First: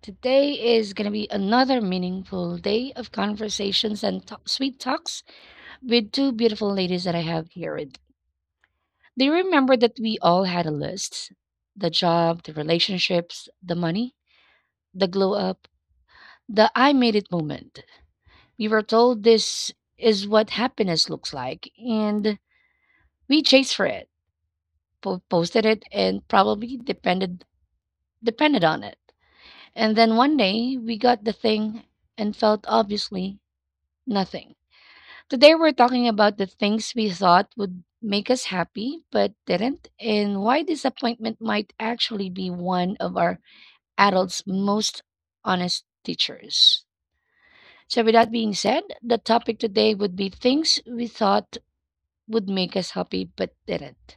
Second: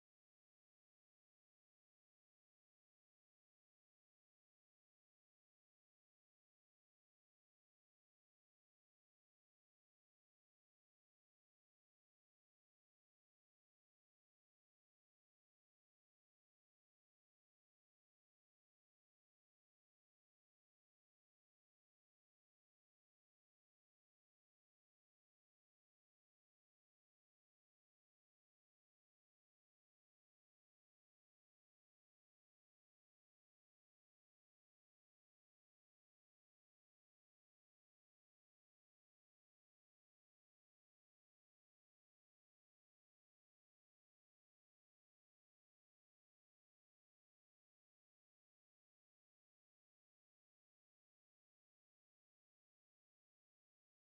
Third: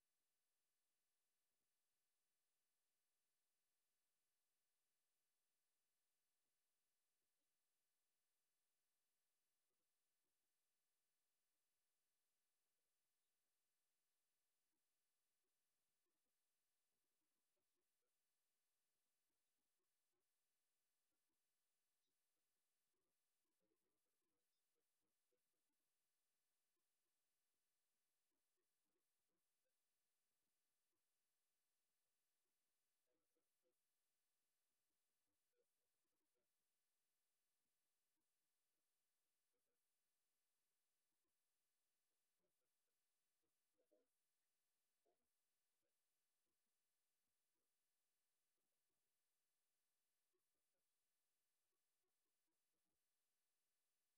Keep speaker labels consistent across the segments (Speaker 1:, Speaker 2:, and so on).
Speaker 1: Today is going to be another meaningful day of conversations and sweet talks with two beautiful ladies that I have here. With. Do you remember that we all had a list? The job, the relationships, the money, the glow up, the I made it moment. We were told this is what happiness looks like, and we chased for it, posted it, and probably depended on it. And then one day, we got the thing and felt obviously nothing. Today, we're talking about the things we thought would make us happy but didn't, and why disappointment might actually be one of our adults' most honest teachers. So, with that being said, the topic today would be things we thought would make us happy but didn't.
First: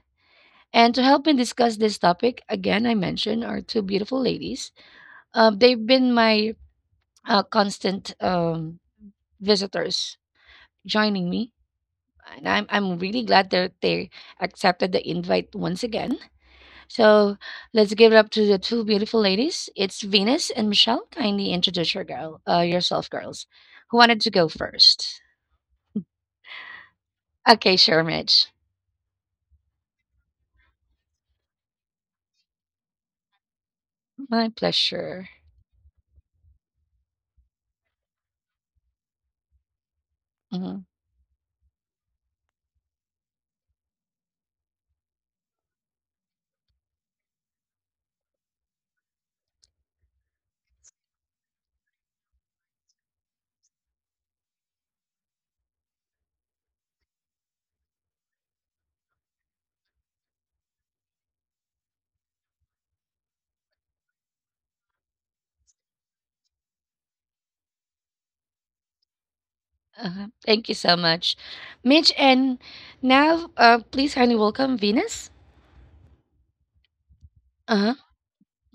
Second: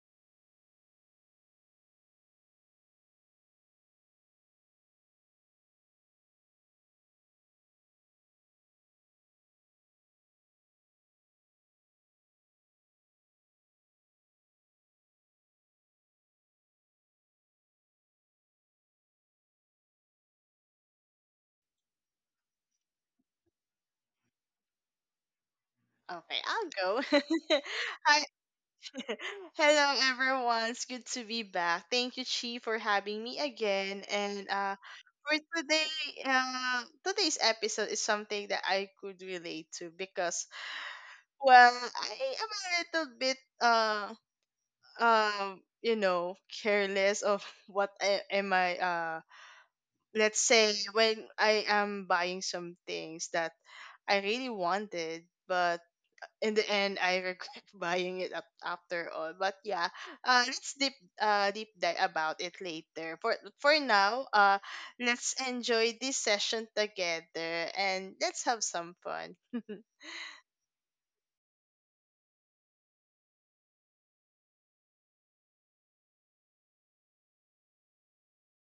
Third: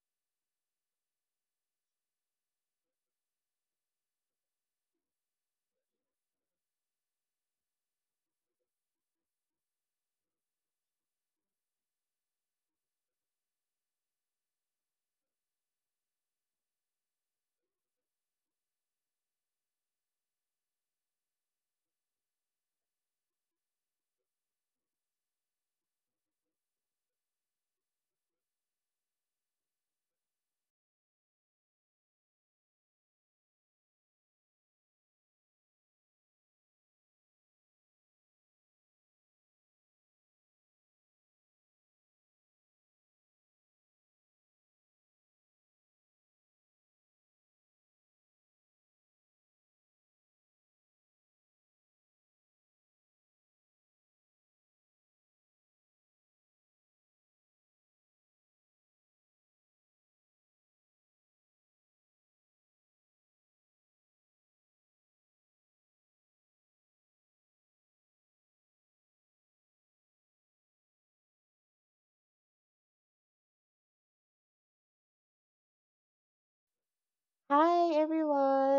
Speaker 1: And to help me discuss this topic, again, I mentioned our two beautiful ladies. They've been my constant visitors joining me. And I'm really glad that they accepted the invite once again. So let's give it up to the two beautiful ladies. It's Venus and Michelle. Kindly introduce your girl, yourself, girls. Who wanted to go first?
Speaker 2: Okay, I'll go.
Speaker 1: Okay, sure,
Speaker 2: Hi.
Speaker 1: Mitch.
Speaker 2: Hello, everyone. It's good to be back. Thank you, Chi, for having me again.
Speaker 1: My
Speaker 2: And
Speaker 1: pleasure.
Speaker 2: for today, today's episode is something that I could relate to because,
Speaker 1: Mhm.
Speaker 2: well, I am a little bit, um, you know, careless of what I, am I, let's say, when I am buying some things that I really wanted, but in the end I regret buying it up after all. But yeah, let's deep dive about it later. For now, let's enjoy this session together and let's have some fun.
Speaker 1: Uh-huh. Thank you so much, Mitch. And now, please kindly welcome Venus. Uh
Speaker 3: Hi
Speaker 1: huh.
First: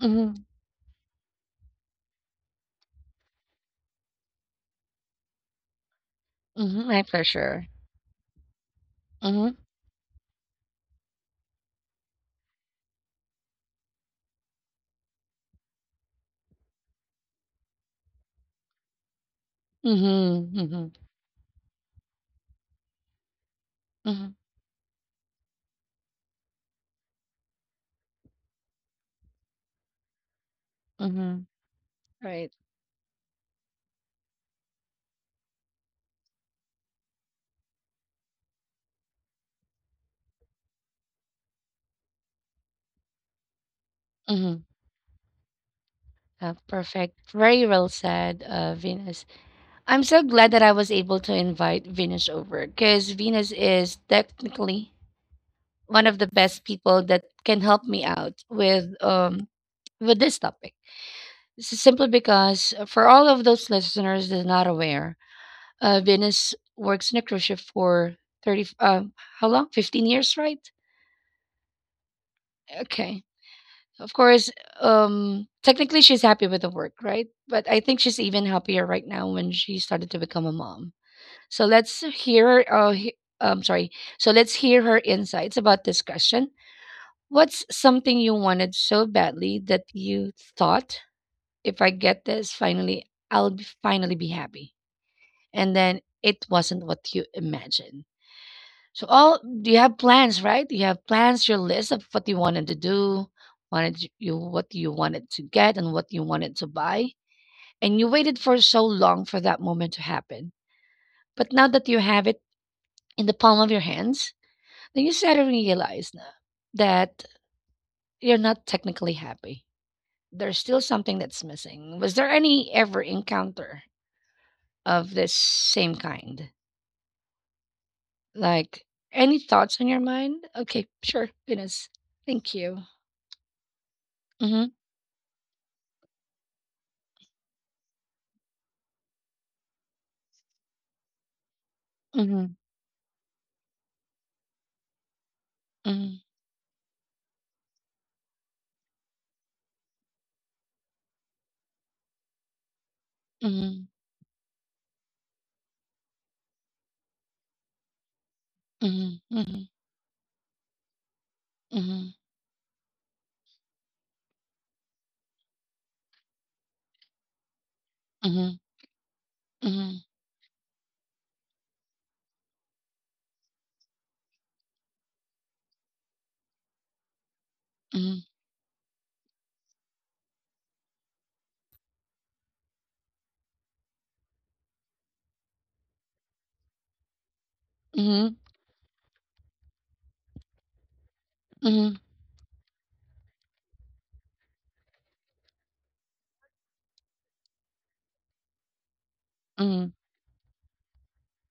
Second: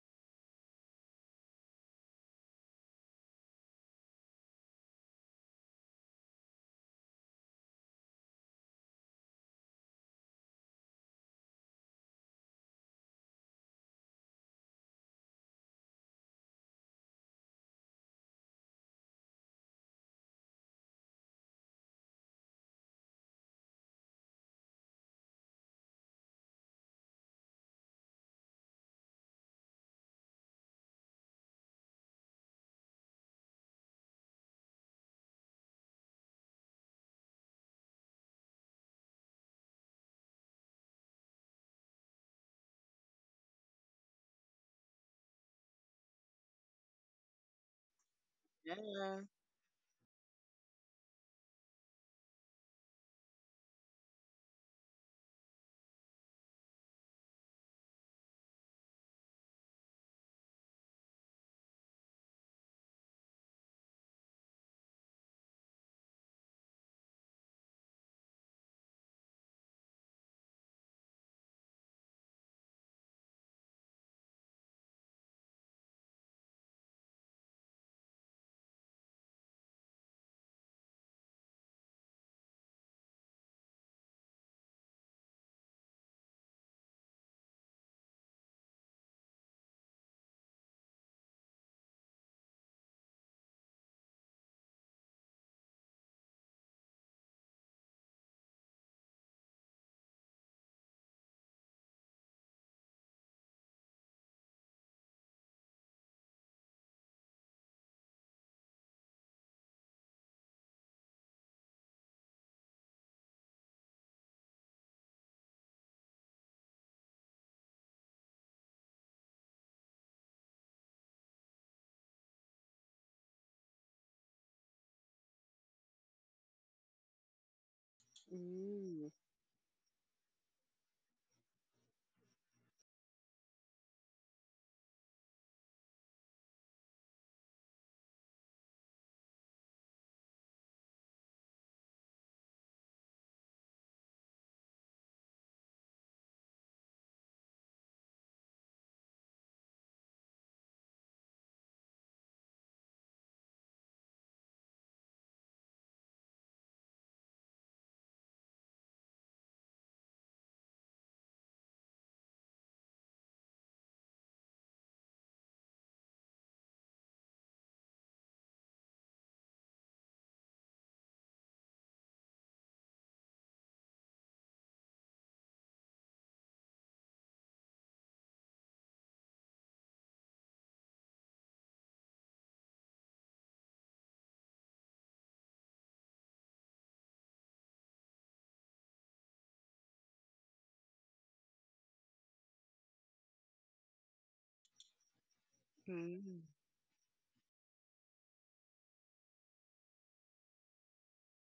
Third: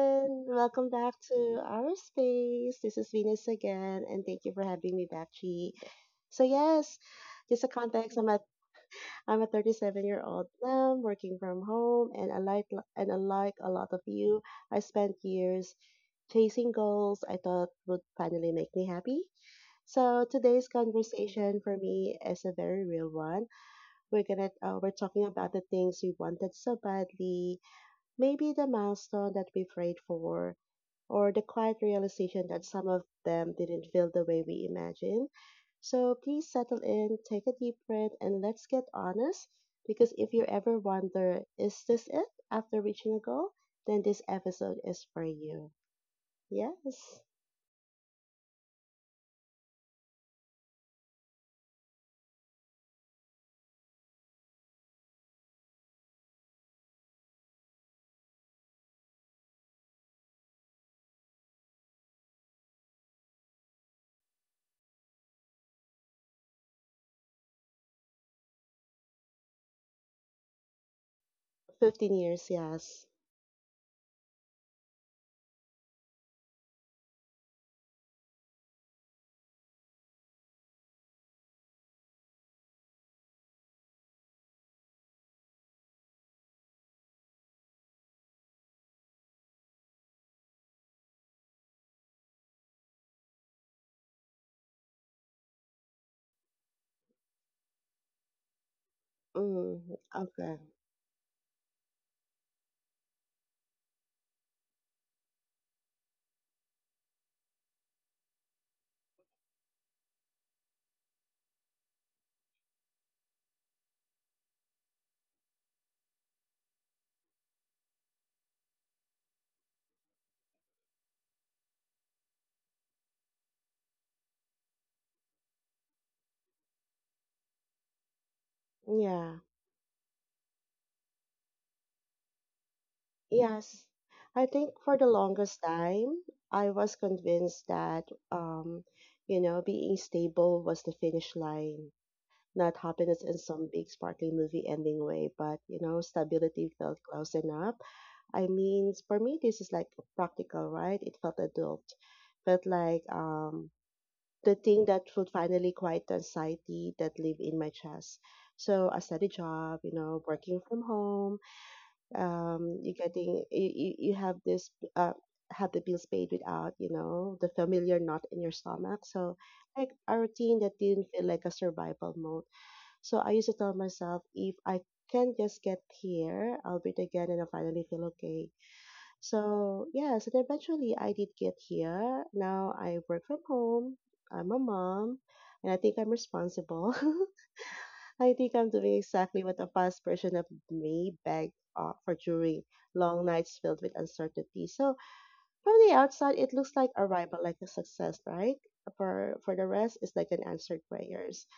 Speaker 1: hmm
Speaker 3: welcome back to our space. This is Venus again, and thank you for having me back, Chi. So yes,
Speaker 1: My
Speaker 3: just a
Speaker 1: pleasure.
Speaker 3: context. I'm a
Speaker 1: Mm-hmm.
Speaker 3: 37-year-old year old mom working from home, and I like and unlike a lot of you, I spent years chasing goals I thought would finally make me happy. So
Speaker 1: Mm-hmm.
Speaker 3: today's
Speaker 1: Mm-hmm.
Speaker 3: conversation for me is a very real one. We're
Speaker 1: Mm-hmm.
Speaker 3: gonna uh, we're talking about the things we wanted so badly. Maybe the milestone that we prayed for, or the
Speaker 1: Mm-hmm.
Speaker 3: quiet realization
Speaker 1: Right.
Speaker 3: that some of them didn't feel the way we imagined. So please settle in, take a deep breath, and let's get honest. Because if you ever wonder, is this it after reaching a goal? Then this
Speaker 1: Mm-hmm.
Speaker 3: episode is for you. Yes.
Speaker 1: Perfect. Very well said,
Speaker 2: Yeah.
Speaker 1: Venus. I'm so glad that I was able to invite Venus over because Venus is technically one of the best people that can help me out with this topic. Simply because for all of those listeners that are not aware, Venus works in a cruise ship for 30. How long? 15 years, right?
Speaker 3: 15 years, yes.
Speaker 1: Okay. Of course, technically she's happy with the work, right? But I think she's even happier right now when she started to become a mom. So let's hear. He, sorry. So let's hear her insights about this question. What's something you wanted so badly that you thought, if I get this, finally be happy, and then it wasn't what you imagined. So all you
Speaker 3: Mm,
Speaker 1: have plans,
Speaker 3: okay.
Speaker 1: right? You have plans, your list of what you wanted to do, what you wanted to get and what you wanted to buy. And you waited for so long for that moment to happen. But now that you have it in the palm of your hands, then you suddenly realize that you're not technically happy. There's still something that's missing. Was there any ever encounter of this same kind? Like
Speaker 2: Mm.
Speaker 3: Yeah.
Speaker 1: any thoughts on your mind? Okay, sure. Goodness. Thank you.
Speaker 3: Yes, I think
Speaker 1: Mm-hmm.
Speaker 3: for the longest time, I was convinced that, you know, being stable was the finish line,
Speaker 1: Mm-hmm.
Speaker 3: not happiness in some big sparkly movie ending way, but, you know,
Speaker 1: Mhm,
Speaker 3: stability felt close enough. I mean, for me, this is like practical, right? It felt adult, felt like
Speaker 1: mhm,
Speaker 3: the thing that would finally quiet the anxiety that lived in my chest. So I
Speaker 1: mhm,
Speaker 3: started a
Speaker 1: mhm,
Speaker 3: job, you know, working from home.
Speaker 1: mhm,
Speaker 3: You're getting you have this uh have the bills paid without, you know, the familiar knot in your
Speaker 1: mhm,
Speaker 3: stomach, so like
Speaker 1: mhm,
Speaker 3: a routine that didn't feel like a survival mode. So I used to tell myself, if I can just get here, I'll breathe again and I finally feel
Speaker 1: mhm,
Speaker 3: okay. So yeah, so then eventually I did get here. Now I work from home, I'm a mom, and I think I'm responsible. I
Speaker 1: mhm,
Speaker 3: think I'm doing exactly what a past version of me begged
Speaker 1: mhm,
Speaker 3: for during long nights filled with uncertainty. So from the outside, it
Speaker 2: Mm.
Speaker 3: looks like arrival, like a success, right? For the
Speaker 1: mhm,
Speaker 3: rest, it's like an answered prayers.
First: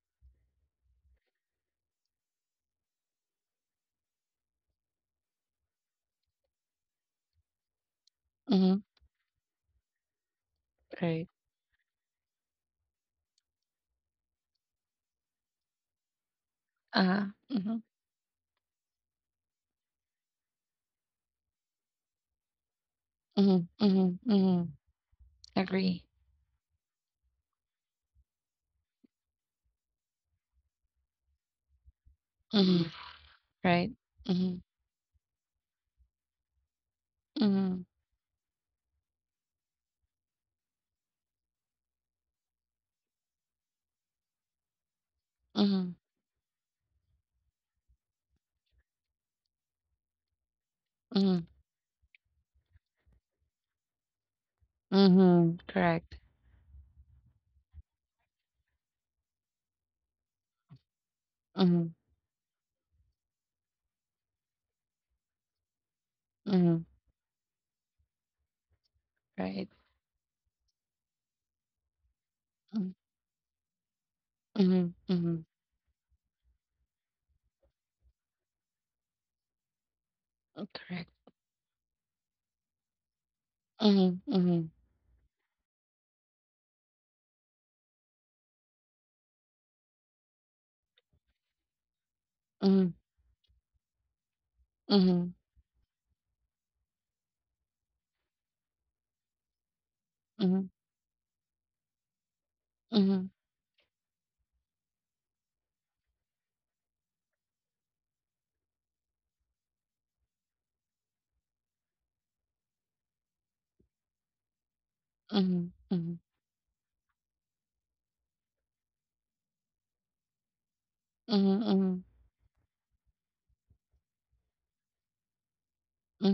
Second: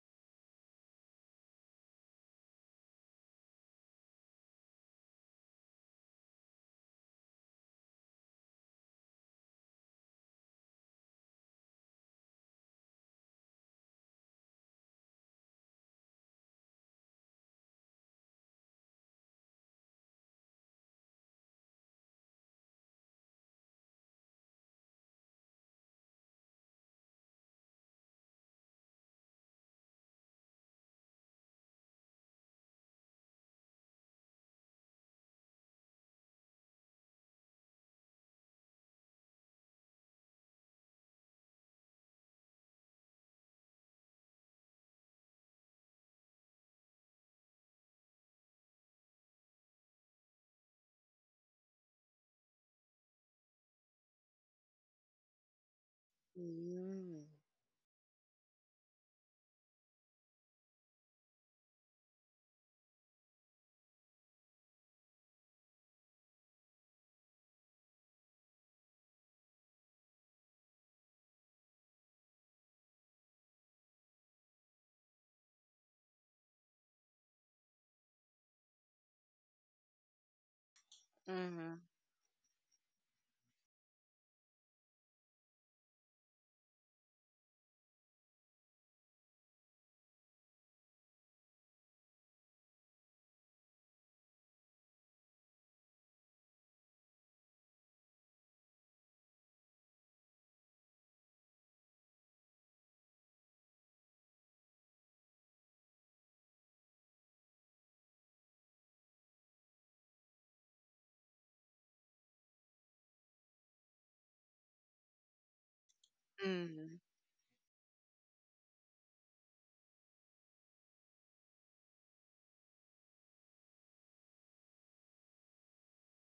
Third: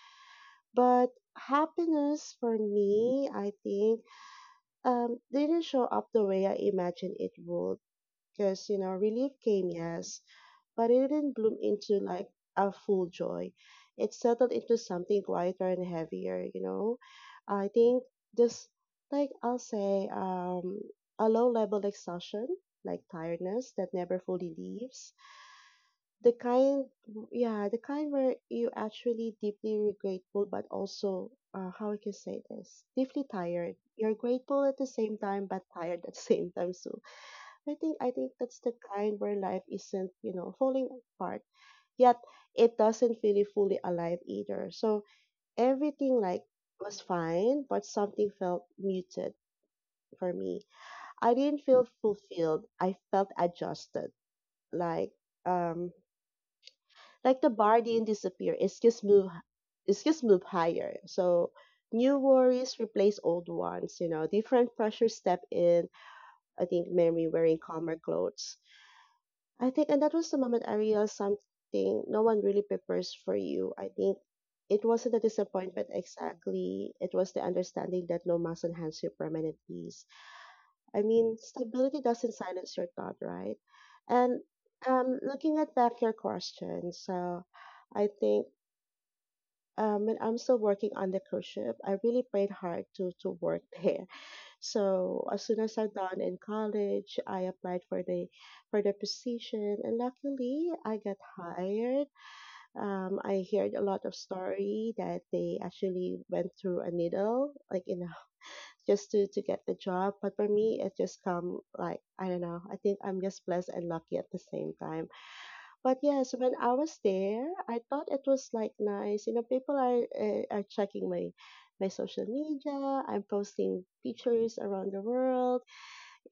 Speaker 3: But happiness for me, I think, didn't show up the way I imagined it would. Because, you
Speaker 1: mhm.
Speaker 3: know, relief came, yes, but it
Speaker 1: Right.
Speaker 3: didn't bloom into like a full joy. It settled into something quieter and heavier, you know.
Speaker 1: Uh-huh.
Speaker 3: I
Speaker 1: Hmm.
Speaker 3: think just like I'll say, a low level exhaustion, like
Speaker 1: Mhm,
Speaker 3: tiredness that never
Speaker 1: mhm,
Speaker 3: fully
Speaker 1: mhm.
Speaker 3: leaves.
Speaker 1: Agree.
Speaker 3: The kind, yeah, the kind where you actually deeply grateful, but also, how I can say this,
Speaker 1: Mhm.
Speaker 3: deeply tired.
Speaker 1: Right.
Speaker 3: You're
Speaker 1: Mhm,
Speaker 3: grateful at the same time, but tired at the same time. So I
Speaker 1: mhm,
Speaker 3: think I think that's the kind where life isn't, you know, falling apart, yet it doesn't really fully alive either. So
Speaker 1: mhm,
Speaker 3: everything like was fine, but something felt muted for me. I
Speaker 1: mhm,
Speaker 3: didn't feel fulfilled. I felt adjusted. Like
Speaker 1: mhm.
Speaker 3: um
Speaker 1: Correct.
Speaker 2: Mm.
Speaker 3: like the bar didn't disappear. It's just move higher. So
Speaker 1: Mhm,
Speaker 3: new worries replace old ones, you know, different pressures step in. I
Speaker 1: mhm.
Speaker 3: think memory wearing calmer clothes. I
Speaker 1: Right.
Speaker 3: think, and that was the moment I realized something no one really
Speaker 1: Mhm,
Speaker 3: prepares for you. I think it
Speaker 1: mhm,
Speaker 3: wasn't a
Speaker 1: mhm.
Speaker 3: disappointment exactly. It was the understanding that no muscle hands you permanent peace. I
Speaker 1: Correct.
Speaker 3: mean,
Speaker 2: Mm.
Speaker 3: stability doesn't silence your thought, right?
Speaker 1: Mhm,
Speaker 3: And
Speaker 1: mhm,
Speaker 3: looking at back your question, so I think when I'm still working on the cruise ship, I really prayed hard
Speaker 1: mhm,
Speaker 3: to work there. So
Speaker 1: mhm,
Speaker 3: as soon as I done in college, I applied for the position, and
Speaker 1: mhm,
Speaker 3: luckily I got hired.
Speaker 1: mhm, mhm,
Speaker 3: I heard a lot of story that they actually went through a needle, like, you know, just to get the job. But for me, it just come like I don't know. I think I'm just blessed and lucky at the same time. But
Speaker 1: mhm,
Speaker 3: yes, when I
Speaker 2: Mm.
Speaker 3: was there, I thought it was like nice. You know, people are checking my
Speaker 1: mhm,
Speaker 3: my
Speaker 1: mhm,
Speaker 3: social media. I'm posting pictures around the world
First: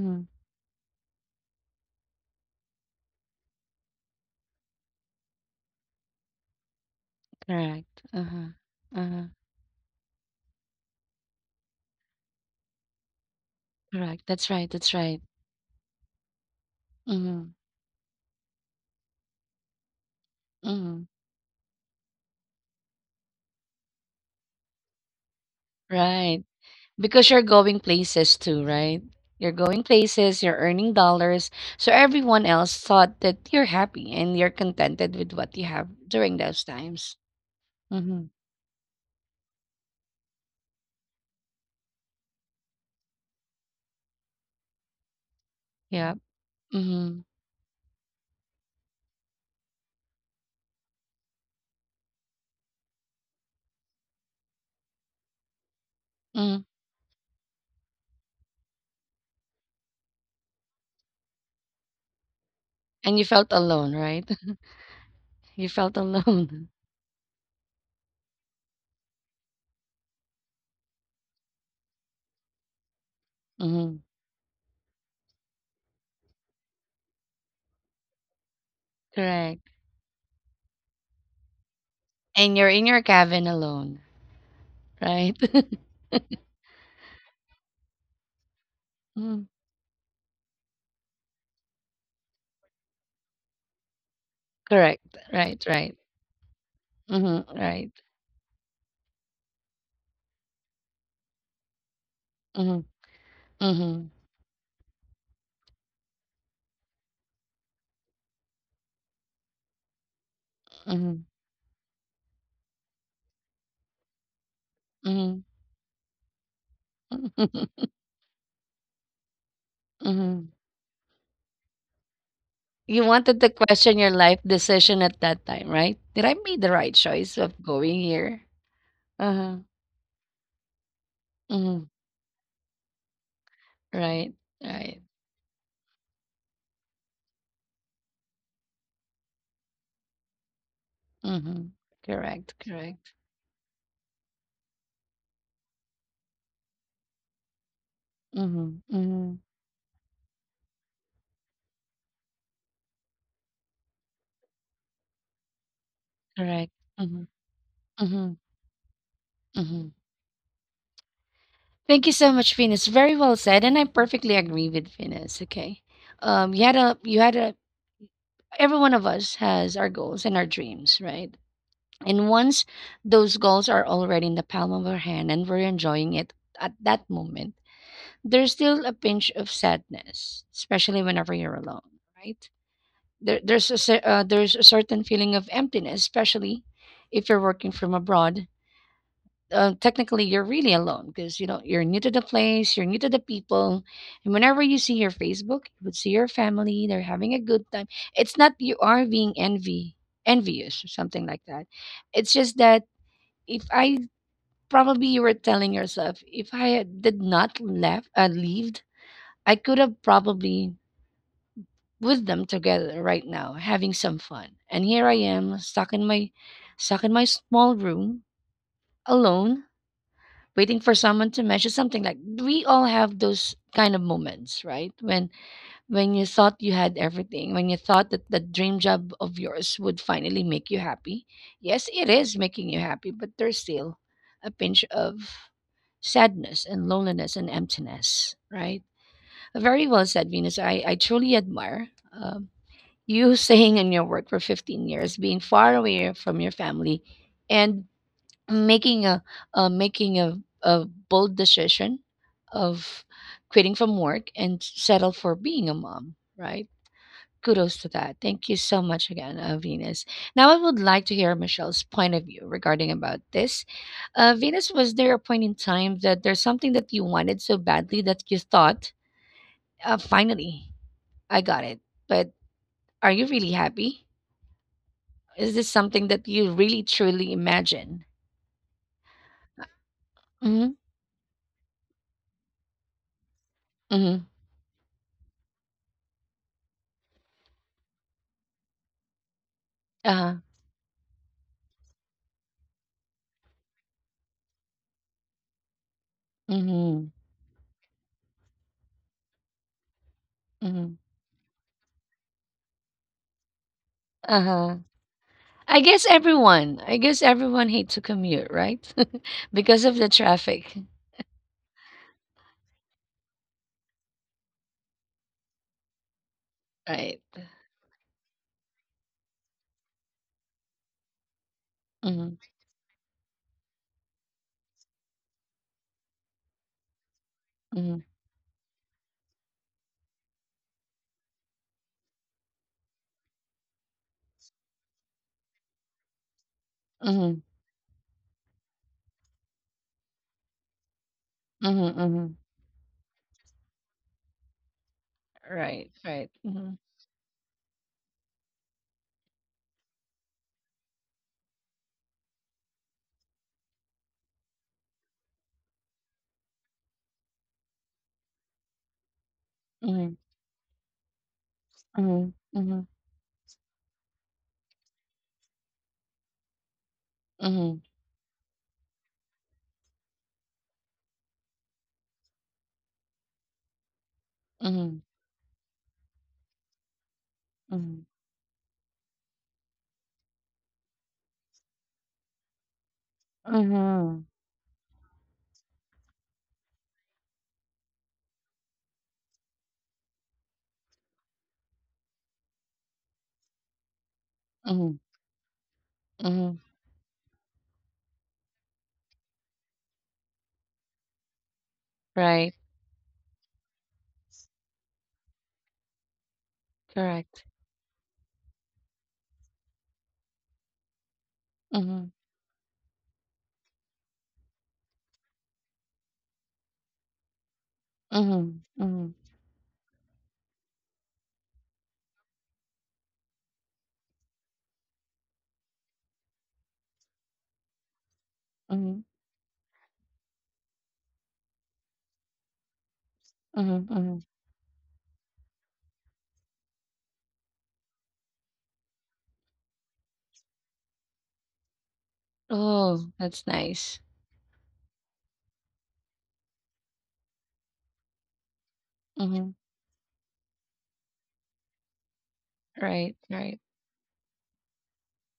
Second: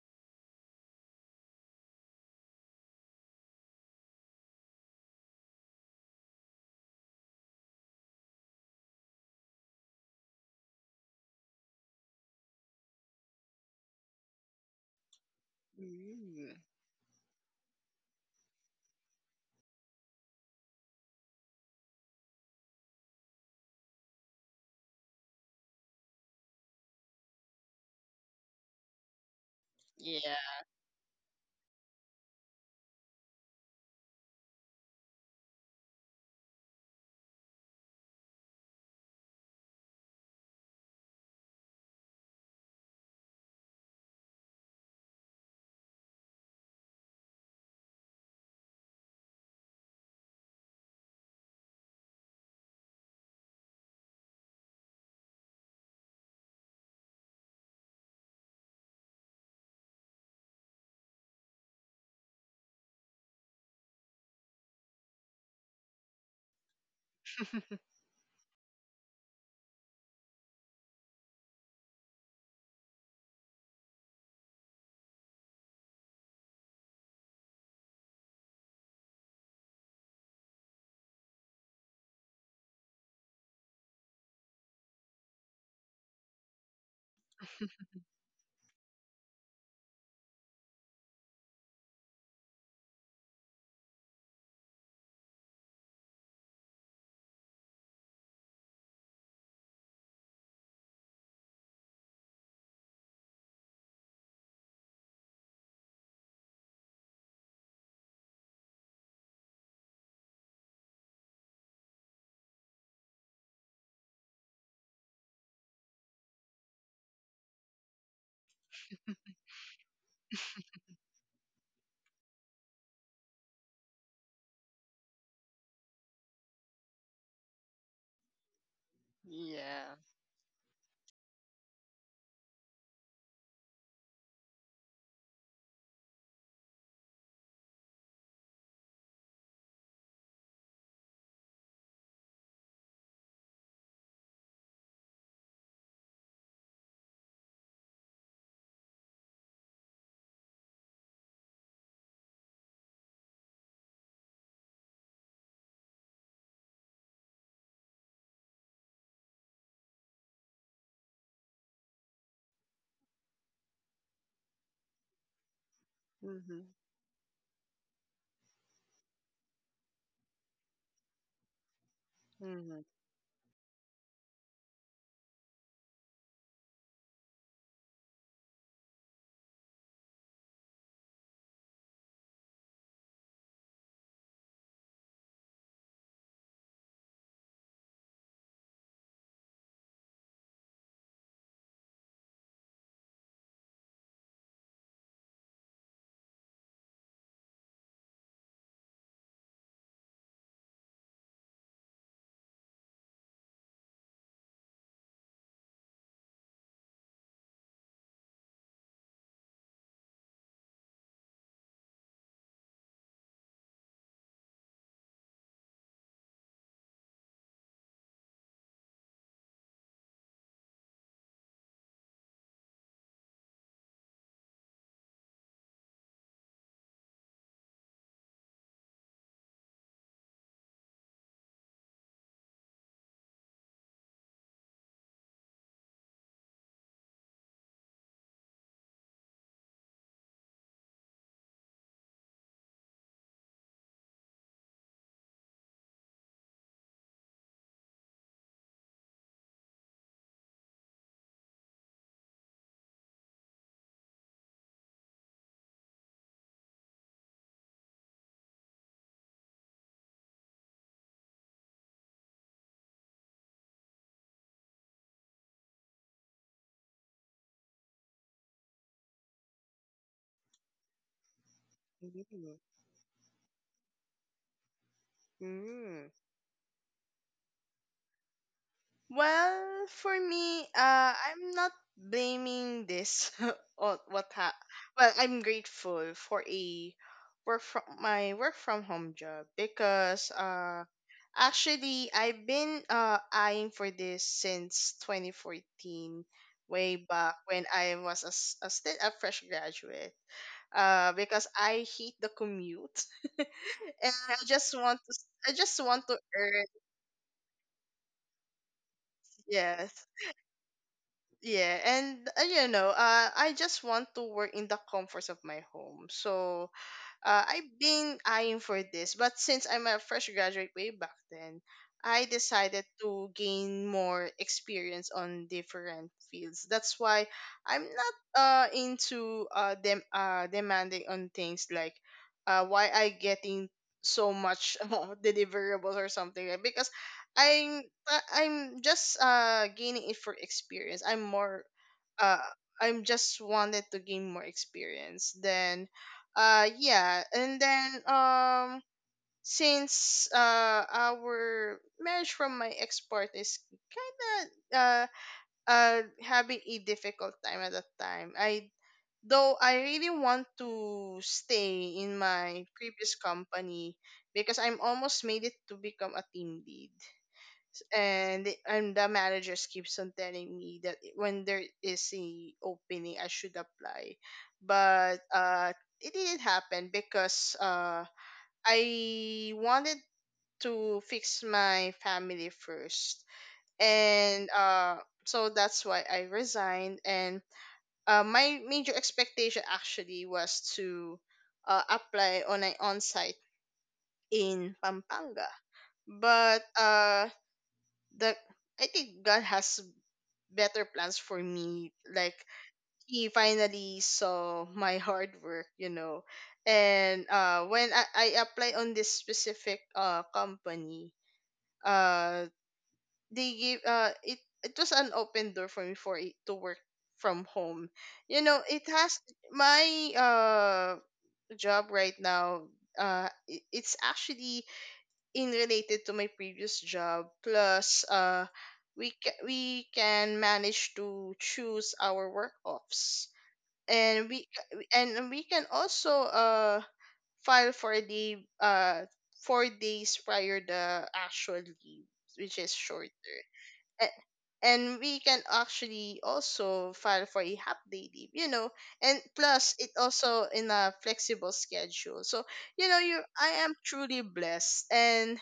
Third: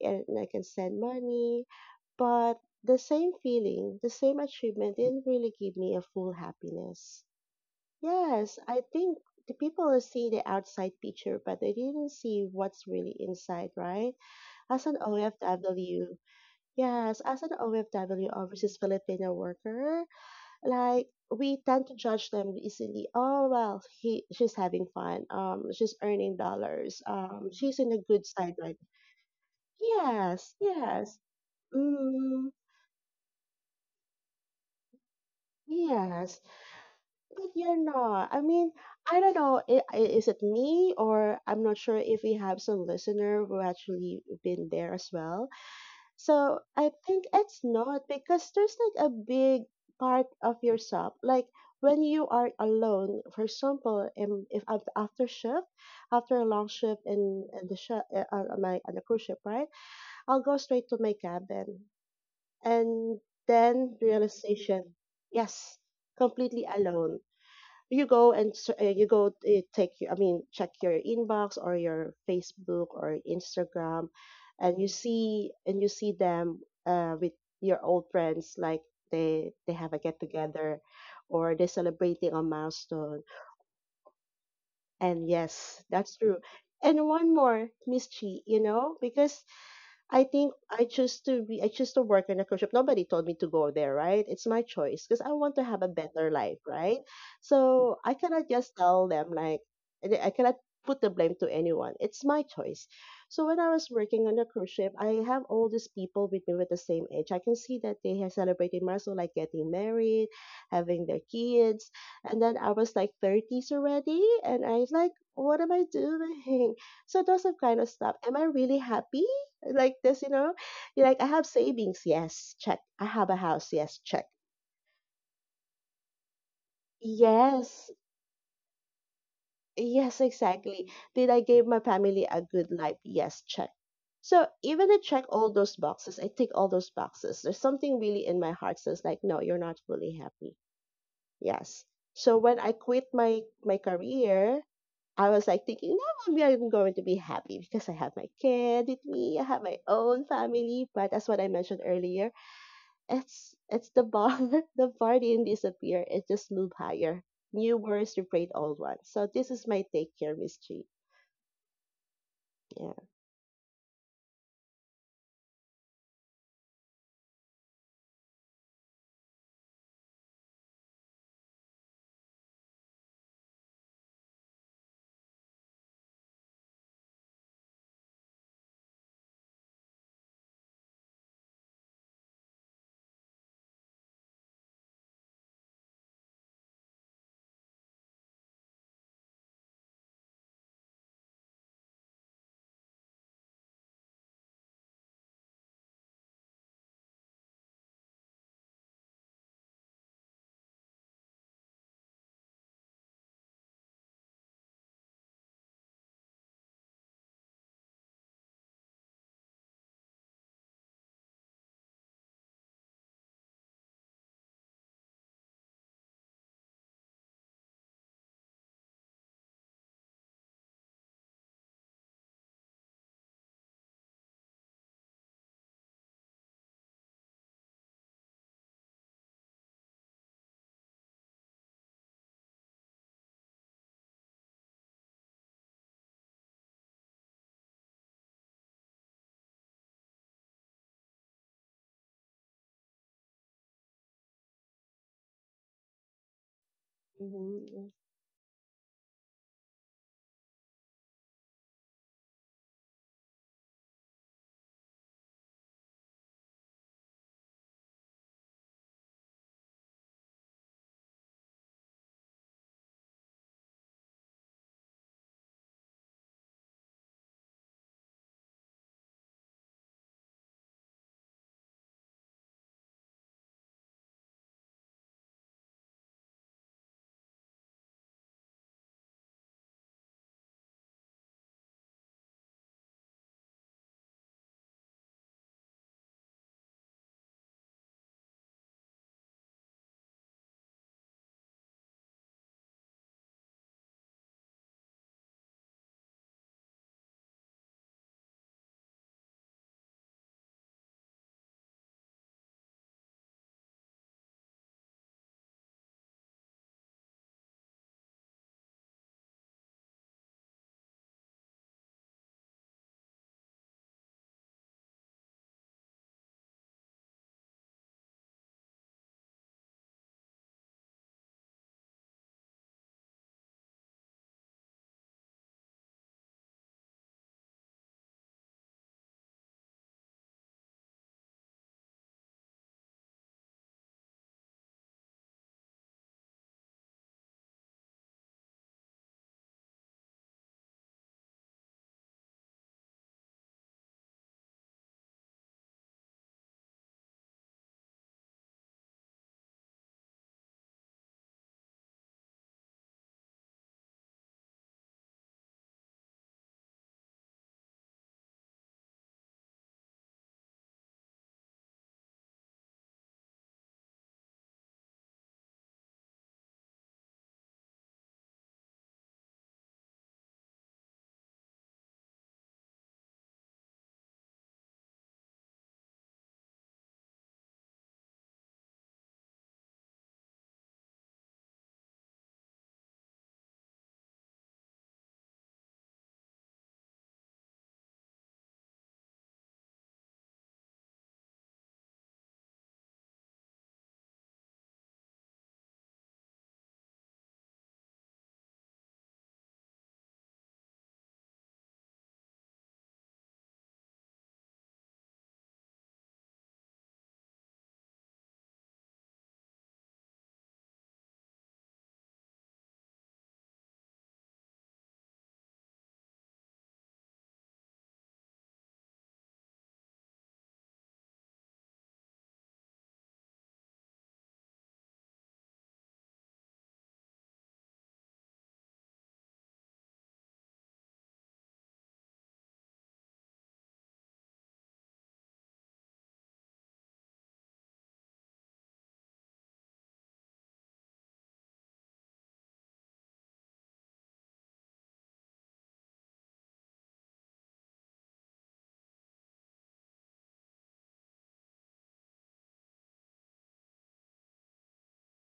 Speaker 3: and I can send money. But the same feeling, the same achievement didn't really give me a full happiness.
Speaker 1: Correct. Uh-huh.
Speaker 3: Yes, I think
Speaker 1: Uh-huh.
Speaker 3: the people see the outside picture, but they didn't see what's really inside, right?
Speaker 1: Correct. That's right.
Speaker 3: As
Speaker 1: That's
Speaker 3: an
Speaker 1: right.
Speaker 3: OFW,
Speaker 2: Mm.
Speaker 3: yes, as
Speaker 1: Mhm.
Speaker 3: an OFW, overseas Filipino worker,
Speaker 1: Mhm,
Speaker 3: like we tend to judge them easily. Oh well, he she's having fun. She's earning
Speaker 1: right.
Speaker 3: dollars.
Speaker 1: Because you're
Speaker 3: She's
Speaker 1: going
Speaker 3: in a good
Speaker 1: places
Speaker 3: side
Speaker 1: too,
Speaker 3: right.
Speaker 1: right? You're going places,
Speaker 3: Yes,
Speaker 2: Yeah.
Speaker 1: you're earning
Speaker 3: yes.
Speaker 1: dollars. So everyone
Speaker 3: Mm,
Speaker 1: else thought that you're happy and you're contented with what you have
Speaker 3: yes,
Speaker 1: during those times.
Speaker 3: but you're not.
Speaker 1: Mm-hmm.
Speaker 3: I mean, I don't know. Is it me or I'm not sure if we have some listener who actually been there as well.
Speaker 1: Yeah.
Speaker 3: So I think
Speaker 1: Mm-hmm.
Speaker 3: it's not because there's like a big part of yourself. Like when you are alone, for example, if after shift, after a
Speaker 1: Hmm.
Speaker 3: long shift in the sh- my on the cruise ship, right? I'll go straight to my cabin. And
Speaker 1: And you felt
Speaker 3: then
Speaker 1: alone, right?
Speaker 3: realization,
Speaker 1: You
Speaker 3: yes,
Speaker 1: felt
Speaker 3: completely
Speaker 1: alone.
Speaker 3: alone. You go and s- you go take your- I mean check your inbox or your Facebook or
Speaker 1: Mm-hmm.
Speaker 3: Instagram, and you see them with your old friends like they
Speaker 1: Correct.
Speaker 3: have a get together, or they're celebrating a
Speaker 1: And you're in your
Speaker 3: milestone.
Speaker 1: cabin alone,
Speaker 3: And
Speaker 1: right?
Speaker 3: yes, that's true. And one more, Miss Chi, you know, because
Speaker 1: Mhm.
Speaker 3: I think I chose to work in a cruise ship. Nobody told me to go there, right? It's my
Speaker 1: Correct.
Speaker 3: choice because I want to
Speaker 1: Right,
Speaker 3: have a
Speaker 1: right.
Speaker 3: better life, right?
Speaker 1: Mm-hmm. Right.
Speaker 3: So I cannot just tell them like and I cannot put the blame to anyone. It's my
Speaker 1: Mm-hmm.
Speaker 3: choice. So when I was
Speaker 1: Mm-hmm.
Speaker 3: working on a cruise ship, I have all these people with me with the same age. I can see that they are celebrating milestone like getting married, having their kids, and then I was like thirties already, and I was like,
Speaker 1: Mm-hmm.
Speaker 3: what am I doing? So those are kind
Speaker 1: Mm-hmm.
Speaker 3: of stuff. Am I really happy? Like this, you know? You're like, I have savings, yes, check. I
Speaker 1: You
Speaker 3: have a
Speaker 1: wanted to
Speaker 3: house, yes,
Speaker 1: question your
Speaker 3: check.
Speaker 1: life decision at that time, right? Did I make the right choice of
Speaker 3: Yes,
Speaker 1: going here? Uh-huh.
Speaker 2: Yeah.
Speaker 3: yes, exactly. Did I give my
Speaker 1: Mhm.
Speaker 3: family a good life? Yes, check.
Speaker 1: Right.
Speaker 3: So even I
Speaker 1: Right.
Speaker 3: check all those boxes, I tick all those boxes. There's something really in my heart says like, no, you're not fully happy.
Speaker 1: Mhm.
Speaker 3: Yes. So when
Speaker 1: Correct.
Speaker 3: I quit
Speaker 1: Correct.
Speaker 3: my career, I was like thinking, no, maybe I'm not going to be happy because I have my
Speaker 1: Mhm.
Speaker 3: kid with me, I
Speaker 1: Mhm.
Speaker 3: have my own family. But that's what I mentioned earlier. It's the bar. The bar didn't disappear. It just
Speaker 1: Correct.
Speaker 3: moved higher.
Speaker 1: Mhm.
Speaker 3: New words
Speaker 1: Mhm.
Speaker 3: replace old ones. So this is my
Speaker 1: Mhm.
Speaker 3: take here, Miss G.
Speaker 1: Thank you so much, Venus.
Speaker 3: Yeah.
Speaker 1: Very well said, and I perfectly agree with Venus. Okay.
Speaker 2: Mm-hmm.
Speaker 1: You had a. Every one of us has our goals and our dreams, right? And once
Speaker 2: Mm-hmm.
Speaker 1: those goals are already in the palm of our hand, and we're enjoying it at that moment there's still a pinch of sadness, especially whenever you're alone, right? There's a certain feeling of emptiness, especially if you're working from abroad. Technically, you're really alone because you know you're new to the place, you're new to the people, and whenever you see your Facebook, you would see your family. They're having a good time. It's not you are being envy envious or something like that. It's just that if I probably you were telling yourself if I did not left leave I could have probably with them together right now, having some fun. And here I am, stuck in my small room, alone, waiting for someone to mention something like we all have those kind of moments, right? When you thought you had everything, when you thought that the dream job of yours would finally make you happy. Yes, it is making you happy, but there's still a pinch of sadness and loneliness and emptiness, right? Very well said, Venus. I truly admire you staying in your work for 15 years, being far away from your family, and
Speaker 3: Mm-hmm.
Speaker 1: making a a bold decision of quitting from work and settle for being a mom. Right? Kudos to that. Thank you so much again, Venus. Now I would like to hear Michelle's point of view regarding about this. Venus, was there a point in time that there's something that you wanted so badly that you thought, finally, I got it. But are you really happy? Is this
Speaker 2: Mm-hmm.
Speaker 1: something that you really truly imagine?
Speaker 2: Well, for me,
Speaker 1: Mm-hmm.
Speaker 2: I'm not blaming this on
Speaker 1: Mm-hmm.
Speaker 2: Well, I'm grateful for a work from my work from home job, because
Speaker 1: Uh-huh.
Speaker 2: actually I've been eyeing for this since 2014, way
Speaker 1: Mm-hmm.
Speaker 2: back when I was a, s- a still a fresh graduate.
Speaker 1: Mm-hmm.
Speaker 2: Because I hate the commute, and I just
Speaker 1: Uh-huh.
Speaker 2: want to, s- I just
Speaker 1: I
Speaker 2: want
Speaker 1: guess
Speaker 2: to earn.
Speaker 1: everyone. I guess everyone hate to commute, right? because of
Speaker 2: Yes.
Speaker 1: the traffic.
Speaker 2: Yeah, and I just want to work in the comforts of my home. So,
Speaker 1: Right.
Speaker 2: I've been eyeing for this, but since I'm a fresh graduate way back then, I
Speaker 1: Mm-hmm.
Speaker 2: decided to gain more experience on different fields. That's why I'm
Speaker 1: Mm-hmm.
Speaker 2: not into demanding on things, like, why I getting so much deliverables, or something, like, because
Speaker 1: Mm-hmm.
Speaker 2: I'm I'm just gaining it for experience.
Speaker 1: Mm-hmm. Mm-hmm.
Speaker 2: Uh I'm just wanted to gain more experience, than
Speaker 1: Right. Right. Mm-hmm.
Speaker 2: yeah and then since our marriage from my ex-part is kind of uh having a difficult time at that time. I though I really
Speaker 1: Mm-hmm.
Speaker 2: want to stay in my
Speaker 1: Mm-hmm.
Speaker 2: previous company, because I'm almost made it to become a team lead,
Speaker 1: Mm-hmm.
Speaker 2: and the managers keeps on telling me that when there is a opening I should apply,
Speaker 1: Mm-hmm.
Speaker 2: but it didn't happen, because
Speaker 1: Mm-hmm.
Speaker 2: I wanted to fix my family first,
Speaker 1: Mm-hmm.
Speaker 2: and so that's why I resigned. And my major expectation actually was to apply on an on-site in
Speaker 1: Mm-hmm.
Speaker 2: Pampanga,
Speaker 1: Mm-hmm.
Speaker 2: but the I think God has better plans for me. Like,
Speaker 1: Right.
Speaker 2: he finally saw my hard work. And
Speaker 1: Correct.
Speaker 2: uh when I apply on this specific company,
Speaker 1: Mm-hmm.
Speaker 2: uh they gave it it was an open door for me for it to work from home. You know,
Speaker 1: Mm-hmm.
Speaker 2: it
Speaker 1: Mm-hmm.
Speaker 2: has my job right now. It's actually in related to my previous job, plus
Speaker 1: Mm-hmm.
Speaker 2: we can manage to choose our work offs,
Speaker 1: Mm-hmm. Mm-hmm.
Speaker 2: and we can also file for the 4 days prior the actual leave, which is
Speaker 1: Oh,
Speaker 2: shorter.
Speaker 1: that's nice.
Speaker 2: A- and we can actually also file for a half day leave, and
Speaker 1: Mhm.
Speaker 2: plus it also in a flexible schedule, so you know
Speaker 1: Right,
Speaker 2: you I
Speaker 1: right.
Speaker 2: am truly blessed. And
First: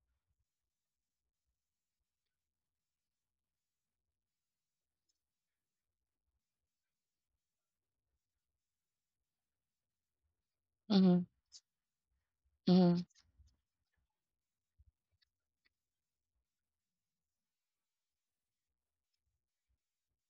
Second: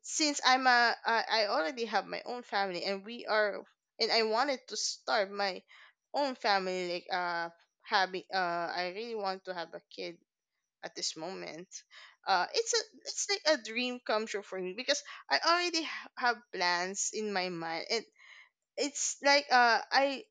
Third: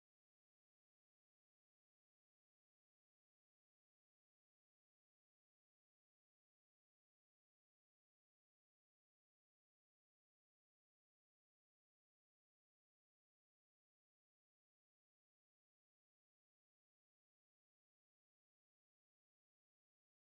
Speaker 2: since I already have my own family, and we are and I wanted to start my own family, like, having I really want to have a kid at this
Speaker 1: Mhm,
Speaker 2: moment. Uh it's a
Speaker 1: mhm,
Speaker 2: it's like a dream come true for me, because I already have plans in my mind, and it's like I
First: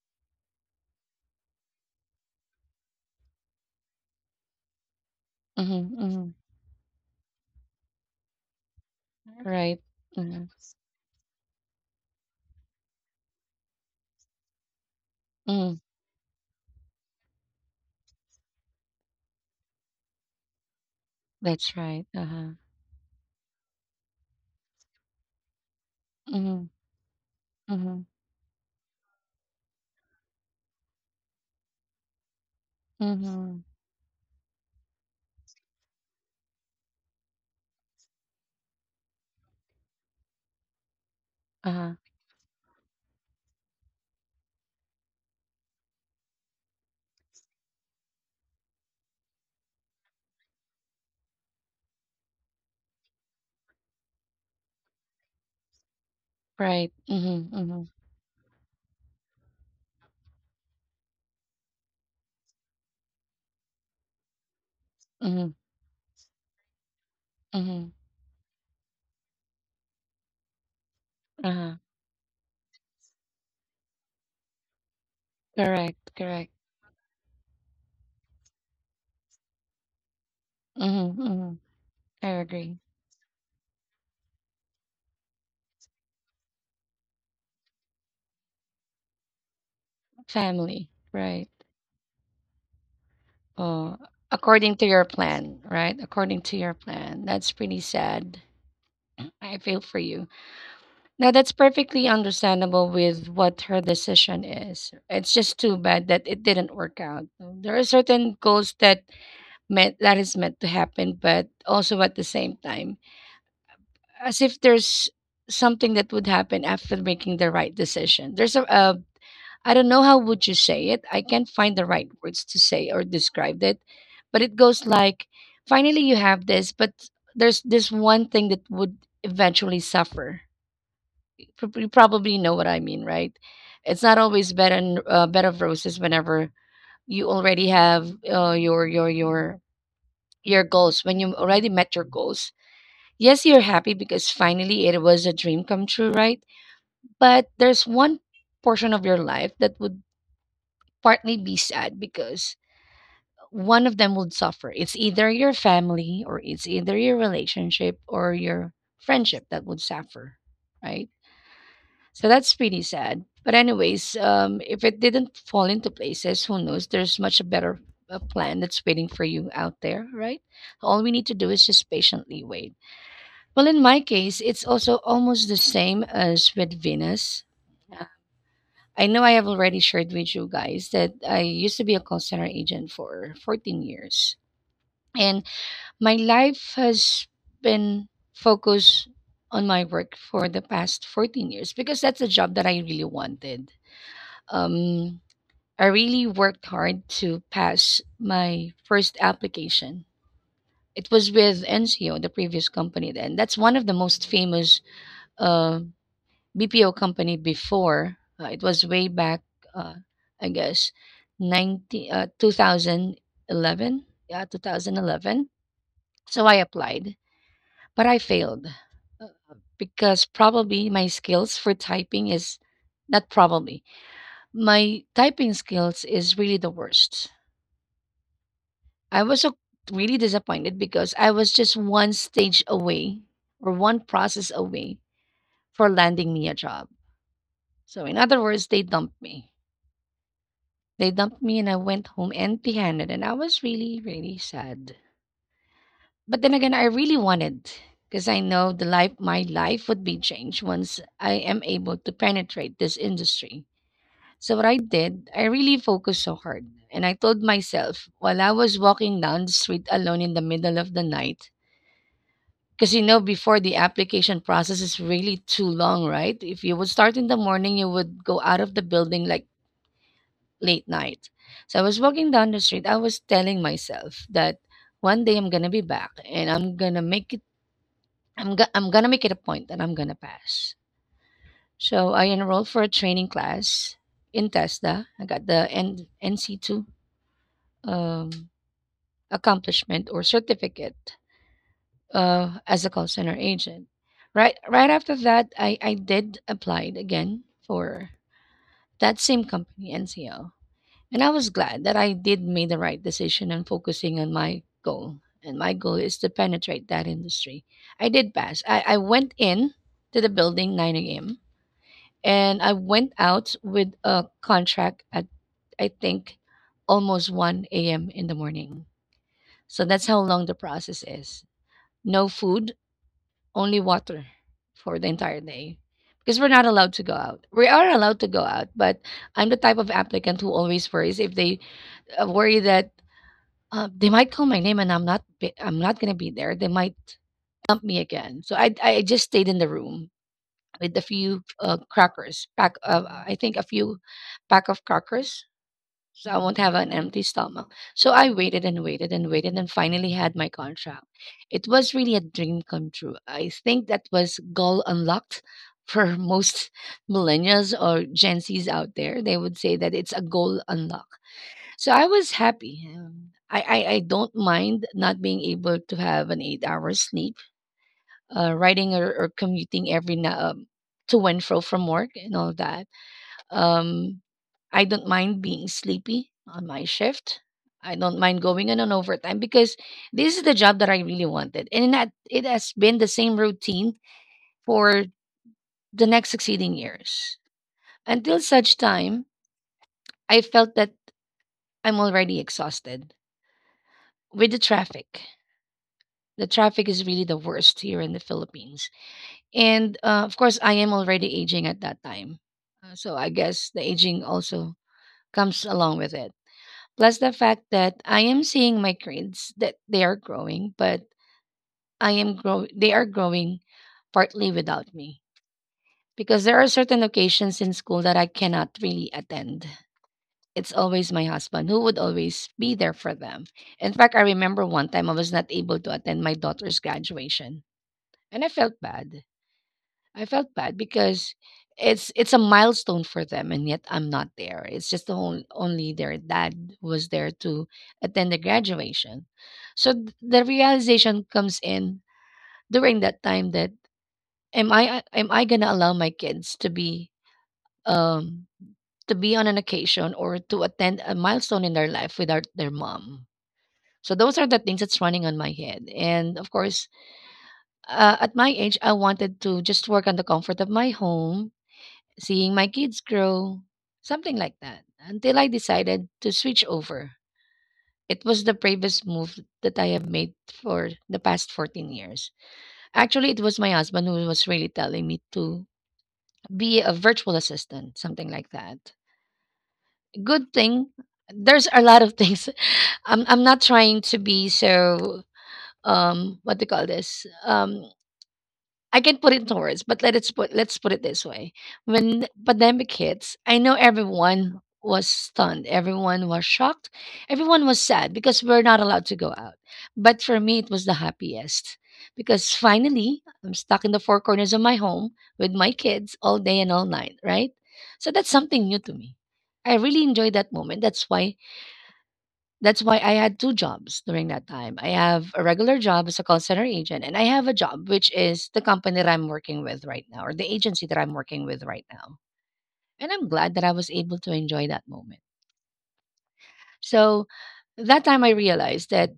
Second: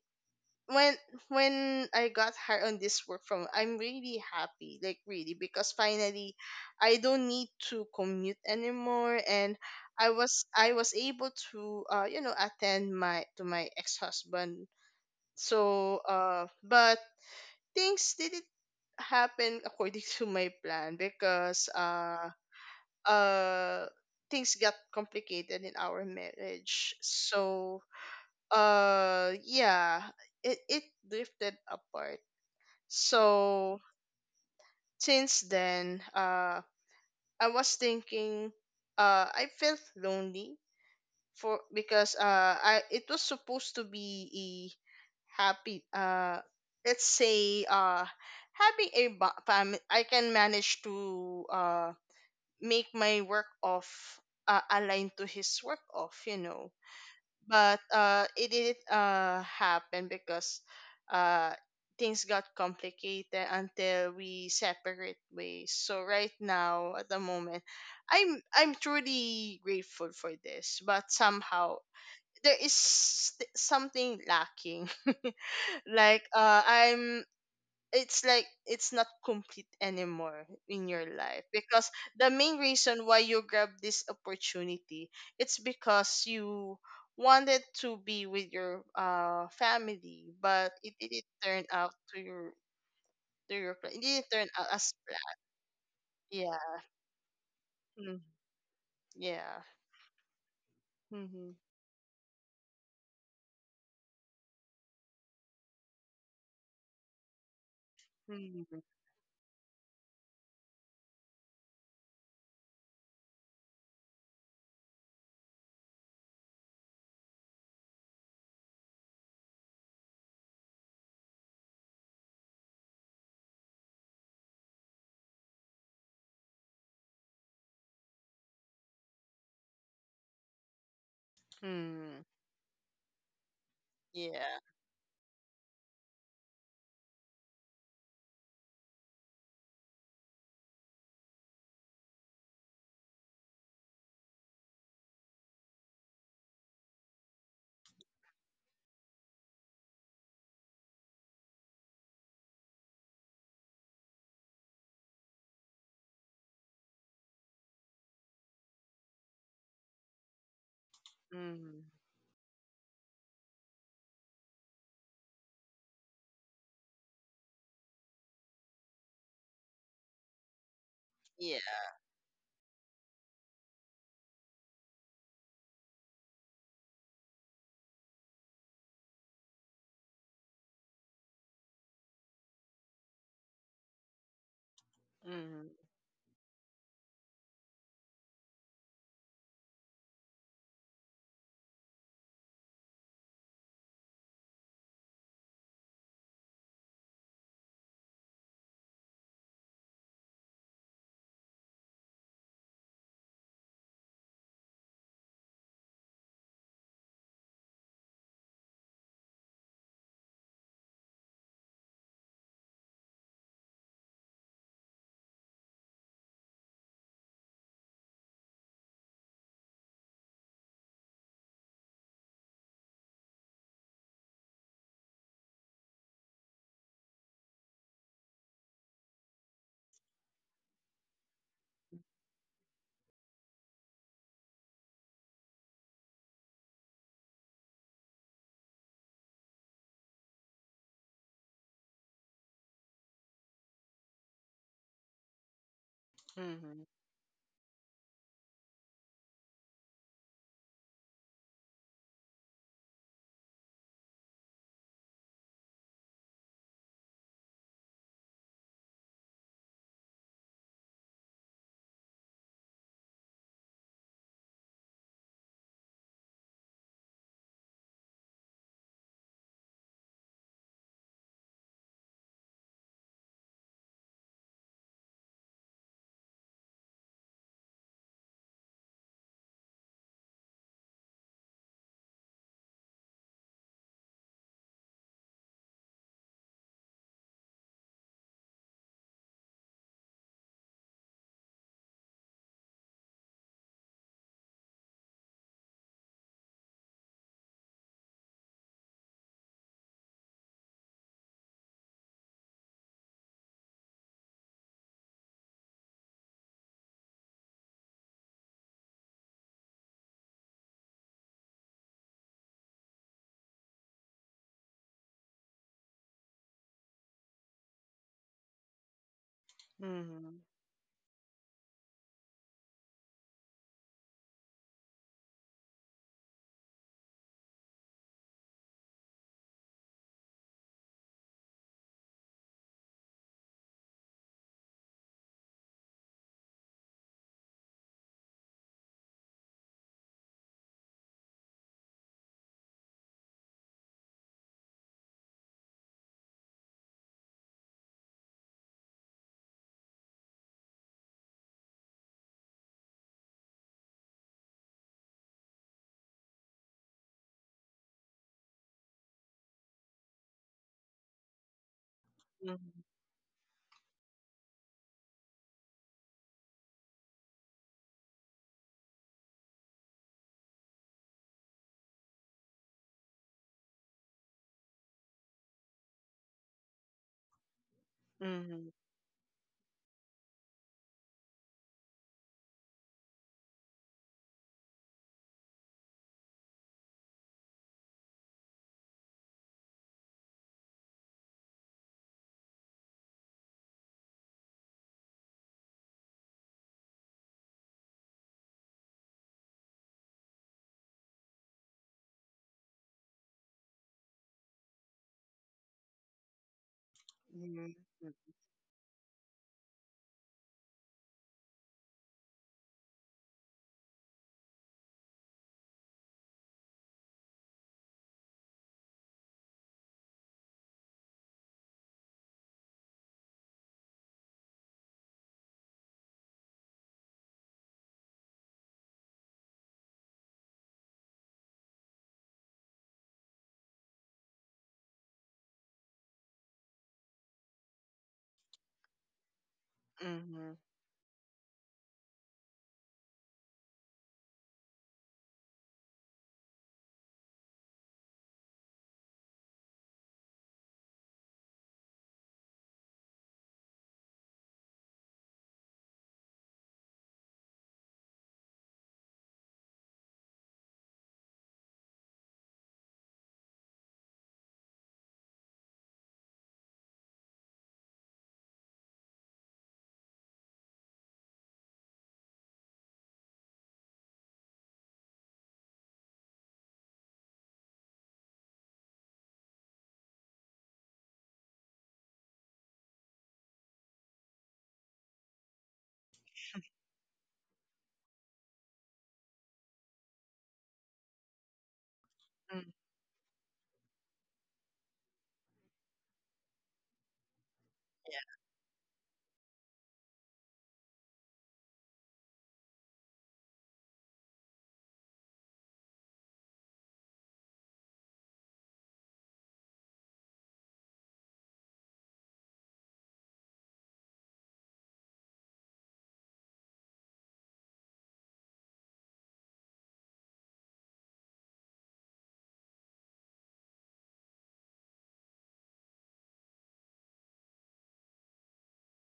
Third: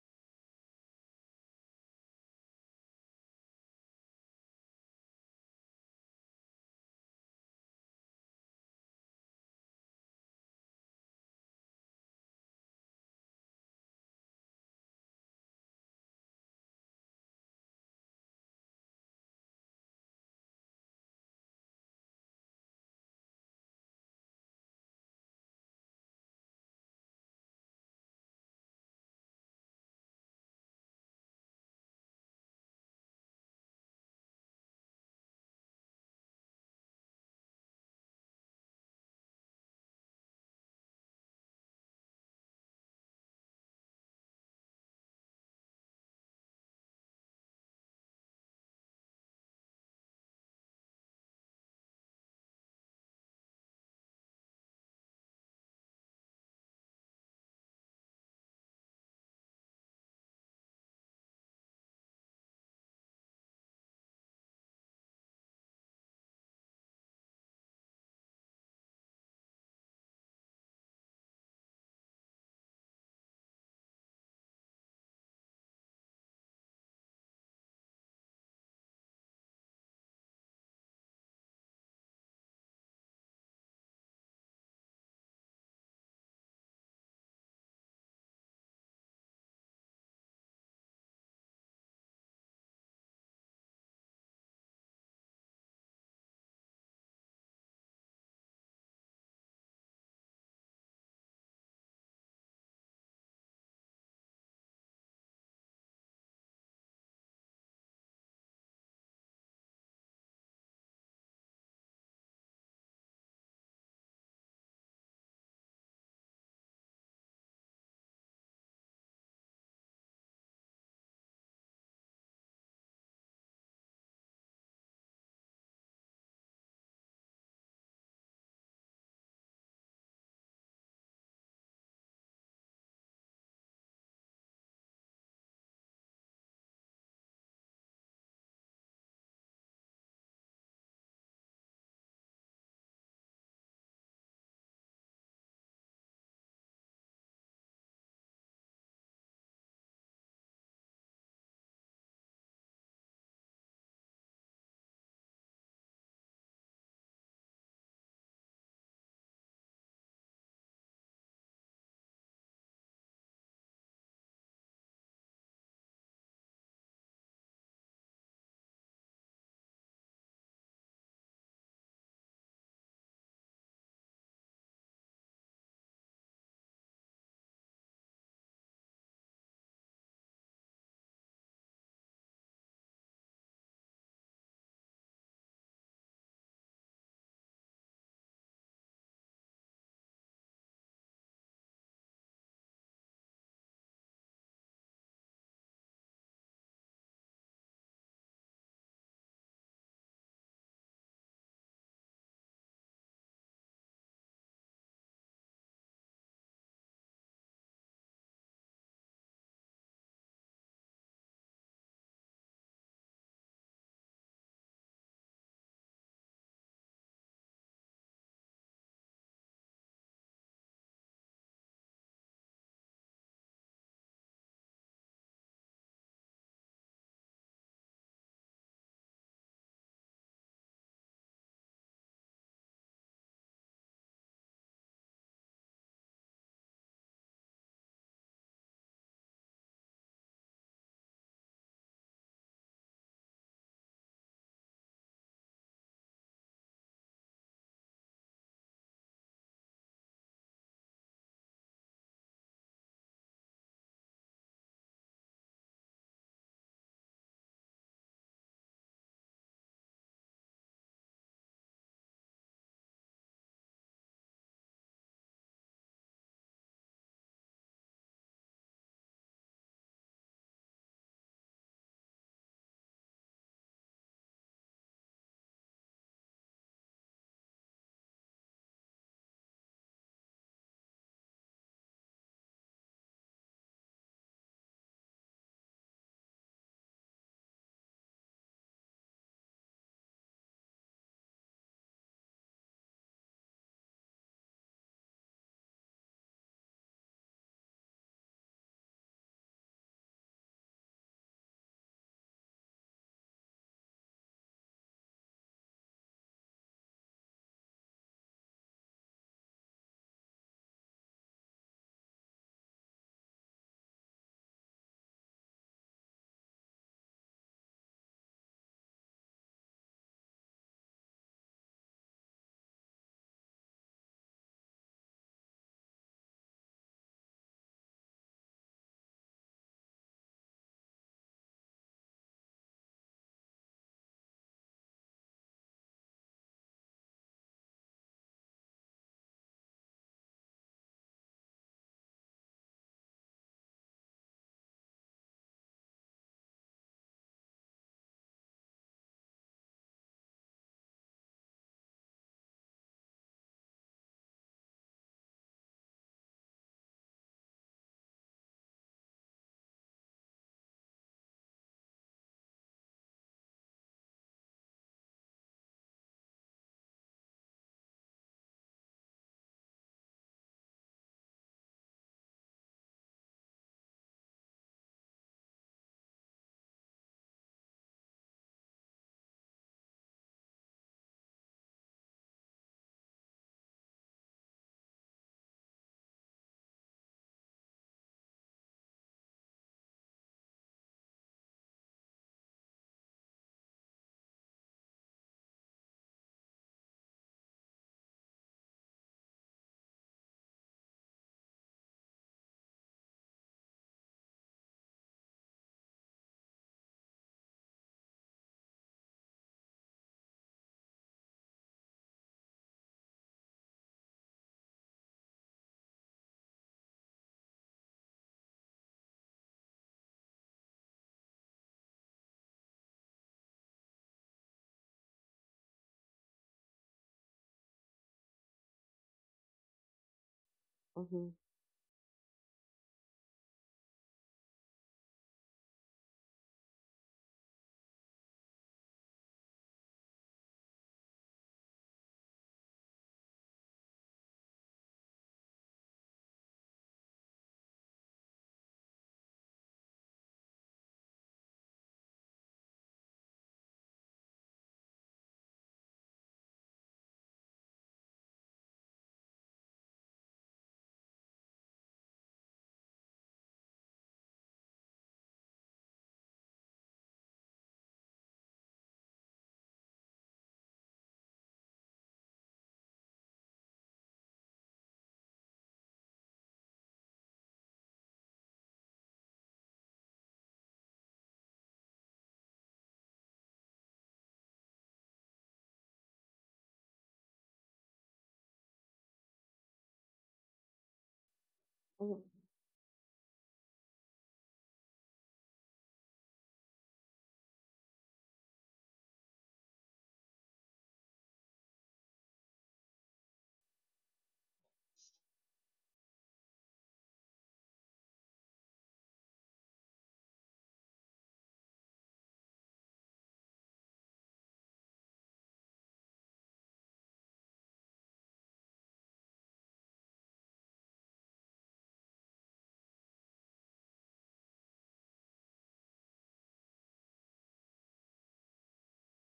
Speaker 2: when when I got hired on this work from, I'm really happy, like, really, because
Speaker 1: mhm, mhm.
Speaker 2: finally I don't need to commute anymore, and
Speaker 1: Right.
Speaker 2: I was
Speaker 1: Mhm,
Speaker 2: I was able to attend my to my ex husband.
Speaker 1: mhm.
Speaker 2: But things didn't happen according to my plan, because
Speaker 1: That's right. Uh-huh.
Speaker 2: uh things got complicated in our
Speaker 1: Mhm,
Speaker 2: marriage. So
Speaker 1: mhm,
Speaker 2: uh yeah, it drifted apart,
Speaker 1: mhm.
Speaker 2: so since then, I was thinking, I felt lonely, for
Speaker 1: Uh-huh.
Speaker 2: because I it was supposed to be a happy, let's say having a ba- fam- I can manage to make my work off, align to his work off,
Speaker 1: Right. Mhm,
Speaker 2: but
Speaker 1: mhm,
Speaker 2: it didn't happen, because uh, things got complicated until we separate
Speaker 1: mhm,
Speaker 2: ways. So right now, at the moment,
Speaker 1: mhm.
Speaker 2: I'm truly grateful for this, but somehow
Speaker 1: Uh-huh.
Speaker 2: there is something lacking.
Speaker 1: Correct,
Speaker 2: like
Speaker 1: correct.
Speaker 2: I'm It's like it's not complete anymore in your
Speaker 1: Mhm,
Speaker 2: life,
Speaker 1: mhm.
Speaker 2: because the
Speaker 1: I
Speaker 2: main
Speaker 1: agree.
Speaker 2: reason why you grab this opportunity, it's because you wanted to be with your family, but it
Speaker 1: Family.
Speaker 2: didn't
Speaker 1: Right.
Speaker 2: turn out to your plan it
Speaker 1: Oh,
Speaker 2: didn't turn out
Speaker 1: according
Speaker 2: as
Speaker 1: to your
Speaker 2: planned.
Speaker 1: plan, right? According to your
Speaker 2: Yeah.
Speaker 1: plan. That's pretty
Speaker 2: Mm.
Speaker 1: sad. I
Speaker 2: Yeah.
Speaker 1: feel for you. Now
Speaker 2: Mm-hmm.
Speaker 1: that's perfectly understandable with what her decision is. It's just too bad that it didn't work out. There are certain goals
Speaker 2: Mm-hmm.
Speaker 1: that meant that is meant to happen, but also at the same time, as if there's something that would happen after making the right decision. There's a I don't know how would you say it. I can't find the right words to say or describe it, but it goes like, finally you have this, but there's this one thing that would eventually suffer you
Speaker 2: Mm-hmm.
Speaker 1: probably know what I mean, right? It's not always
Speaker 2: Yeah.
Speaker 1: bed and bed of roses whenever you already have your goals when you already met your goals. Yes, you're happy because finally it was a dream come true, right? But there's one portion of your life that would partly be sad because one of them would suffer. It's either your family or it's either your relationship or your friendship that would suffer, right?
Speaker 2: Mm-hmm.
Speaker 1: So that's pretty sad. But anyways, if it didn't fall into places, who knows? There's much a better plan that's waiting for you out there, right? All we need to do is
Speaker 2: Yeah.
Speaker 1: just patiently wait. Well, in my case, it's also almost the same as with Venus. Uh, I know I have already shared with you guys that I used to be a call center agent for 14 years, and
Speaker 2: Mm-hmm.
Speaker 1: my life has been focused on my work for the past 14 years because that's a job that I really wanted. Um, I really worked hard to pass my first application. It was with NCO, the previous company then. That's one of the most famous uh, BPO company before. It was way back, uh, I guess, 90, 2011. Yeah, 2011. So I applied, but I failed uh, because probably my skills for typing is not probably my typing skills is really the worst I was so really disappointed because I was just one stage away or one process away for landing me a job. So, in other words, they dumped me. They dumped me and I went home empty handed. And I was really, really sad. But then again,
Speaker 2: Mm-hmm.
Speaker 1: I really wanted because I know my life would be changed once I am able to penetrate this industry. So, what I did, I really focused so hard. And I told myself while I was walking down the street alone in the middle of the night, because you know, before the application process is really too long, right? If you would start in the morning, you would go out of the building like late night. So I was walking down the street. I was telling myself that one day I'm gonna be back and I'm gonna make it. I'm gonna make it a point that I'm gonna pass. So I enrolled for a training class in TESDA. I got the NC2 um, accomplishment or certificate as a call center agent. Right after that, I did applied again for that same company, NCL. And I was glad that I did make the right decision and focusing on my goal. And my goal is to penetrate that industry. I did pass. I went in to the building 9 a.m. and I went out with a contract at I think almost 1 a.m. in the morning. So that's how
Speaker 2: Mm-hmm.
Speaker 1: long the process is. No food, only water for the entire day because we're not allowed to go out. We are allowed to go out, but I'm the type of applicant who always worries if they worry that they might call my name and I'm not going to be there. They might dump me again. So I just stayed in the room with a few crackers pack. Of, I think a few pack of crackers so I won't have an empty stomach. So I waited and waited and waited and finally had my contract. It was really a dream come true. I think that was goal unlocked for most millennials or Gen Zs out there. They would say that it's a goal unlock. So I was
Speaker 2: Mm-hmm.
Speaker 1: happy. I don't mind not being able to have an 8 hour sleep, riding or commuting every to and fro from work and all that. Um, I don't mind being sleepy on my shift. I don't mind
Speaker 2: Mm-hmm.
Speaker 1: going in on overtime because this is the job that I really wanted. And that it has been the same routine for the next succeeding years. Until such time, I felt that I'm already exhausted with the traffic. The traffic is really the worst here in the Philippines. And of course, I am already aging at that time. So I guess the aging also comes along with it. Plus the
Speaker 2: Mm-hmm.
Speaker 1: fact that I am seeing my grades that they are growing, but I am grow they are growing partly without me because there are certain occasions in school that I cannot really attend. It's always my husband who would always be there for them. In fact, I remember one time I was not able to attend my daughter's graduation and I felt bad
Speaker 3: Mm-hmm.
Speaker 1: because it's a milestone for them, and yet I'm not there. It's just the only their dad was there to attend the graduation. So the
Speaker 2: Mm-hmm.
Speaker 1: realization comes in during that time that am I gonna allow my kids um to be on an occasion or to attend a milestone in their life without their mom. So those are the things that's running on my head, and of course, at my age, I wanted to just work on the comfort of my home seeing my kids grow, something like that, until I decided to switch over. It was the bravest move that I have made for the past 14 years. Actually, it was my husband who was really telling me to be a virtual assistant, something like that. Good thing, there's a lot of things. I'm not trying to be so, what do you call this? I can put it into words, but let's put it this way.
Speaker 3: Mm-hmm.
Speaker 1: When the
Speaker 2: Mm-hmm.
Speaker 1: pandemic hits, I know everyone was stunned, everyone was shocked, everyone was sad
Speaker 2: Yeah.
Speaker 1: because we're not allowed to go out. But for me, it was the happiest because finally I'm stuck in the four corners of my home with my kids all day and all night, right? So that's something new to me. I really enjoyed that moment. That's why I had 2 jobs during that time. I have a regular job as a call center agent, and I have a job, which is the company that I'm working with right now or the agency that I'm working with right now. And I'm glad that I was able to enjoy that moment. So that time I realized that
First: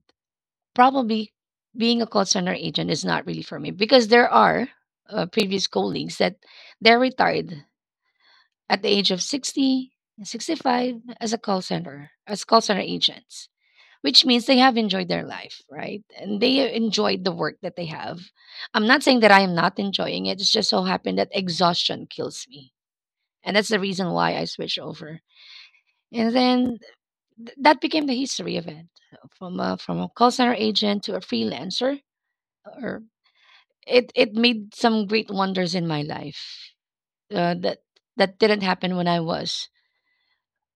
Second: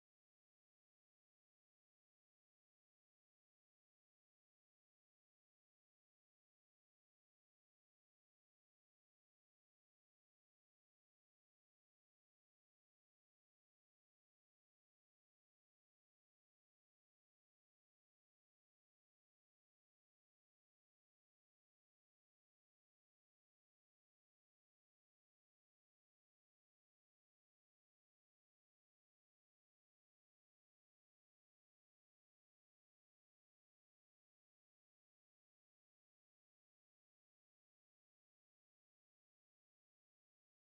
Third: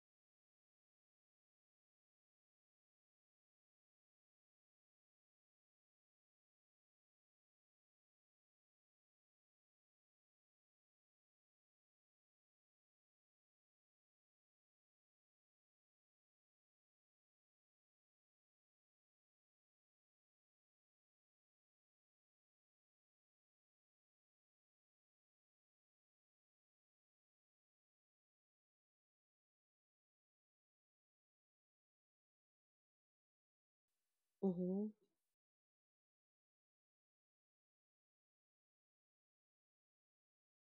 Speaker 1: probably being a call center agent is not really for me because there are previous colleagues that they're retired at the age of 60, 65 as a call center, as call center agents which means they have enjoyed their life, right? And they enjoyed the work that they have. I'm not saying that I am not enjoying it. It's just so happened that exhaustion kills me. And that's the reason why I switched over. And then that became the history of it from from a call center agent to a freelancer. Or it made
Speaker 3: Hmm.
Speaker 1: some great wonders in my life that, that didn't happen when I was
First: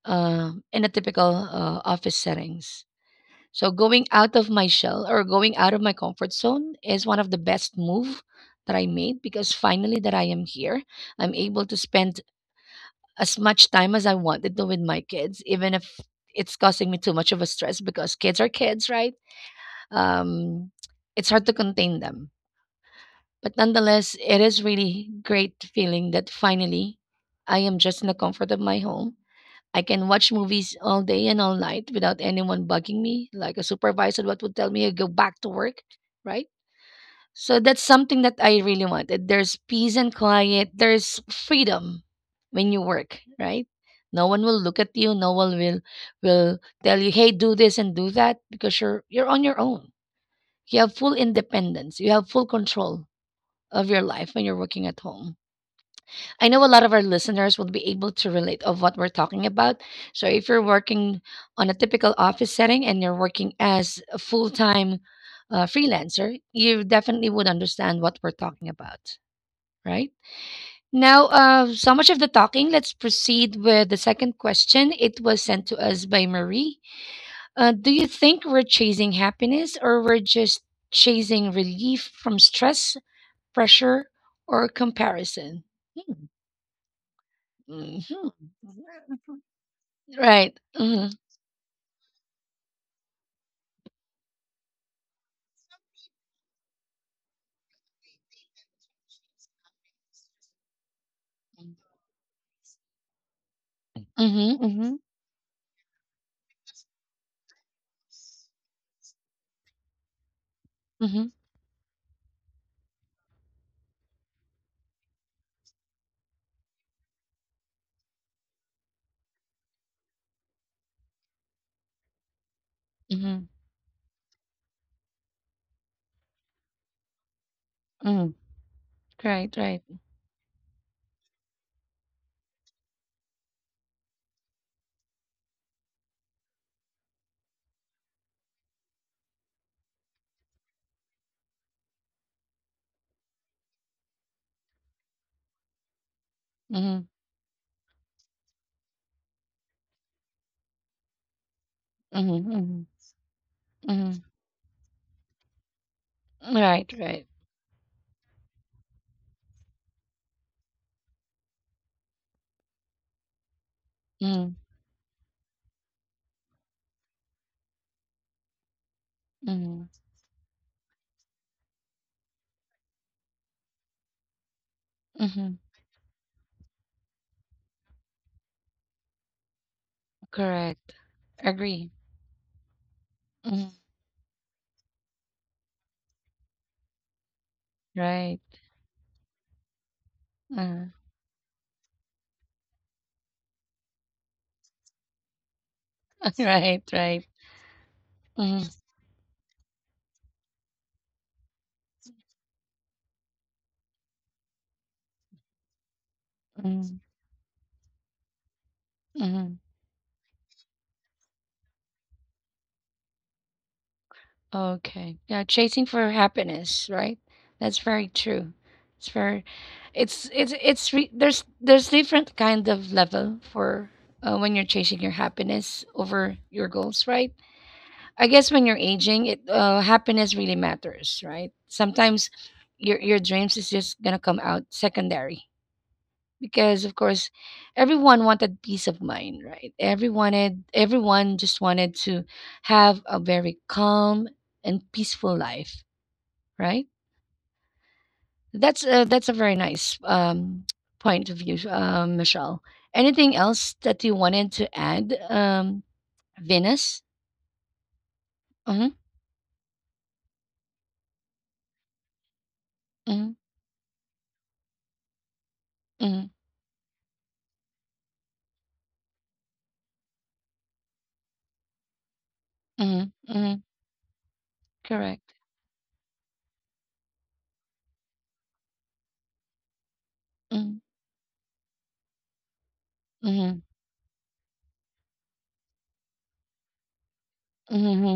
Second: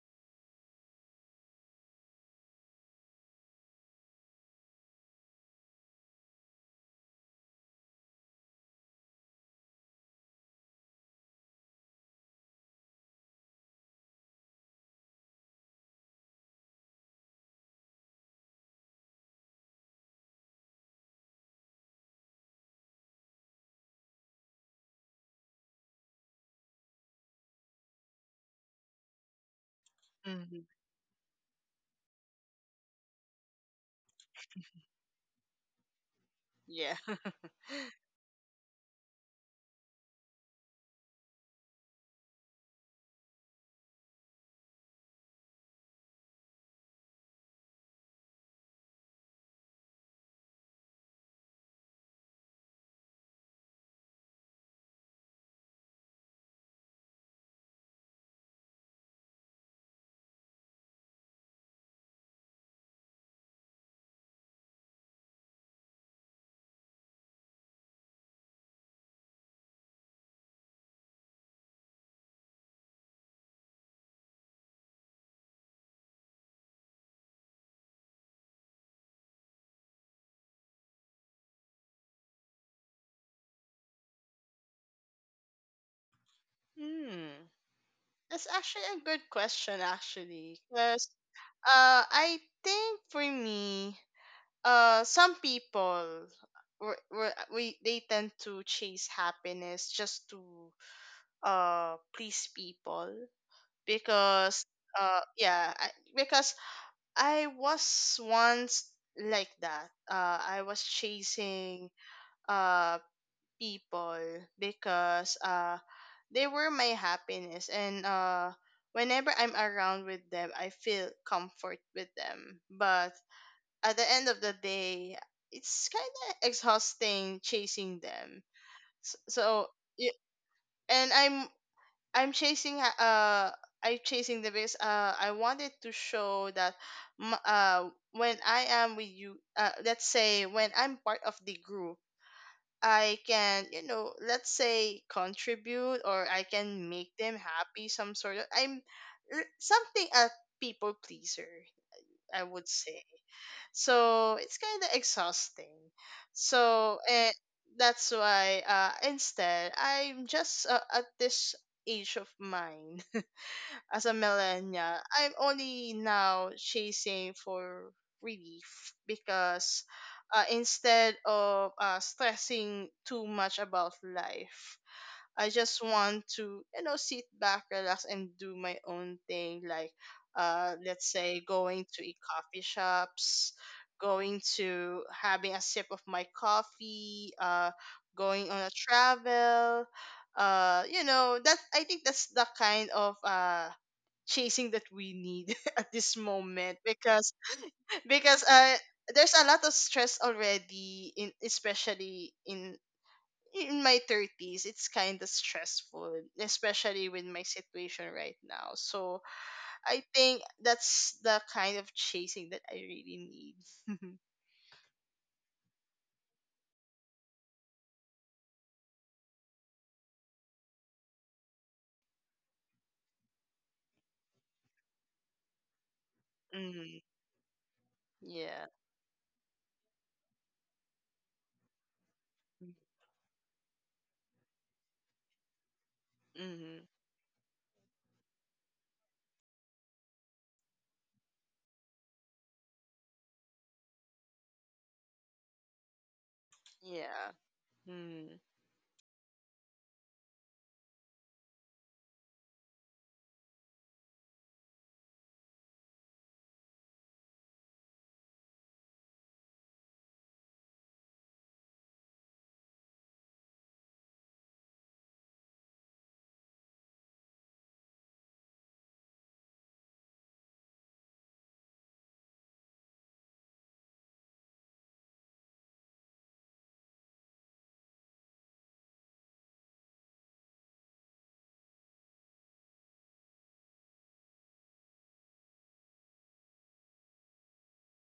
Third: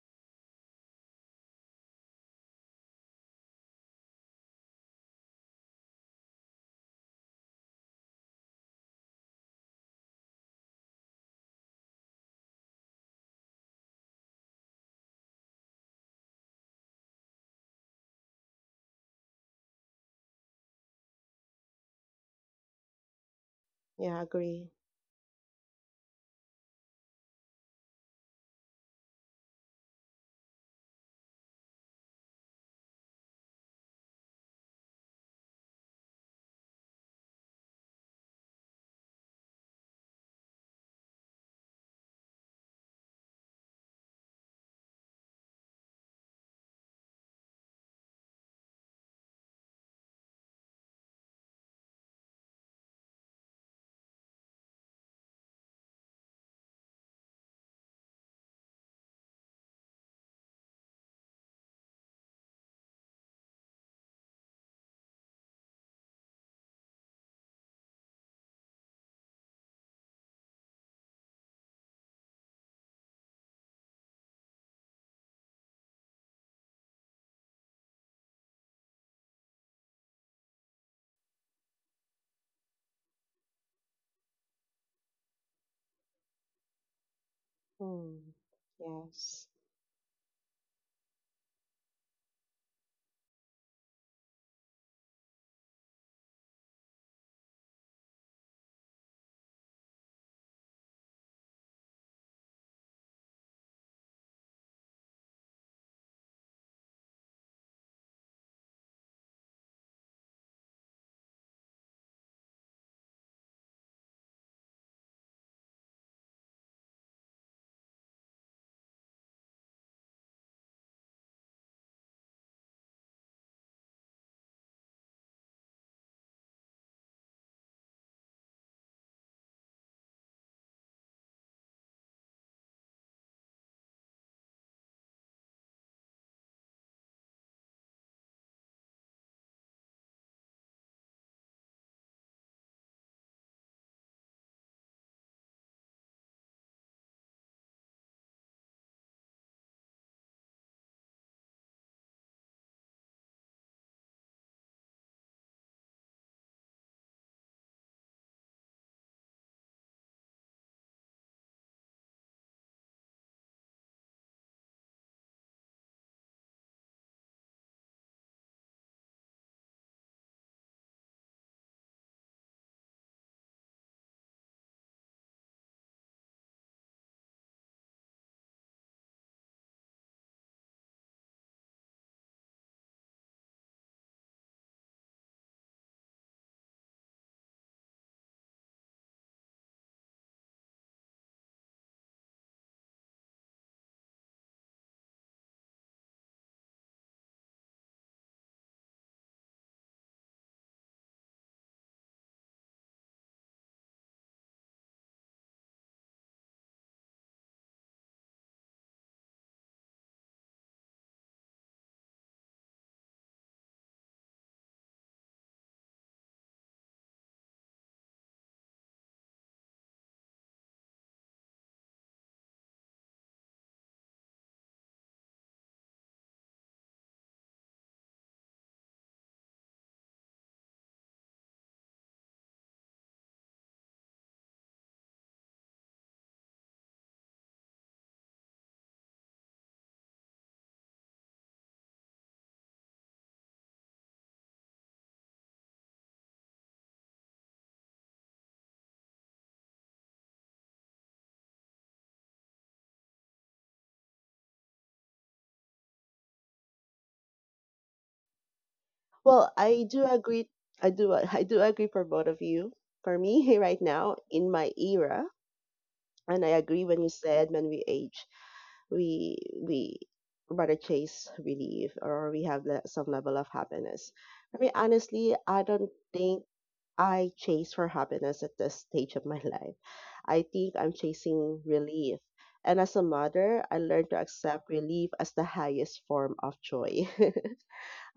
Speaker 1: in a typical office settings. So going out of my shell or going out of my comfort zone is one of the best move that I made because finally that I am here, I'm able to spend as much time as I wanted to with my kids, even if it's causing me too much of a stress because kids are kids, right? Um, it's hard to contain them. But nonetheless,
Speaker 3: Yeah, I
Speaker 1: it is
Speaker 3: agree.
Speaker 1: really great feeling that finally I am just in the comfort of my home. I can watch
Speaker 2: Mm-hmm.
Speaker 1: movies all day and all night without anyone bugging me, like a supervisor what would tell me to go back to work, right?
Speaker 2: Yeah.
Speaker 1: So that's something that I really wanted. There's peace and quiet. There's freedom when you work, right? No one will look at you. No one will tell you, "Hey, do this and do that," because you're on your own. You have full independence. You have full control of your life when you're working at home. I know a lot of our listeners will be able to relate of what we're talking about. So if you're working on a typical office setting and you're working as a full-time freelancer, you definitely would understand what we're talking about, right? Now, so much of the talking. Let's proceed with the second question. It was sent to us by Marie. Do you think we're chasing happiness or we're just chasing relief from stress, pressure, or comparison? Hmm.
Speaker 2: Hmm.
Speaker 1: Mhm.
Speaker 3: Hmm.
Speaker 2: That's actually a good
Speaker 3: Yes.
Speaker 2: question, actually.
Speaker 1: Right.
Speaker 2: Because
Speaker 1: Mhm.
Speaker 2: I think for me, some people were, we they tend to chase happiness just to please people,
Speaker 1: Mhm,
Speaker 2: because
Speaker 1: mhm,
Speaker 2: uh yeah I, because I was once like that. I was
Speaker 1: mhm,
Speaker 2: chasing uh people, because they were my happiness, and whenever I'm around with them I feel comfort with them, but
Speaker 1: mhm,
Speaker 2: at the end of the day it's kind of exhausting chasing
Speaker 1: mhm.
Speaker 2: them. S-
Speaker 1: Right,
Speaker 2: so
Speaker 1: right.
Speaker 2: y- and I'm chasing I'm chasing them, because I wanted to show that, when I am with you, let's say when I'm part of the group, I can, let's say, contribute, or I can
Speaker 1: Mhm,
Speaker 2: make them happy, some sort of, something, a people pleaser,
Speaker 1: mhm,
Speaker 2: I would
Speaker 1: mhm,
Speaker 2: say.
Speaker 1: mhm.
Speaker 2: So it's kind of exhausting.
Speaker 1: Right,
Speaker 2: So
Speaker 1: right.
Speaker 2: and that's why instead I'm just, at this age of mine, as a
Speaker 1: Mhm,
Speaker 2: millennial, I'm only now chasing for relief,
Speaker 1: mhm,
Speaker 2: because instead of stressing too much about life, I
Speaker 1: mhm.
Speaker 2: just want to, sit back, relax, and do my own thing. Like,
Speaker 1: Correct.
Speaker 2: let's say, going
Speaker 1: Agree.
Speaker 2: to a coffee shops,
Speaker 1: Mhm.
Speaker 2: going to having a sip of my coffee,
Speaker 1: Right.
Speaker 2: going on a travel.
Speaker 1: Uh,
Speaker 2: That I think that's the kind of chasing that we need at this moment,
Speaker 1: right, right.
Speaker 2: because because
Speaker 1: Mhm,
Speaker 2: uh there's a lot of stress already, in, especially in my 30s, it's kind of stressful,
Speaker 1: mhm,
Speaker 2: especially with my situation right now, so
Speaker 1: mhm.
Speaker 2: I think that's the kind of chasing that I really need.
Speaker 1: Okay. Yeah, chasing for happiness, right? That's very true. It's very, there's different kind of level for when you're chasing your happiness over your
Speaker 2: Mm-hmm.
Speaker 1: goals, right? I guess
Speaker 2: Yeah.
Speaker 1: when you're aging, it happiness really matters, right? Sometimes your dreams is just gonna come out secondary
Speaker 2: Mm-hmm.
Speaker 1: because of course everyone wanted peace of mind, right? Everyone, everyone just wanted to have a very calm and peaceful life, right?
Speaker 2: Yeah. Mm-hmm.
Speaker 1: That's that's a very nice point of view, Michelle. Anything else that you wanted to add, Venus? Mm-hmm,
Speaker 3: Well, I do agree. I do. I do agree for both of you. For
Speaker 1: mm-hmm,
Speaker 3: me, right now, in my era,
Speaker 1: mm-hmm,
Speaker 3: and I agree when you said when we age. we we rather chase relief or we have
Speaker 1: mm-hmm,
Speaker 3: some level of
Speaker 1: mm-hmm,
Speaker 3: happiness. I mean,
Speaker 1: correct,
Speaker 3: honestly, I don't think I chase for happiness at this stage of my life. I
Speaker 1: mm-hmm,
Speaker 3: think I'm chasing relief. And as a
Speaker 1: mm-hmm,
Speaker 3: mother, I learned to accept relief as the highest form of joy.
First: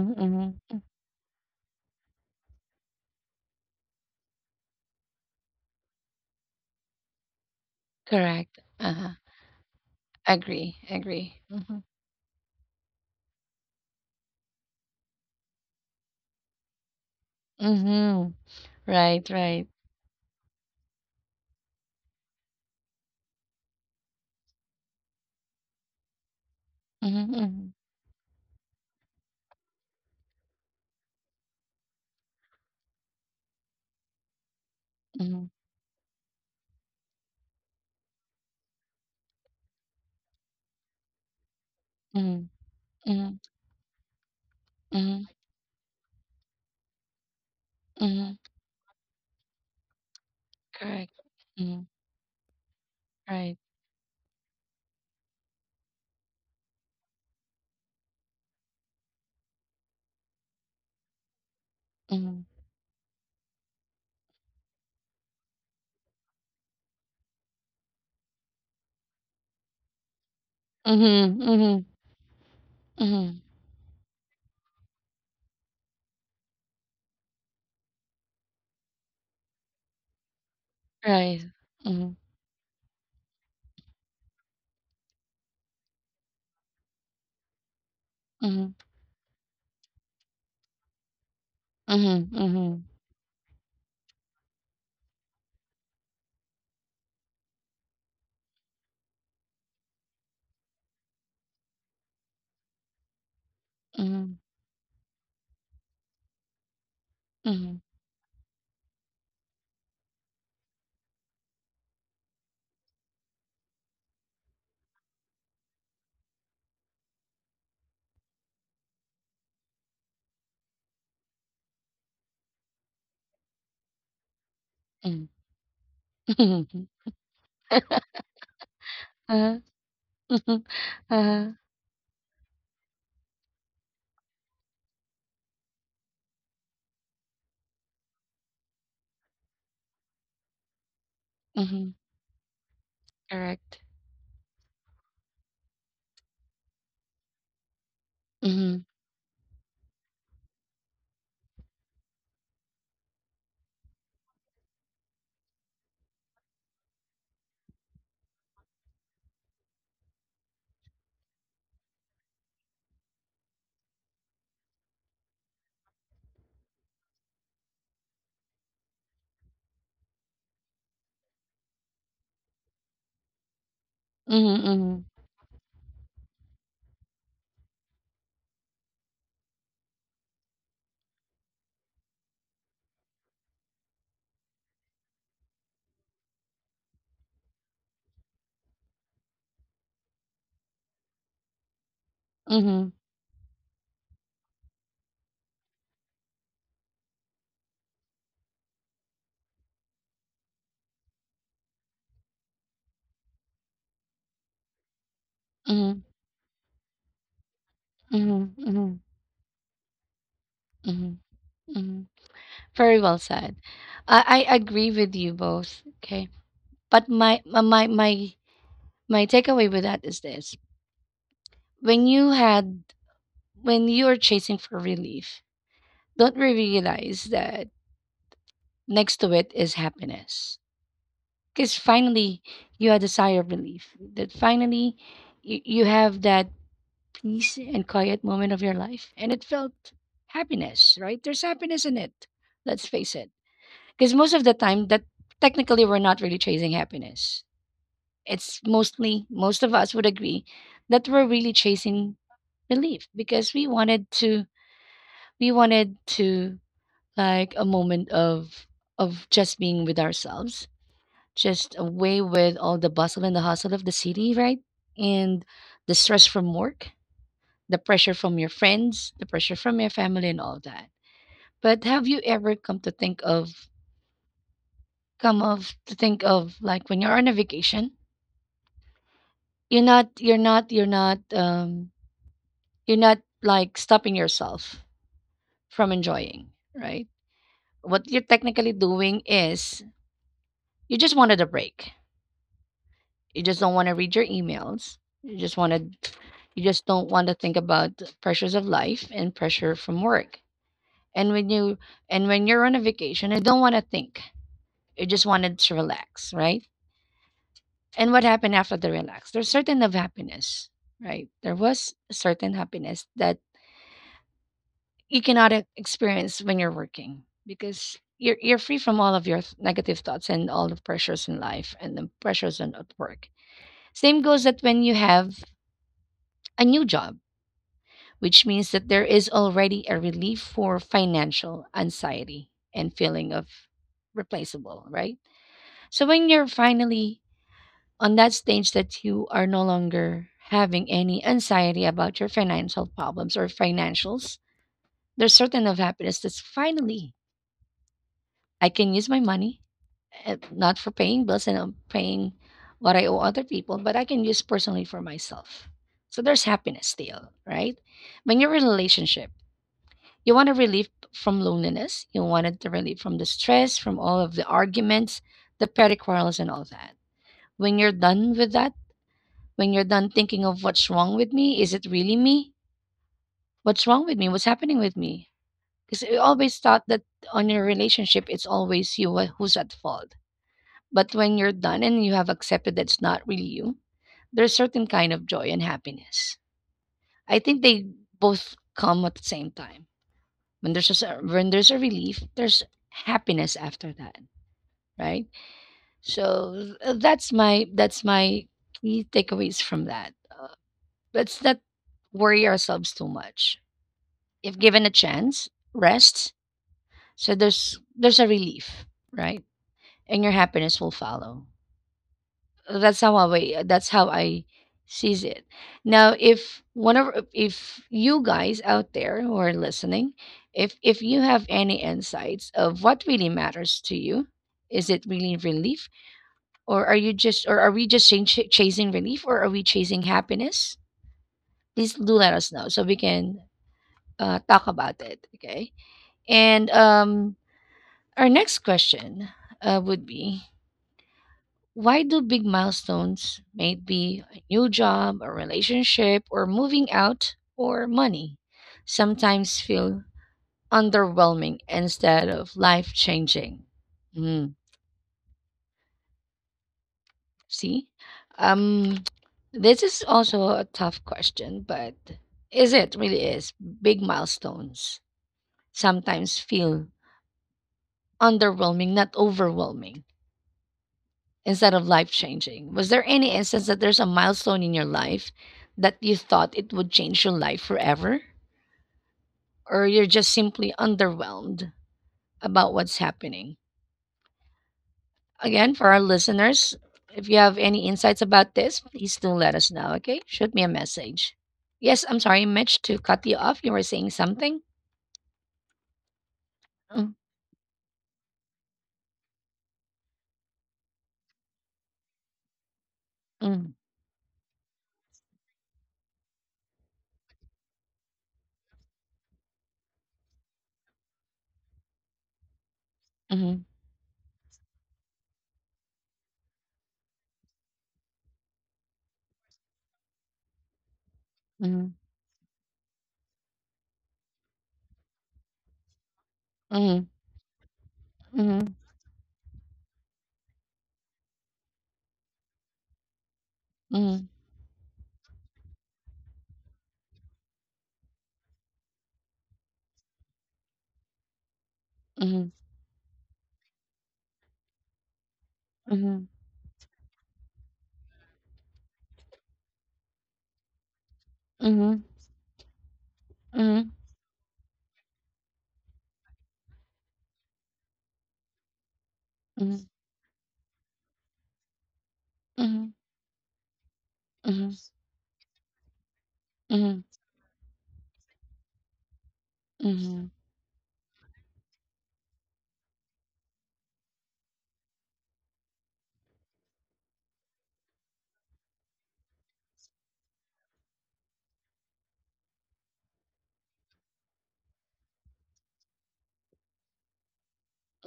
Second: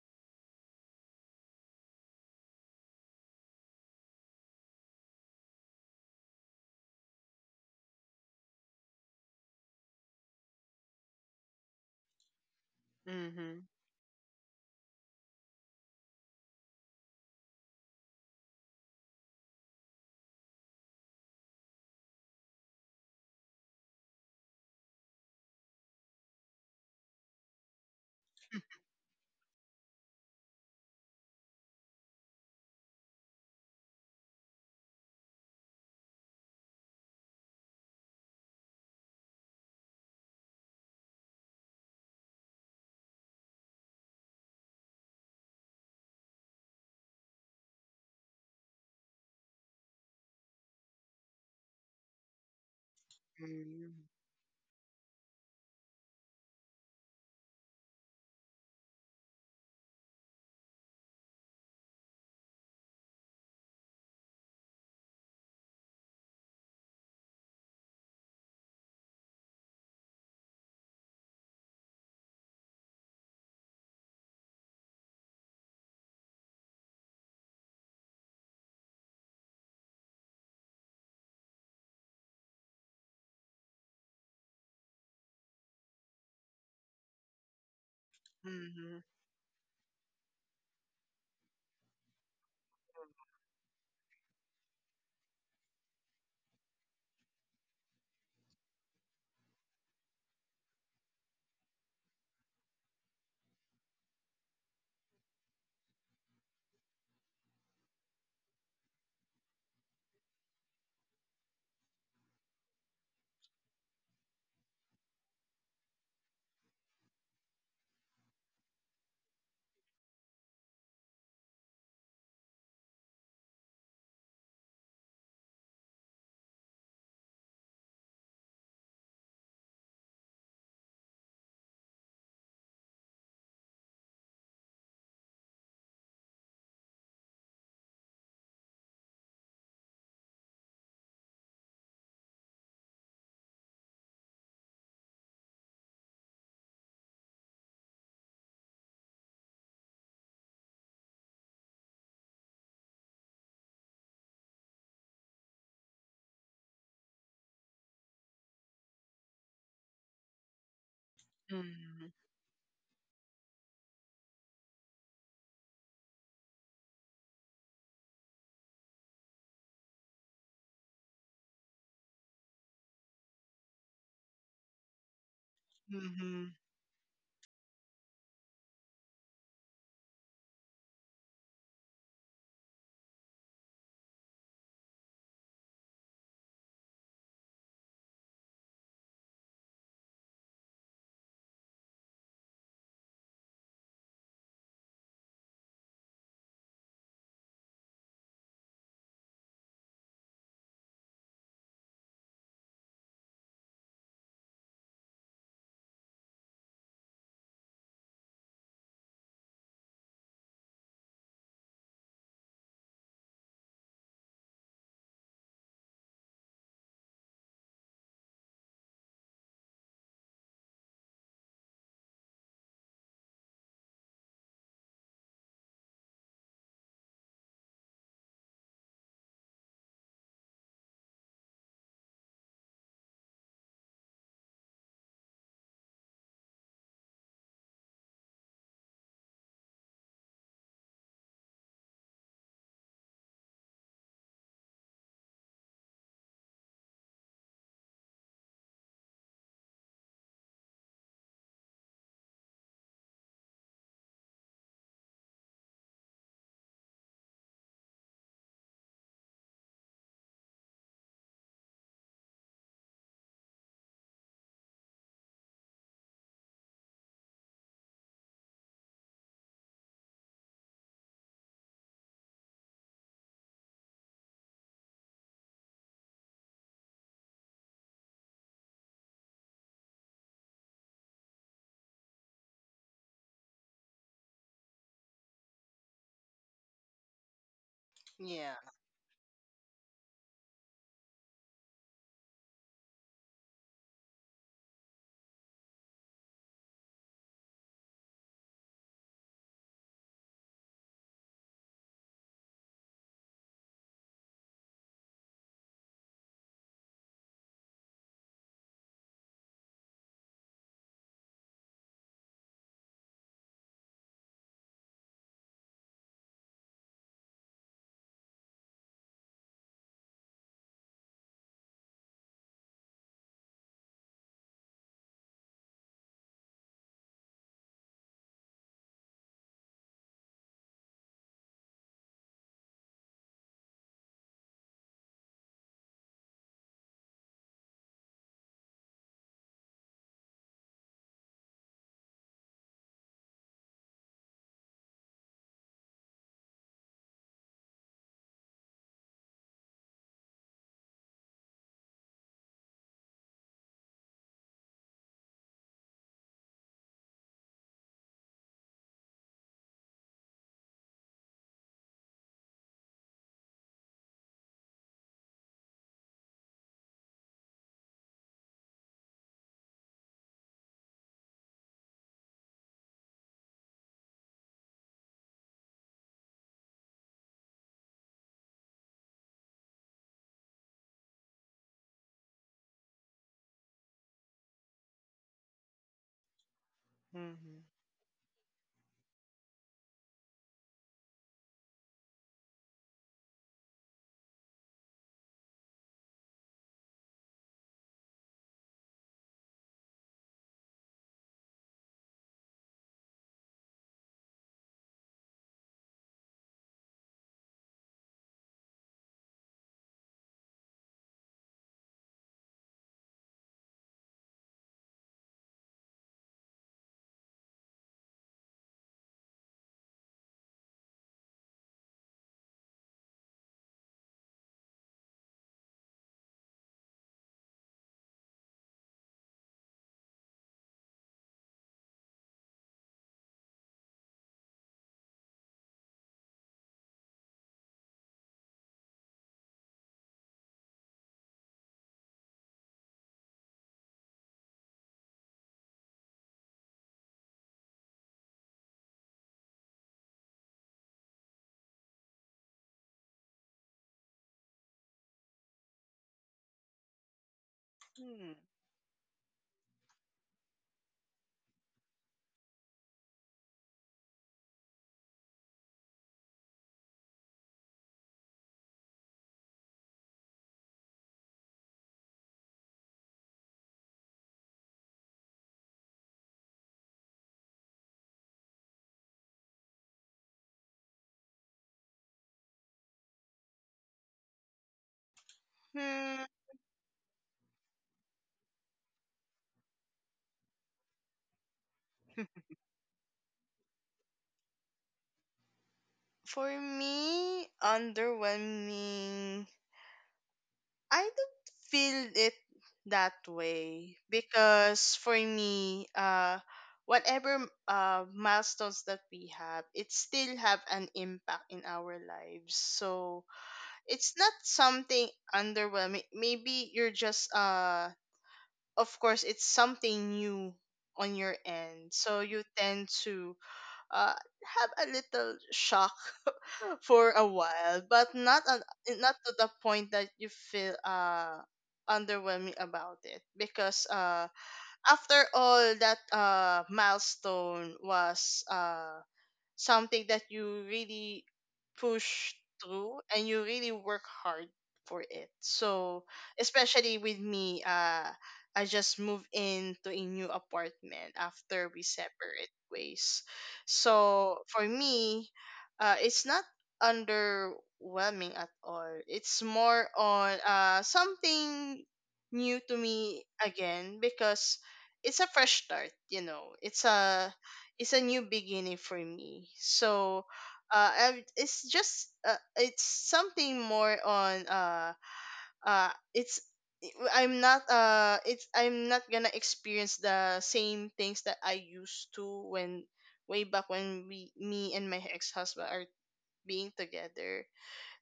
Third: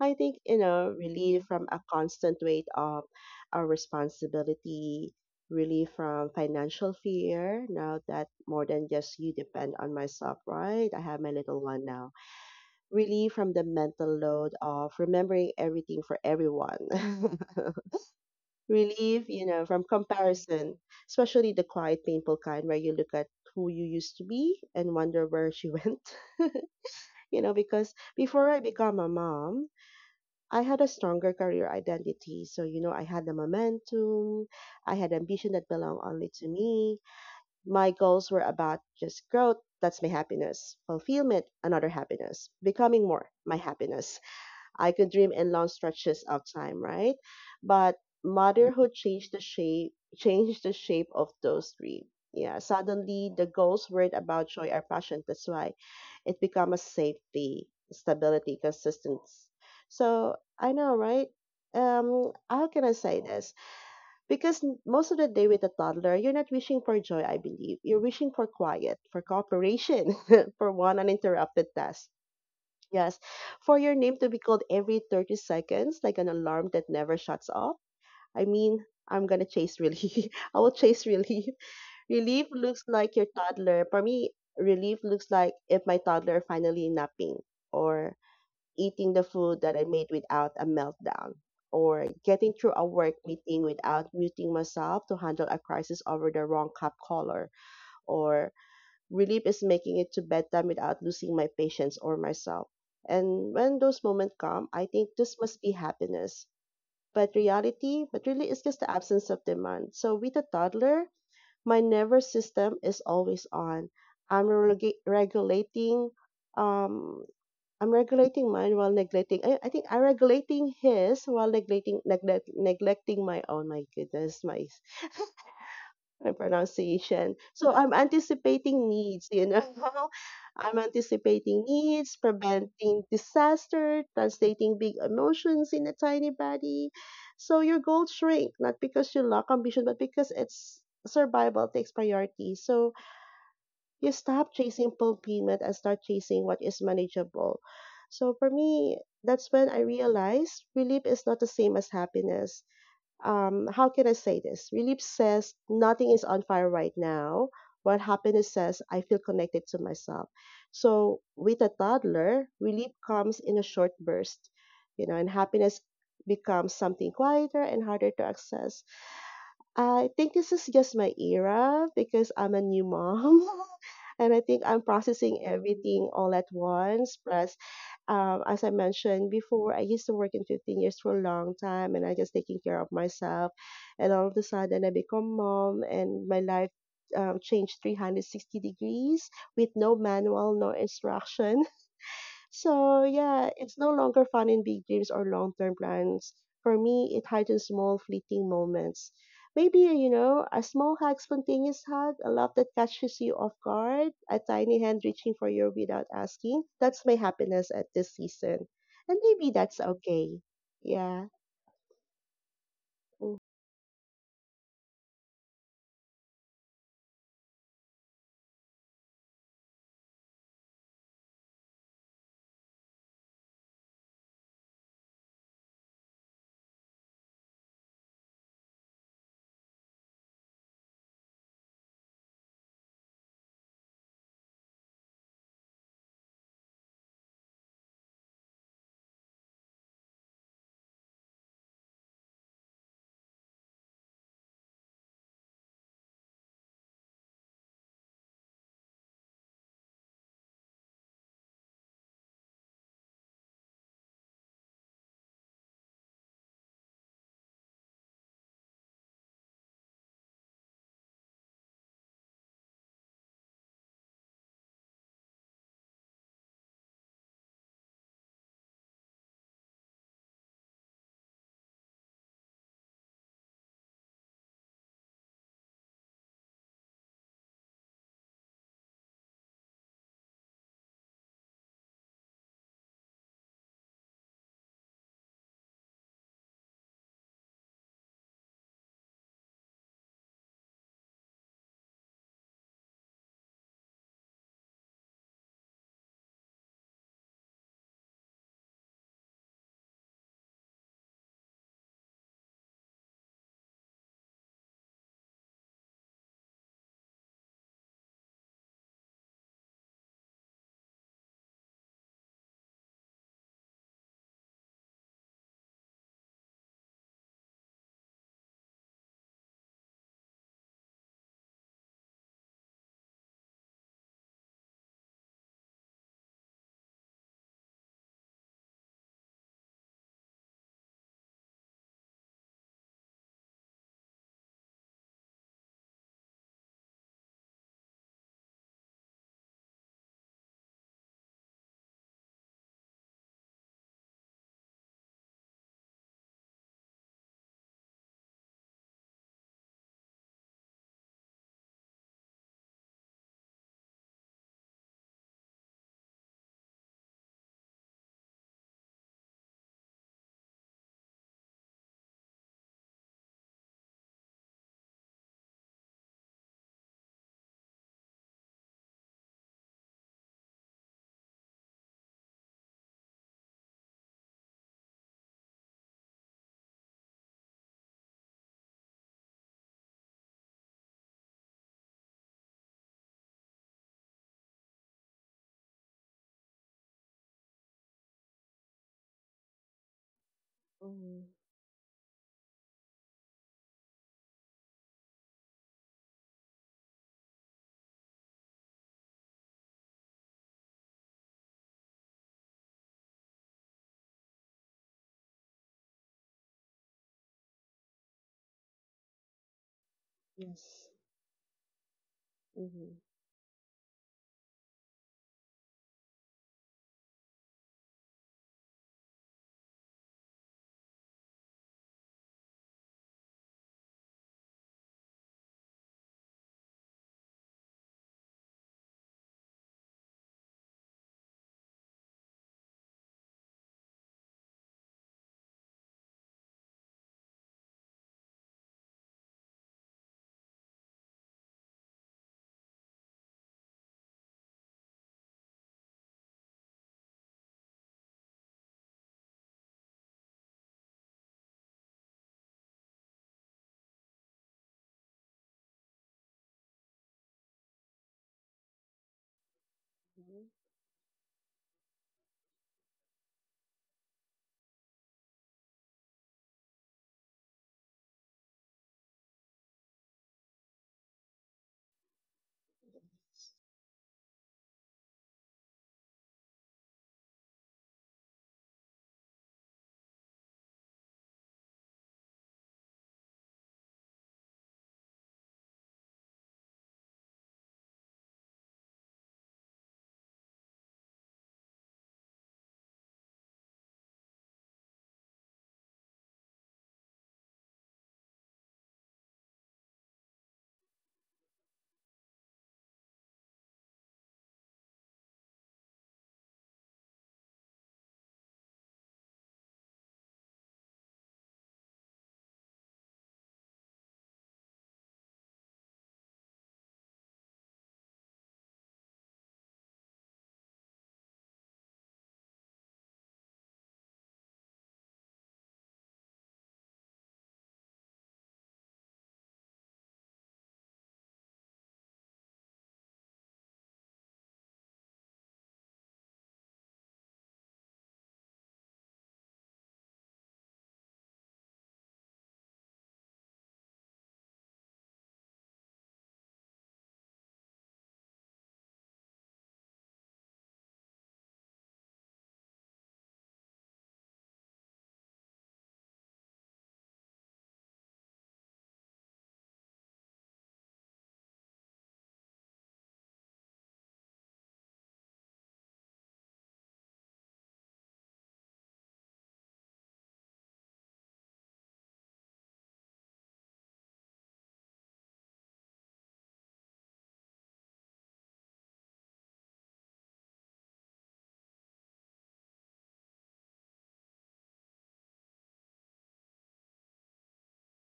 Speaker 3: I think, you
Speaker 1: mm-hmm,
Speaker 3: know, relief from a constant weight of our responsibility, relief from financial fear, now that
Speaker 1: correct,
Speaker 3: more than
Speaker 1: uh-huh.
Speaker 3: just you depend on myself,
Speaker 1: Agree,
Speaker 3: right? I have my
Speaker 1: agree,
Speaker 3: little
Speaker 1: mm-hmm,
Speaker 3: one now. Relief from the
Speaker 2: Mm-hmm.
Speaker 3: mental load of remembering everything for everyone.
Speaker 1: mm-hmm.
Speaker 3: Relief,
Speaker 1: Right,
Speaker 3: you know,
Speaker 1: right.
Speaker 3: from comparison, especially the quiet, painful kind where you look at who you used to be and wonder where she went.
Speaker 1: Mhm,
Speaker 3: You know,
Speaker 1: mhm,
Speaker 3: because before I become a mom, I had a stronger career identity. So, you know, I had the momentum, I had ambition
Speaker 1: mhm,
Speaker 3: that belonged only to me. My goals were about just growth. That's my happiness. Fulfillment, another happiness.
Speaker 1: mhm,
Speaker 3: Becoming more,
Speaker 1: mhm,
Speaker 3: my happiness. I could
Speaker 1: mhm,
Speaker 3: dream in long stretches of time, right? But
Speaker 1: mhm.
Speaker 3: motherhood changed the shape
Speaker 1: Correct.
Speaker 3: of those
Speaker 1: Mhm,
Speaker 3: dreams. Yeah, suddenly the
Speaker 1: right.
Speaker 3: goals
Speaker 2: Mm-hmm.
Speaker 3: weren't about joy or passion. That's why it became a safety, stability, consistency. So I know, right?
Speaker 1: Mhm.
Speaker 3: How can I say this? Because most of the day with a toddler, you're not wishing for joy, I believe. You're wishing for quiet, for cooperation, for one
Speaker 1: Mhm,
Speaker 3: uninterrupted
Speaker 1: mhm,
Speaker 3: task. Yes.
Speaker 1: mhm.
Speaker 3: For your name to be called every 30 seconds, like an alarm that never shuts off. I mean, I'm going to chase relief. I will chase
Speaker 1: Right.
Speaker 3: relief.
Speaker 1: Mhm,
Speaker 3: Relief looks like your toddler. For me, relief looks like if my toddler finally napping or
Speaker 1: mhm,
Speaker 2: Mm-hmm.
Speaker 3: eating the food that I made without a meltdown or
Speaker 1: mhm,
Speaker 3: getting through
Speaker 1: mhm,
Speaker 3: a work meeting without muting myself to handle a crisis over the wrong cup color or Relief is making it to bedtime without losing my patience or myself. And when those
Speaker 1: mhm,
Speaker 3: moments come, I think this must be happiness. But
Speaker 1: mhm,
Speaker 3: reality, but really, it's just the absence of demand. So with a toddler, my nervous system is always on. Regulating, um, I'm regulating mine while neglecting. I think I'm regulating his while neglecting neglecting my own. My goodness, my and
Speaker 1: mhm.
Speaker 3: pronunciation. So I'm anticipating needs, you
Speaker 1: Uh-huh,
Speaker 3: know.
Speaker 1: mhm,
Speaker 3: I'm
Speaker 1: uh-huh,
Speaker 3: anticipating needs, preventing disaster, translating big emotions in a tiny body. So your goals shrink, not because you lack ambition, but because it's survival
Speaker 1: mhm.
Speaker 3: takes priority. So
Speaker 1: Correct.
Speaker 3: you stop chasing fulfillment and start chasing what is manageable. So for
Speaker 1: Mhm,
Speaker 3: me, that's when I realized relief is not the same as happiness. How can I say this? Relief says nothing is on fire right now, while happiness says I feel connected to myself. So with a
Speaker 2: Mm-hmm.
Speaker 3: toddler, relief comes in a short burst, you know, and happiness becomes something quieter and harder to access. I think this is just my era because I'm a new mom. And I
Speaker 1: mhm,
Speaker 3: think I'm
Speaker 1: mhm,
Speaker 3: processing everything all at
Speaker 2: Mm-hmm.
Speaker 3: once. Plus, as I mentioned before, I used to work in 15 years for a long time and I just taking care of myself. And all of a sudden, I become mom and my life changed 360 degrees with no manual, no instruction.
Speaker 1: mhm,
Speaker 3: So yeah, it's no longer fun in big dreams or long-term plans. For me, it hardens small fleeting moments. Maybe, you know, a small hug, spontaneous hug, a laugh that catches you off guard, a tiny hand reaching for you
Speaker 1: mhm,
Speaker 3: without asking. That's my happiness at this
Speaker 1: mhm,
Speaker 3: season.
Speaker 1: mhm,
Speaker 3: And maybe that's okay.
Speaker 1: mhm,
Speaker 3: Yeah.
Speaker 1: mhm. Very well
Speaker 3: Mm-hmm.
Speaker 1: said. I agree with you both. Okay. But my takeaway with that is this. When you had when you're chasing for relief, don't we realize that next to it is happiness? Because finally you had a sigh of relief that finally you have that peace and quiet moment of your life and it felt happiness. Right, there's happiness in it. Let's face it, because most of the time that technically we're not really chasing happiness, it's mostly most of us would agree that we're really chasing relief because we wanted to like a moment of just being with ourselves, just away with all the bustle and the hustle of the city, right? And the stress from work, the pressure from your friends, the pressure from your family and all that. But have you ever come to think of, like when you're on a vacation, you're not you're not you're not um you're not like stopping yourself from enjoying, right? What you're
Speaker 2: Yeah.
Speaker 1: technically doing is you just wanted a break. You just don't wanna read your emails. You just wanna you just don't wanna think about the pressures of life and pressure from work. And when you and when you're on a vacation, you don't wanna think. You just wanted to relax, right? And what happened after the relax? There's certain of happiness, right? There was a certain happiness that you cannot experience when you're working because you're free from all of your negative thoughts and all the pressures in life and the pressures in at work. Same goes that when you have a new job, which means that there is already a relief for financial anxiety and feeling of replaceable, right? So when you're finally on that stage that you are no longer having any anxiety about your financial problems or financials, there's certain of happiness that's finally I can use my money, eh, not for paying bills and paying what I owe other people, but I can use personally for myself. So there's happiness still, right? When your relationship, you want a relief from loneliness. You wanted the relief from the stress, from all of the arguments, the petty quarrels, and all that. When you're done with that, when you're done thinking of what's wrong with me, is it really me? What's wrong with me? What's happening with me? Because you always thought that on your relationship, it's always you who's at fault. But when you're done and you have accepted that it's not really you, there's certain kind of joy and happiness. I
Speaker 2: Mm-hmm.
Speaker 1: think they both come at the same time. When there's a
Speaker 3: Mm-hmm.
Speaker 1: when there's a relief, there's happiness after that, right? So that's my key takeaways from that. Let's not worry ourselves too much. If given a chance, rest. So there's a relief, right? And your happiness
Speaker 3: Yes.
Speaker 1: will follow.
Speaker 3: Mm-hmm.
Speaker 1: That's how that's how I sees it. Now, if one of if you guys out there who are listening, if you have any insights of what really matters to you, is it really relief, or are we just chasing relief, or are we chasing happiness? Please do let us know so we can talk about it. Okay, and our next question would be, why do big milestones, maybe a new job, a relationship, or moving out, or money, sometimes feel underwhelming instead of life changing? Mm, see?
Speaker 2: Hmm.
Speaker 1: Um, this is also a
Speaker 3: Mm-hmm.
Speaker 1: tough question, but is it really is? Big milestones sometimes feel underwhelming, not overwhelming, instead of life changing. Was there any instance that there's a milestone in your life that you thought it would change your life forever? Or you're just simply underwhelmed about what's happening? Again, for our
Speaker 2: Hmm.
Speaker 1: listeners, if you have any insights about this, please do let us know, okay? Shoot me a message. Yes, I'm sorry, Mitch, to cut you off. You were saying something?
Speaker 2: For
Speaker 1: Mm.
Speaker 2: me, underwhelming. I don't feel it that
Speaker 1: Mm.
Speaker 2: way, because for me, whatever milestones that we have, it still have an impact in our lives. So
Speaker 1: Mhm.
Speaker 2: it's not something underwhelming. Maybe you're just, of course, it's something new on your end,
Speaker 1: Mhm.
Speaker 2: so you tend to uh have a little shock
Speaker 1: Mhm.
Speaker 2: for a while, but
Speaker 1: Mhm.
Speaker 2: not to the point that you feel underwhelming about it, because
Speaker 1: Mhm.
Speaker 2: after all that milestone was something that you really push
Speaker 1: Mhm.
Speaker 2: through and you really work hard for it. So,
Speaker 1: Mhm.
Speaker 2: especially with me, I just moved into a new apartment after we
Speaker 1: Mhm.
Speaker 2: separate ways.
Speaker 1: Mhm.
Speaker 2: So, for me, it's not underwhelming at all. It's
Speaker 1: Mhm.
Speaker 2: more on, something new to
Speaker 1: Mhm.
Speaker 2: me again, because
Speaker 1: Mhm.
Speaker 2: it's a fresh start. It's
Speaker 1: Mhm.
Speaker 2: a it's a new beginning for me.
Speaker 1: Mhm.
Speaker 2: So I- it's just it's Something more on, uh it's it's I'm not gonna experience the same things that I used to, when way back when we me and my ex husband are being together.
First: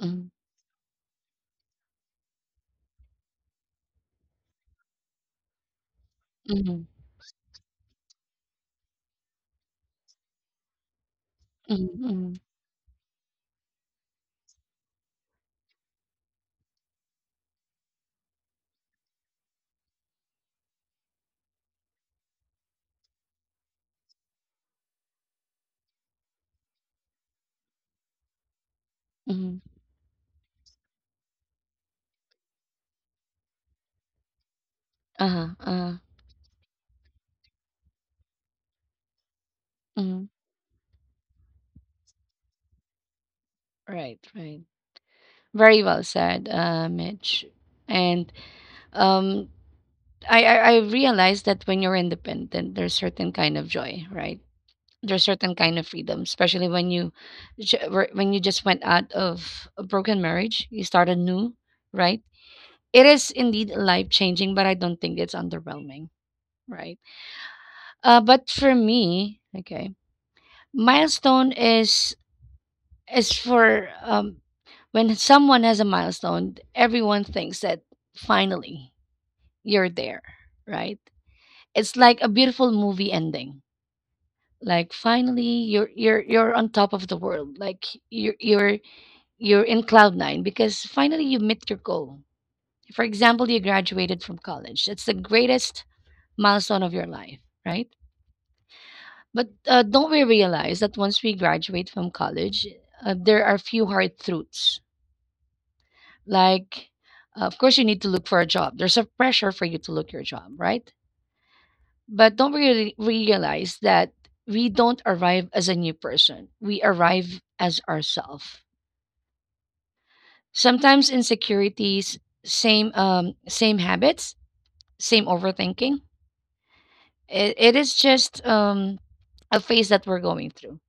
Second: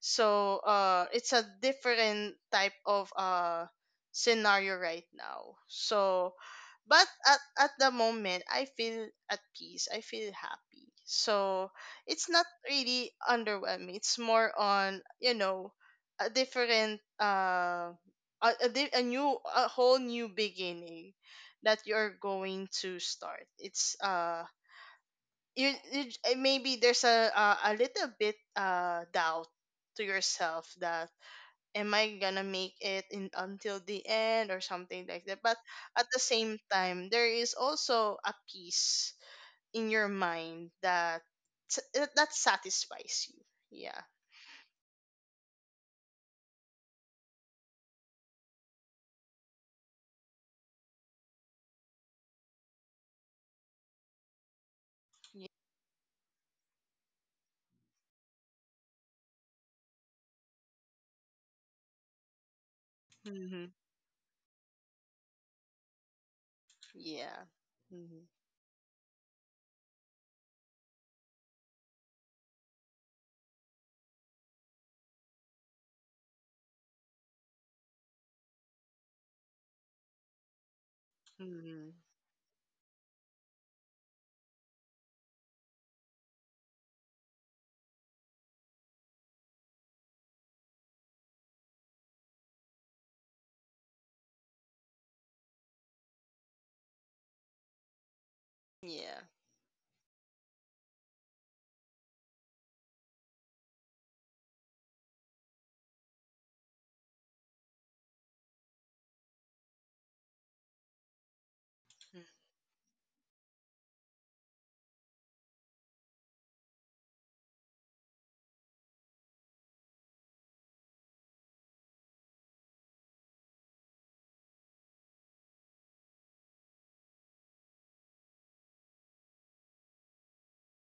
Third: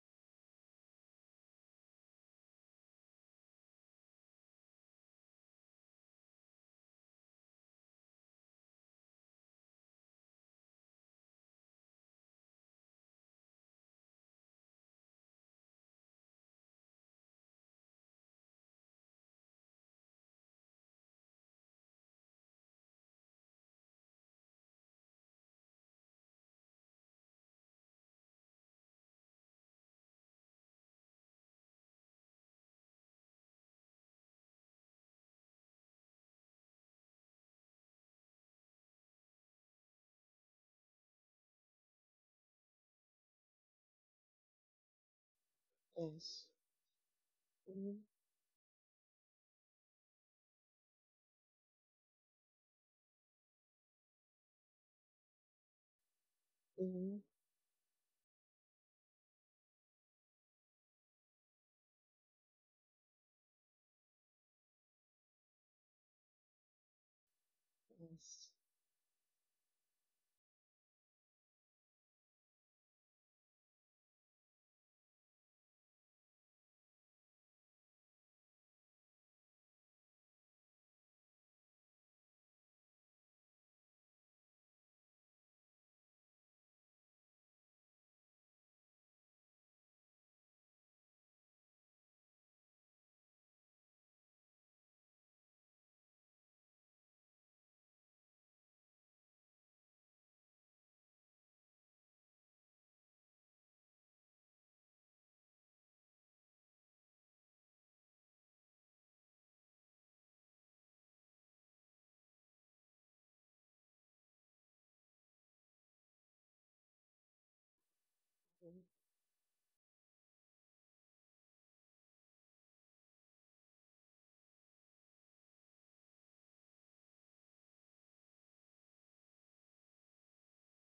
Speaker 1: Mhm.
Speaker 2: uh, it's a different type of scenario right now. So,
Speaker 1: Mhm,
Speaker 2: but at the moment, I feel at peace. I feel happy. So
Speaker 1: mhm,
Speaker 2: it's
Speaker 1: mhm,
Speaker 2: not really underwhelming. It's more on, a different, a, di- a new, a whole new beginning that you're going to start. It's maybe there's a little bit doubt
Speaker 1: mhm.
Speaker 2: to yourself, that am I gonna make it in until the end or something like that. But
Speaker 1: Uh-huh,
Speaker 2: at
Speaker 1: uh-huh,
Speaker 2: the same time, there is also a peace in your
Speaker 1: mhm.
Speaker 2: mind that that satisfies you. Yeah.
Speaker 1: Right, right. Very well
Speaker 3: Yes.
Speaker 1: said, Mitch.
Speaker 3: Mm-hmm.
Speaker 1: And um, I realized that when you're independent, there's certain kind of joy, right? There's
Speaker 2: Yeah.
Speaker 1: certain kind of freedom, especially when you
Speaker 3: Mm-hmm.
Speaker 1: when you just went out of a broken marriage, you started new, right? It is
Speaker 2: Mm-hmm.
Speaker 1: indeed life changing, but I don't think it's underwhelming, right?
Speaker 2: Yeah. Mm-hmm.
Speaker 1: But
Speaker 3: Yes.
Speaker 1: for me, okay, milestone is, as for when someone has a milestone, everyone thinks that finally you're there, right?
Speaker 2: Mm-hmm.
Speaker 1: It's like a beautiful movie ending. Like finally you're on top of the world. Like you're you're you're in cloud nine because finally you met your goal. For example, you graduated from college. It's the greatest milestone of your life, right?
Speaker 2: Yeah.
Speaker 1: But don't we realize that once we graduate from college, there are few hard truths. Like, of course, you need to look for a job. There's a pressure for you to look your job, right? But don't really realize that we don't arrive as a new person. We arrive as ourselves.
Speaker 3: Mhm.
Speaker 1: Sometimes insecurities, same same habits, same overthinking. It is just a phase that we're going through.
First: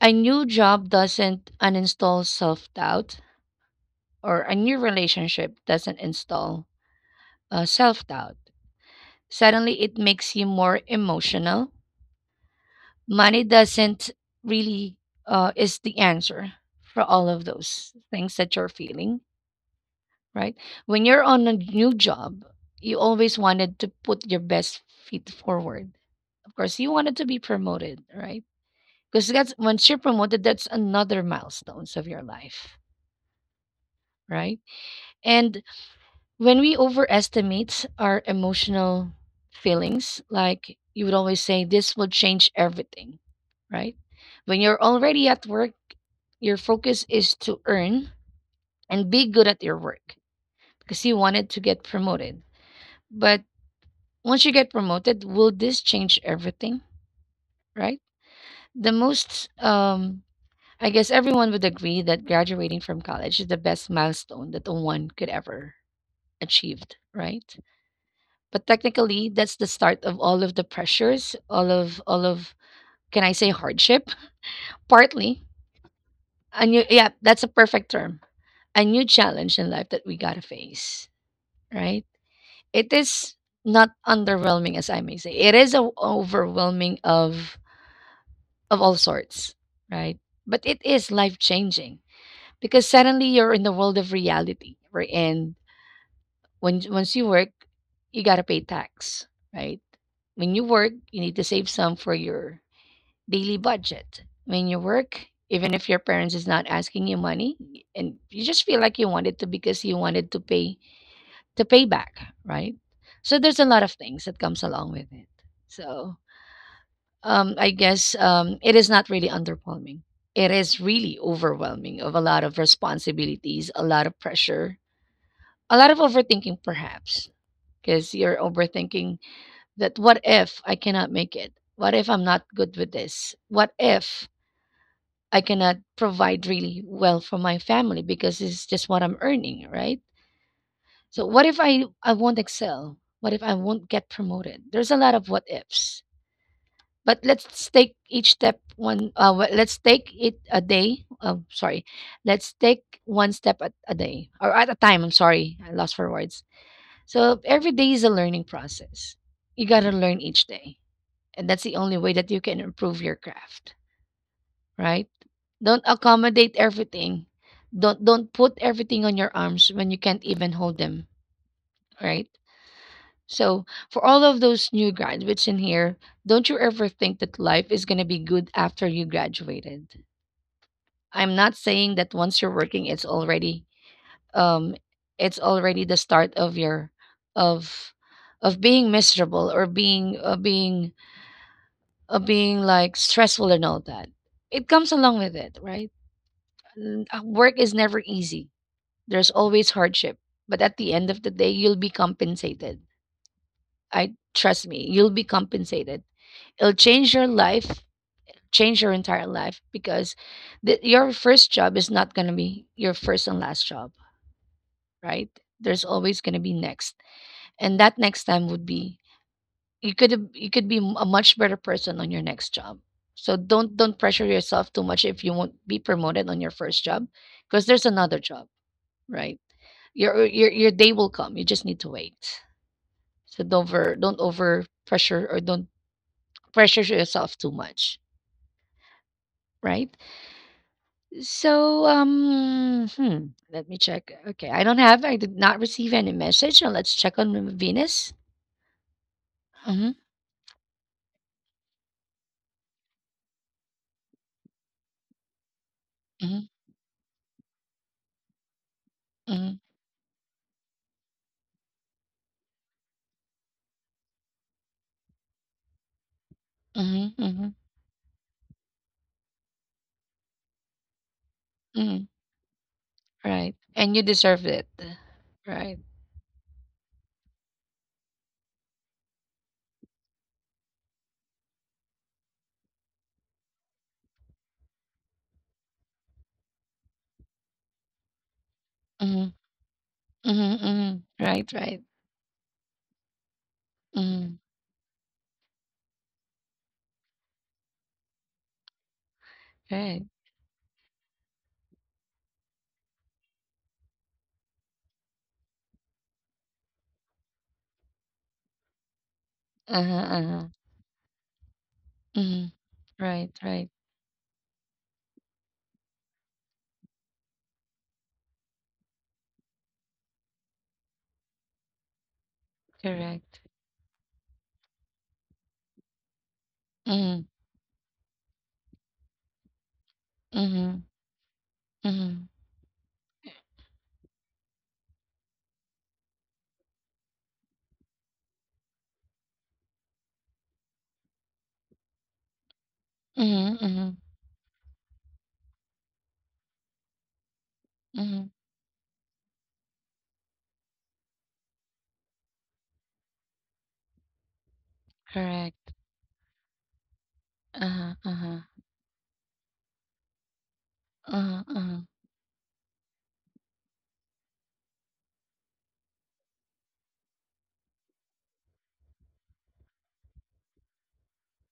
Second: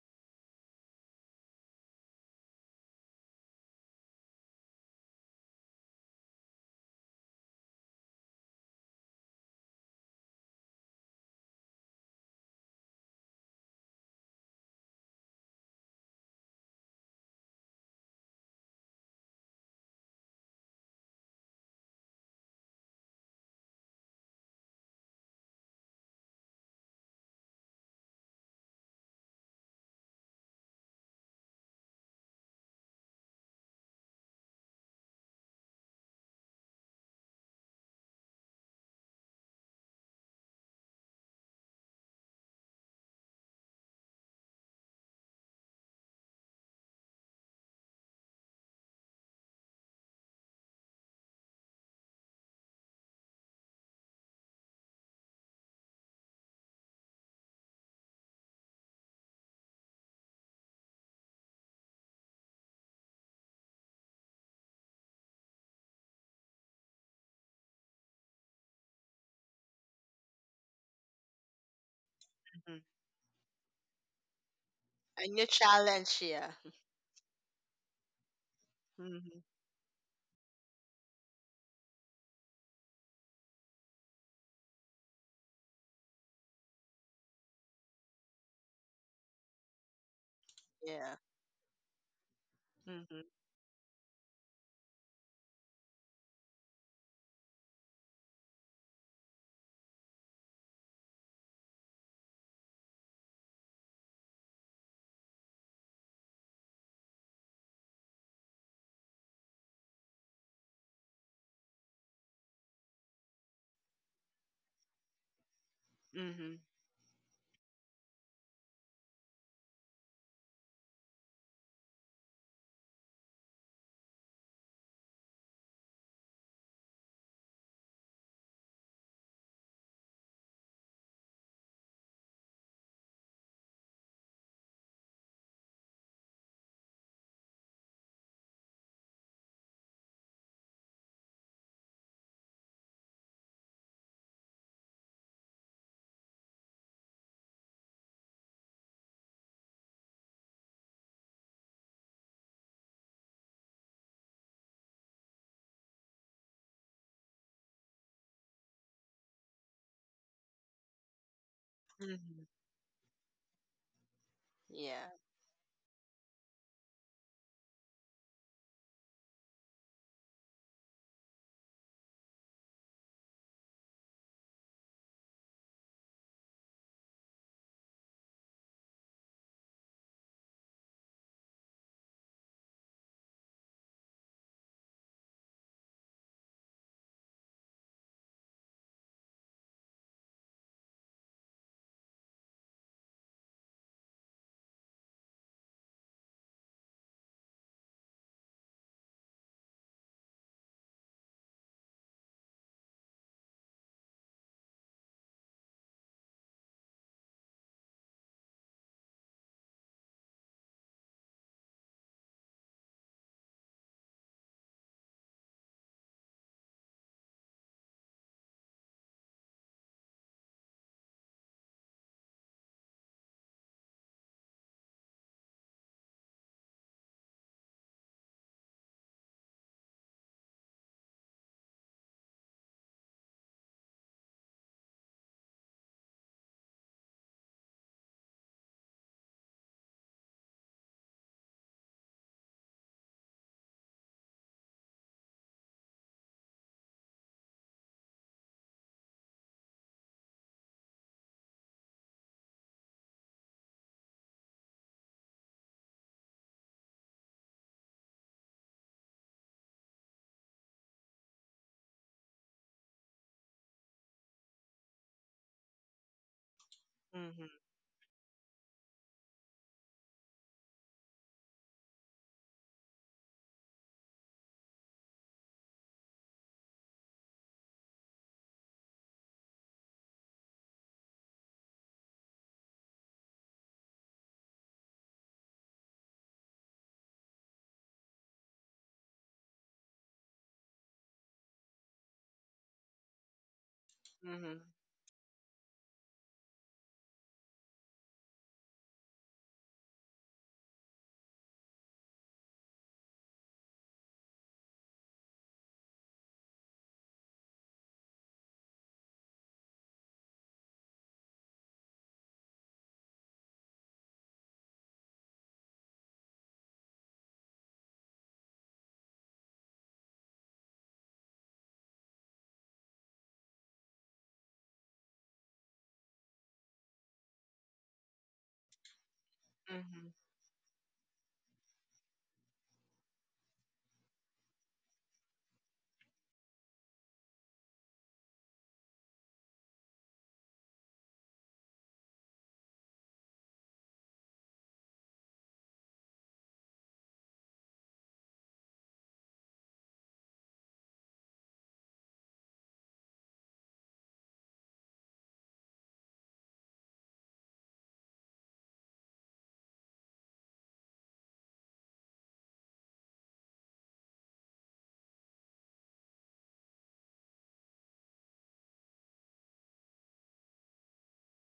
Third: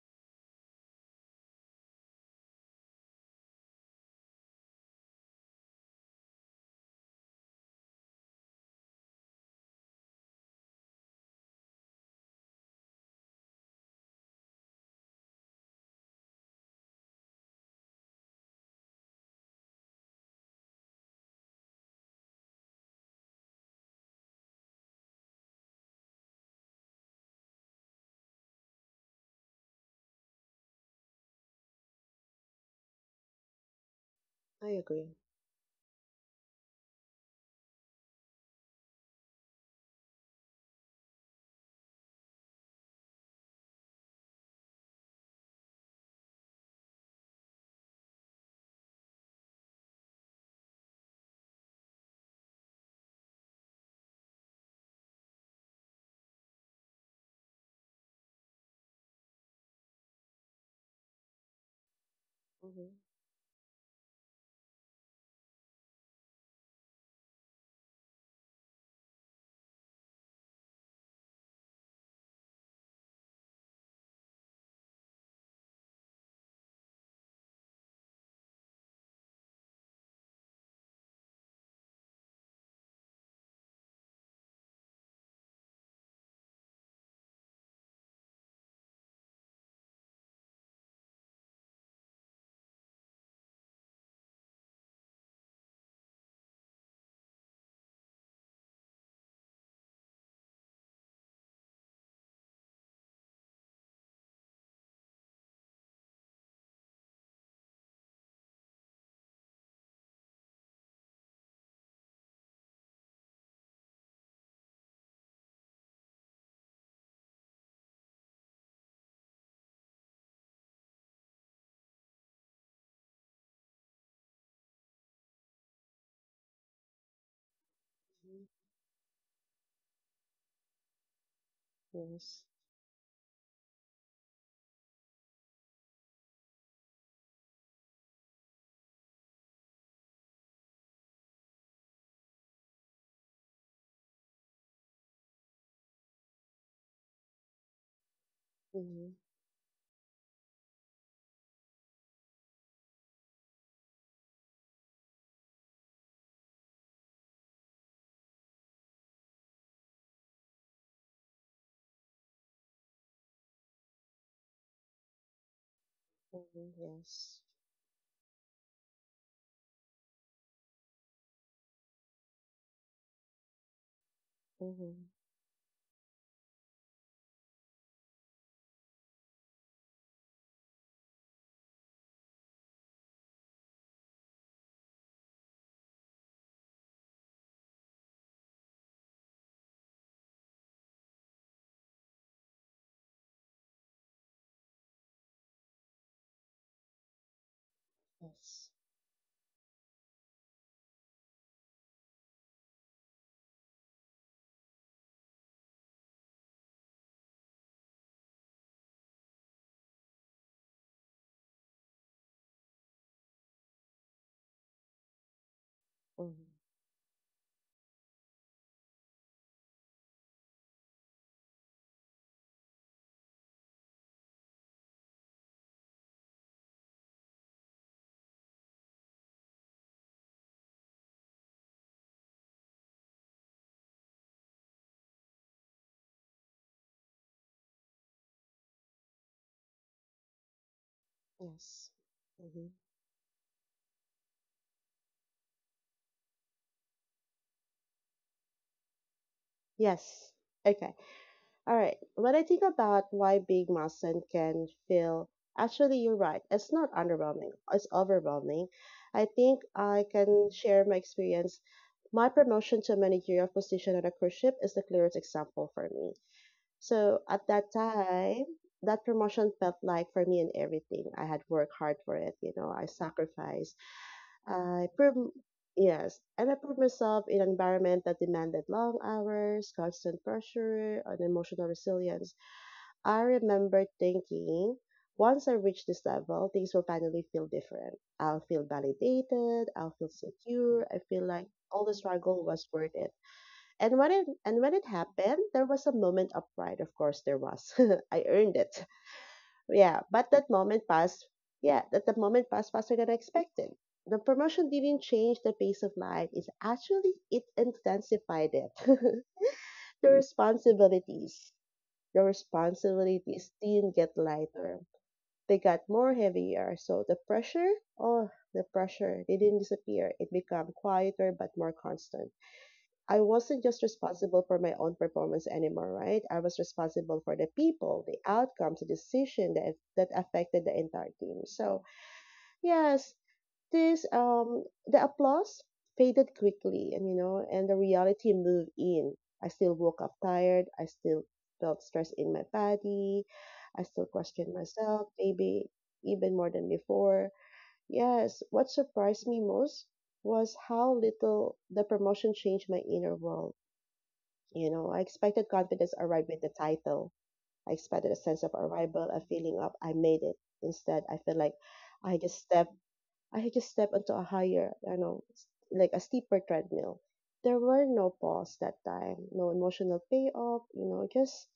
Speaker 1: A new job doesn't uninstall self doubt, or a new relationship doesn't install self doubt, suddenly it makes you more emotional. Money doesn't really is the answer for all of those things that you're feeling, right? When you're on a new job, you always wanted to put your best feet forward. Of course, you wanted to be promoted, right? Because that's once you're promoted, that's another milestones of your life, right?
Speaker 3: I agree.
Speaker 1: And when we overestimate our emotional feelings, like you would always say, this will change everything, right? When you're already at work, your focus is to earn and be good at your work because you wanted to get promoted. But once you get promoted, will this change everything, right? The most, I guess everyone would agree that graduating
Speaker 3: Mm-hmm.
Speaker 1: from college is the best milestone that one could ever achieved, right? But technically, that's the start of all of the pressures, all of
Speaker 2: Mm-hmm.
Speaker 1: can I say hardship?
Speaker 2: A
Speaker 1: Partly.
Speaker 2: new challenge. Yeah.
Speaker 1: A new, yeah, that's a perfect term. A new
Speaker 2: Mm-hmm.
Speaker 1: challenge in life that we gotta face, right? It is not underwhelming as I may say. It is a overwhelming of all sorts, right? But it is
Speaker 2: Yeah.
Speaker 1: life changing because
Speaker 2: Mm-hmm.
Speaker 1: suddenly you're in the world of reality, right? And when once you work, you gotta pay tax, right? When you work, you need to save some for your daily budget. When you work, even if your parents is not asking you money, and you just feel like you wanted to because you wanted to pay back, right? So there's a lot of things that comes along with it. So
Speaker 2: Mm-hmm.
Speaker 1: I guess it is not really underwhelming. It is really overwhelming of a lot of responsibilities, a lot of pressure, a lot of overthinking, perhaps, because you're
Speaker 3: Mm-hmm.
Speaker 1: overthinking that what if I cannot make it? What if I'm not
Speaker 3: Yes.
Speaker 1: good with this? What if I cannot provide really well for my family because it's just what I'm earning, right? So what if I won't excel? What if I won't get promoted? There's a lot of what ifs. But let's take each step one.
Speaker 3: Mm-hmm.
Speaker 1: Let's take it a day. Sorry, let's take one step at a day or at a time. I'm sorry, I lost for words. So every day is a learning process. You gotta learn each day, and that's the only way that you can
Speaker 2: Mm-hmm.
Speaker 1: improve your craft, right?
Speaker 2: Yeah.
Speaker 1: Don't accommodate
Speaker 3: Mhm,
Speaker 1: everything.
Speaker 3: yes.
Speaker 1: Don't put everything on your arms when you can't even hold them, right? So for all of those new
Speaker 3: Hmm.
Speaker 1: graduates in here, don't you ever think that life is gonna be good after you graduated. I'm not saying that once you're working, um it's already the start of your of of being miserable or being being being like stressful and all that. It comes along with it, right? Work is never easy.
Speaker 3: Yes.
Speaker 1: There's always hardship, but at the end of the day, you'll be compensated. I trust me, you'll be compensated. It'll change your life, change your entire life because your first job is not going to be your first and last job, right? There's always going to be
Speaker 3: Hmm.
Speaker 1: next, and that next time would be you you could be a much better person on your next job. So don't pressure yourself too much if you won't be promoted on your first job because there's another job, right? Your day will come. You just need to wait. So don't over pressure or don't pressure yourself too much, right? So
Speaker 3: Yes. Hmm.
Speaker 1: let me check. Okay, I don't have I did not receive any message. Now let's check on Venus. Mhm.
Speaker 3: Yes. Okay. All right. When I think about why Big Mountain can feel, actually, you're right.
Speaker 1: Mhm.
Speaker 3: It's not underwhelming. It's overwhelming. I
Speaker 1: Mhm.
Speaker 3: think I can share my experience. My promotion to a managerial position on a cruise ship is the clearest example for me.
Speaker 1: Mhm.
Speaker 3: So at
Speaker 1: Mhm.
Speaker 3: that time, that promotion felt like for me and everything. I had worked hard
Speaker 1: Mhm.
Speaker 3: for it. You know, I
Speaker 1: Right.
Speaker 3: sacrificed
Speaker 1: And you deserve it.
Speaker 3: I proved,
Speaker 1: Right.
Speaker 3: yes, and I proved myself in an environment that demanded long hours, constant pressure, and emotional resilience. I remember thinking, once I reach this level, things will finally feel different. I'll feel
Speaker 1: Mhm.
Speaker 3: validated, I'll feel
Speaker 1: Mhm.
Speaker 3: secure, I
Speaker 1: Mhm.
Speaker 3: feel like
Speaker 1: Right,
Speaker 3: all
Speaker 1: right.
Speaker 3: the struggle was worth it. And when it
Speaker 1: Mhm.
Speaker 2: Mm-hmm.
Speaker 3: and when it happened, there was a moment of pride. Of course, there was. I earned it. Yeah,
Speaker 1: Right.
Speaker 3: but that moment passed. Yeah, that the moment passed faster than I expected. The promotion didn't change the pace of life. It's actually it intensified it.
Speaker 1: Uh-huh.
Speaker 3: the
Speaker 1: Uh-huh.
Speaker 3: responsibilities, the
Speaker 1: Mhm. Right,
Speaker 3: responsibilities
Speaker 1: right.
Speaker 3: didn't get lighter. They got more heavier. So oh, the pressure, they didn't disappear. It became quieter but more constant. I
Speaker 1: Correct.
Speaker 3: wasn't just responsible for my own performance anymore, right? I was responsible
Speaker 1: Mhm.
Speaker 3: for the people, the outcomes, the decision that that
Speaker 2: Mhm.
Speaker 3: affected the
Speaker 1: Mhm.
Speaker 3: entire team. So
Speaker 1: Mhm.
Speaker 3: yes, this the applause faded quickly, and you know, and the reality moved in. I still woke up tired. I still felt stress in my body.
Speaker 1: Mhm.
Speaker 3: I
Speaker 1: Mhm.
Speaker 3: still questioned myself, maybe even more than before.
Speaker 1: Mhm.
Speaker 3: Yes, what surprised me most was how little the promotion changed my inner world. You know, I expected
Speaker 1: Correct.
Speaker 3: confidence arrived with the title. I
Speaker 1: Uh-huh,
Speaker 3: expected a
Speaker 1: uh-huh,
Speaker 3: sense of arrival, a feeling of I made it. Instead, I feel
Speaker 1: uh-huh,
Speaker 3: like
Speaker 1: uh-huh,
Speaker 3: I just step, I just step onto a higher, you know, like a steeper treadmill. There were no pause that time, no emotional payoff, you know,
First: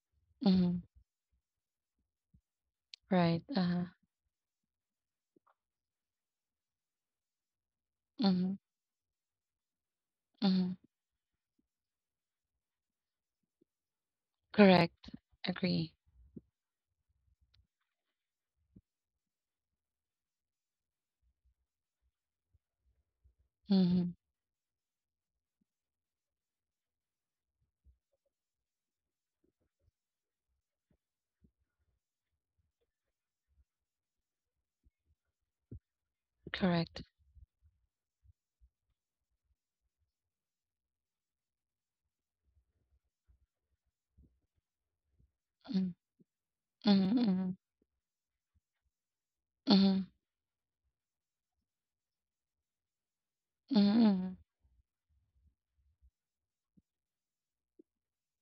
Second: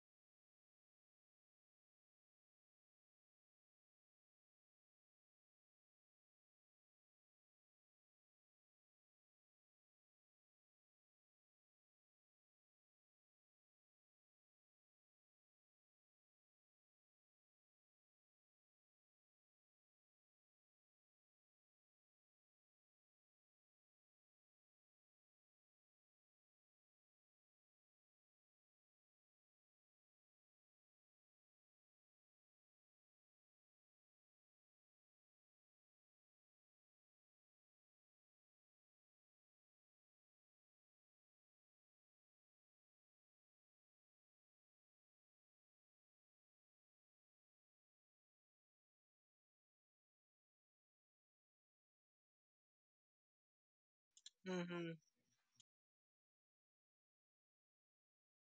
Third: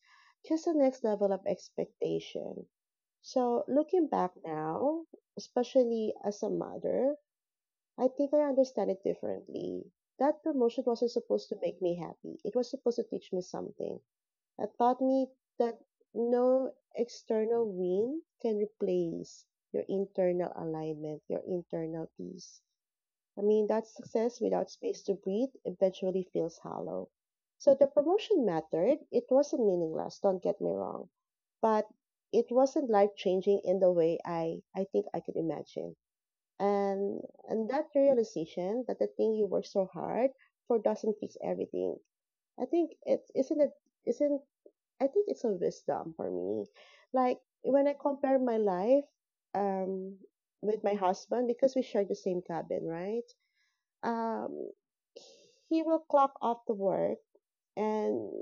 Speaker 3: just the
Speaker 1: mhm,
Speaker 3: next level of expectation.
Speaker 1: right,
Speaker 3: So
Speaker 1: uh-huh,
Speaker 3: looking back now, especially as a mother, I think I
Speaker 1: mhm,
Speaker 3: understand it differently. That
Speaker 1: mhm,
Speaker 3: promotion wasn't supposed to make me happy. It was supposed to teach me something. It taught
Speaker 1: correct,
Speaker 3: me that
Speaker 1: agree,
Speaker 3: no external win can replace your internal alignment, your internal peace. I mean, that
Speaker 1: mhm,
Speaker 3: success without space to breathe eventually feels hollow. So the promotion mattered. It wasn't meaningless, don't get me wrong. But it wasn't life changing in the way I think I could imagine.
Speaker 1: correct,
Speaker 3: And and that realization that the thing you work so hard for doesn't fix everything. I think it isn't I think it's a
Speaker 1: mhm,
Speaker 3: wisdom for me.
Speaker 1: mhm,
Speaker 3: Like
Speaker 1: mhm,
Speaker 3: when I compare my life
Speaker 1: mhm,
Speaker 3: um with my husband because we share the same cabin, right?
Speaker 1: mhm,
Speaker 3: Um
Speaker 2: Mhm.
Speaker 3: he will clock off to work and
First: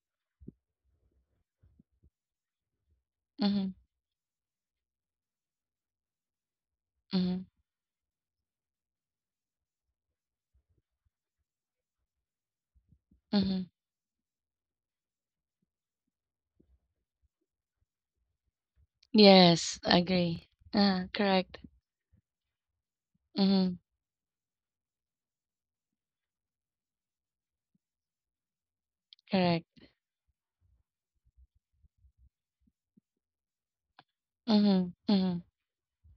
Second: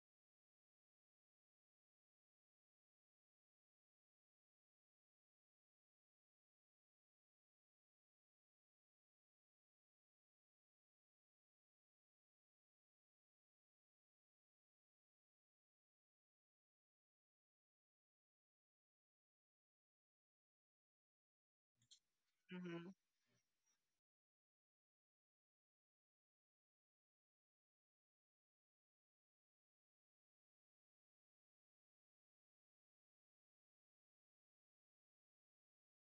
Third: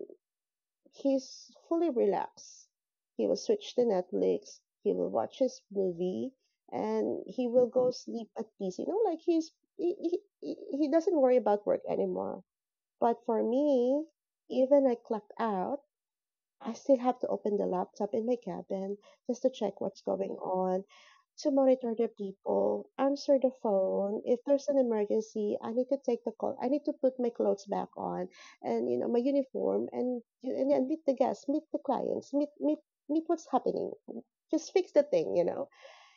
Speaker 3: he's fully relaxed. He will
Speaker 1: mhm, mhm,
Speaker 3: switch to Netflix, he will watch his movie, and
Speaker 1: mhm,
Speaker 3: he will go sleep at peace. You know, like he's he doesn't worry about work anymore. But for
Speaker 1: mhm,
Speaker 3: me, even I clock out, I still have to open the laptop in my cabin just to
Speaker 1: yes,
Speaker 3: check what's going
Speaker 1: agree,
Speaker 3: on,
Speaker 1: uh,
Speaker 3: to
Speaker 1: correct,
Speaker 3: monitor the people,
Speaker 2: Mhm.
Speaker 3: answer the
Speaker 1: mhm,
Speaker 3: phone. If there's an emergency, I need to take the call. I need to put my clothes back on and you know my
Speaker 1: correct,
Speaker 3: uniform and and meet the guests, meet the clients, meet what's happening. Just fix
Speaker 1: mhm,
Speaker 3: the thing,
Speaker 1: mhm,
Speaker 3: you know.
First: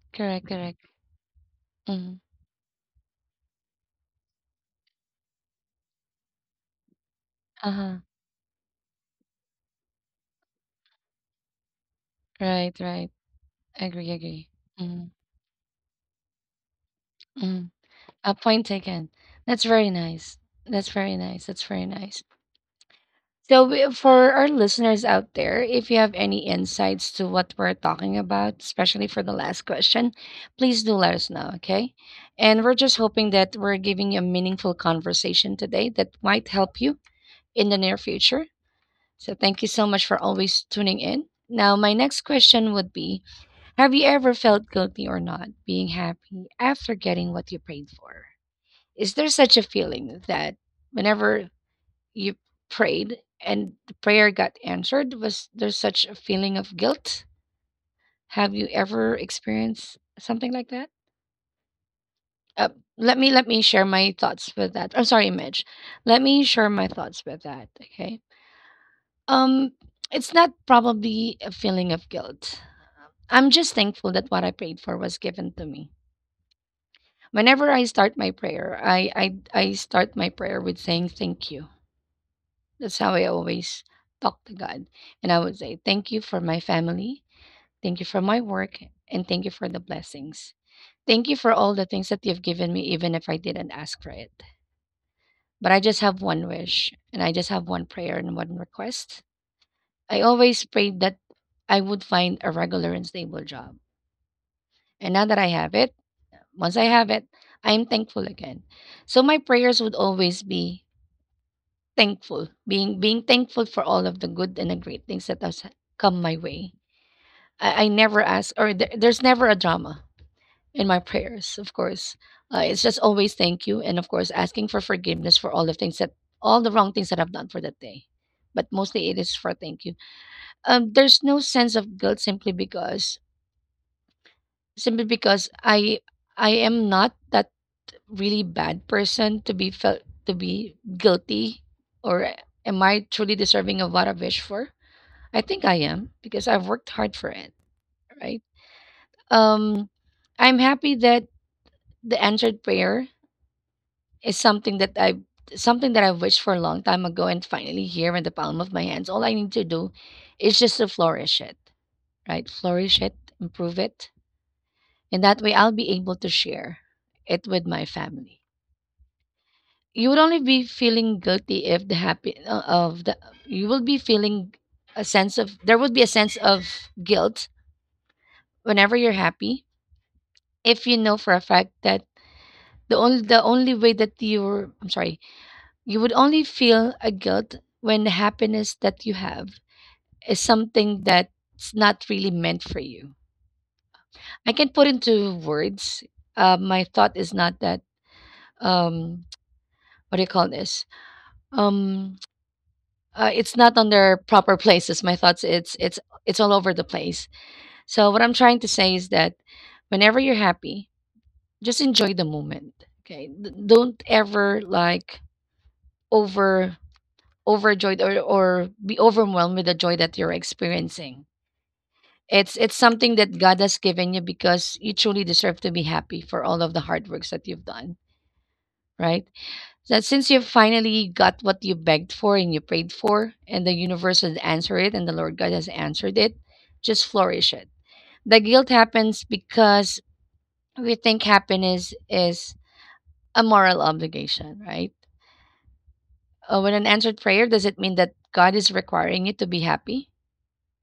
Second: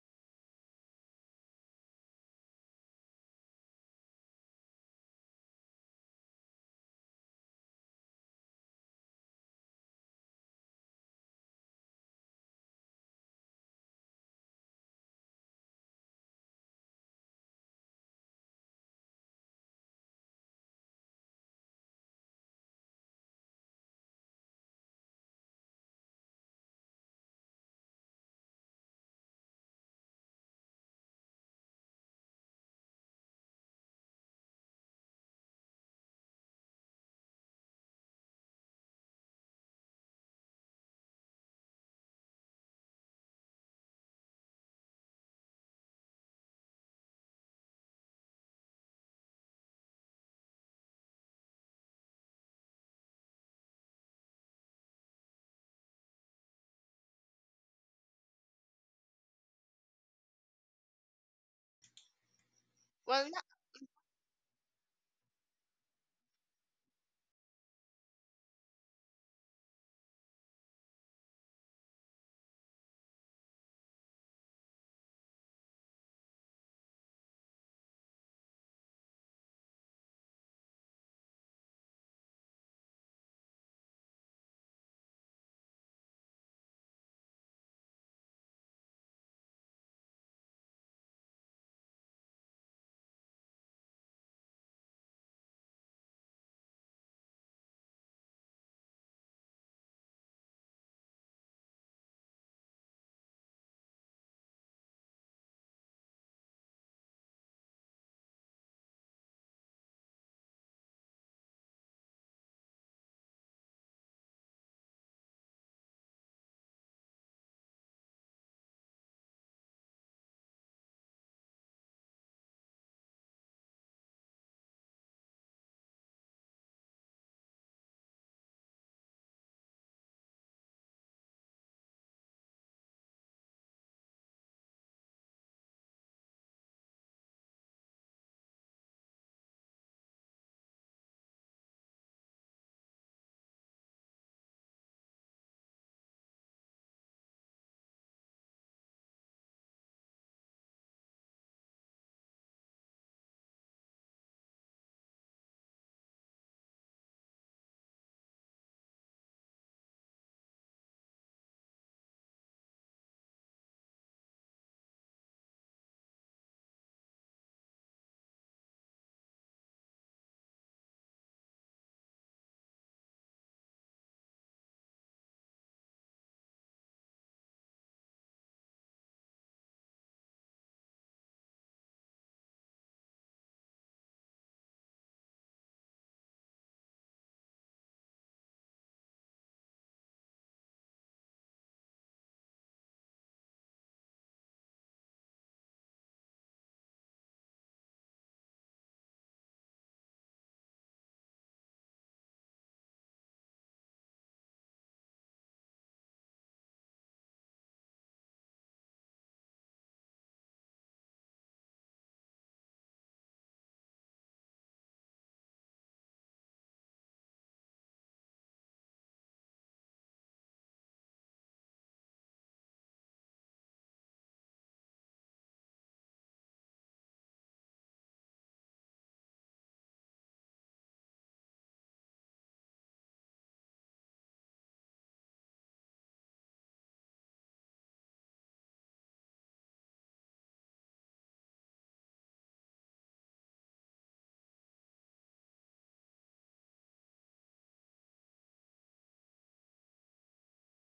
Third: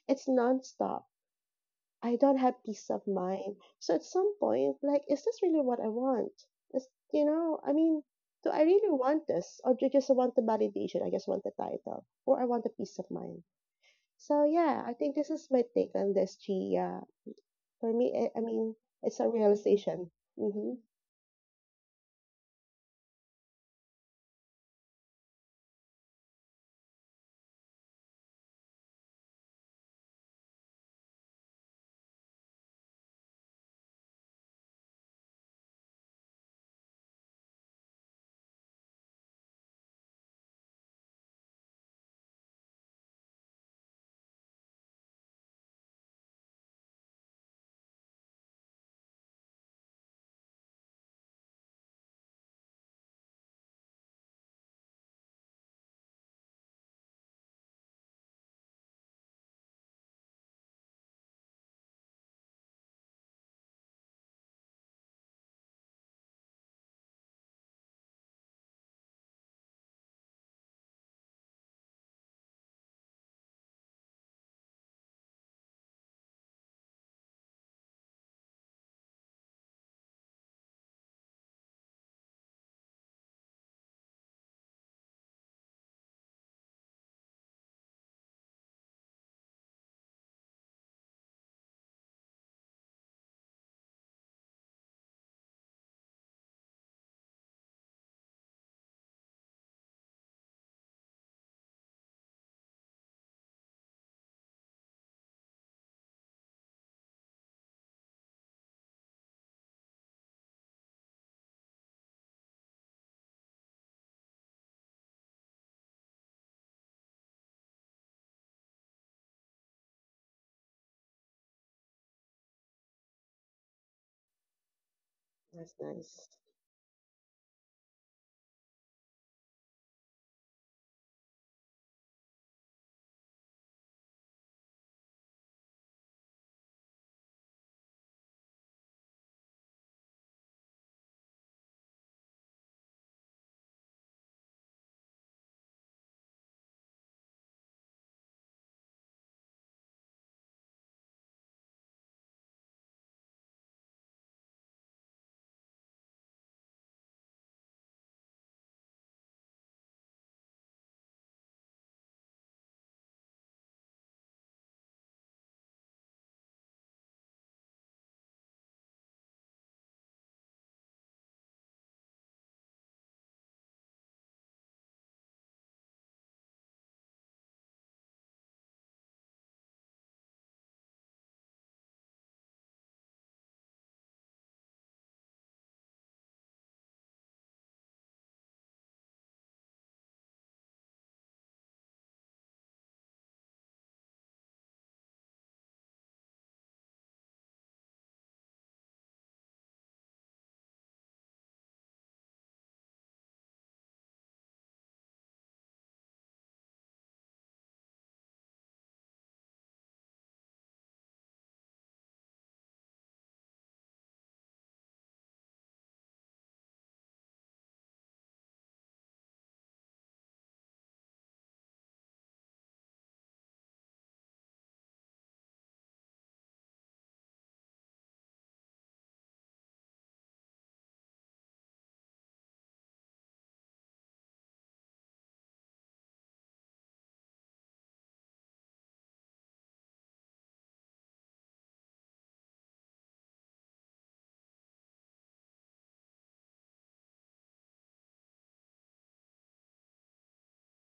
Speaker 3: It's
Speaker 1: correct, correct,
Speaker 3: nonstop. I
Speaker 1: mhm,
Speaker 3: don't have peace of mind. So at some point, like, is this really what I want? Is, you know, I
Speaker 1: uh-huh,
Speaker 3: mean, do I really want this? Or do I just want the validation? I just want the title. Or I want the
Speaker 1: right,
Speaker 3: peace
Speaker 1: right,
Speaker 3: of mind.
Speaker 1: agree,
Speaker 3: So
Speaker 1: agree,
Speaker 3: yeah, I
Speaker 1: mhm,
Speaker 3: think this is my take on this, G. Yeah.
Speaker 1: mhm,
Speaker 3: For me, I,
Speaker 1: a
Speaker 3: I
Speaker 1: point
Speaker 3: mean,
Speaker 1: taken,
Speaker 3: it's a
Speaker 1: that's very
Speaker 3: realization.
Speaker 1: nice,
Speaker 3: Mm-hmm.
Speaker 1: that's very nice, that's very nice. So, for our listeners out there, if you have any insights to what we're talking about, especially for the last question, please do let us know, okay? And we're just hoping that we're giving you a meaningful conversation today that might help you in the near future. So, thank you so much for always tuning in. Now, my next question would be, have you ever felt guilty or not being happy after getting what you prayed for? Is there such a feeling that whenever you prayed and the prayer got answered? Was there such a feeling of guilt? Have you ever experienced something like that? Uh,
Speaker 2: Well,
Speaker 1: let me share my thoughts with that. I'm sorry, Midge. Let me share my thoughts with that. Okay. Um, it's not probably a feeling of guilt. I'm just thankful that what I prayed for was given to me. Whenever I start my prayer, I start my prayer with saying thank you. That's how I always talk to God. And I would say, thank you for my family. Thank you for my work, and thank you for the blessings. Thank you for all the things that you've given me, even if I didn't ask for it. But I just have one wish, and I just have one prayer and one request. I always prayed that I would find a regular and stable job. And now that I have it, once I have it, I'm thankful again. So my prayers would always be thankful, being thankful for all of the good and the great things that has come my way. I never ask, or there's never a drama in my prayers, of course. It's just always thank you, and of course asking for forgiveness for all the
Speaker 3: That's
Speaker 1: things that
Speaker 3: nice.
Speaker 1: all the wrong things that I've done for that day. But mostly it is for thank you. There's no sense of guilt simply because I am not that really bad person to be felt to be guilty, or am I truly deserving of what I wish for? I think I am because I've worked hard for it, right? Um, I'm happy that the answered prayer is something that I something that I've wished for a long time ago and finally here in the palm of my hands. All I need to do is just to flourish it, right? Flourish it, improve it. And that way I'll be able to share it with my family. You would only be feeling guilty if the happy of the you will be feeling a sense of there would be a sense of guilt whenever you're happy if you know for a fact that the only way that you're I'm sorry. You would only feel a guilt when the happiness that you have is something that's not really meant for you. I can put into words. My thought is not that. Um, what do you call this? Um, it's not on their proper places. My thoughts. It's it's all over the place. So what I'm trying to say is that whenever you're happy, just enjoy the moment. Okay, don't ever like over overjoyed or be overwhelmed with the joy that you're experiencing. It's something that God has given you because you truly deserve to be happy for all of the hard works that you've done, right? That since you finally got what you begged for and you prayed for, and the universe has answered it, and the Lord God has answered it, just flourish it. The guilt happens because we think happiness is a moral obligation, right? When an answered prayer, does it mean that God is requiring you to be happy?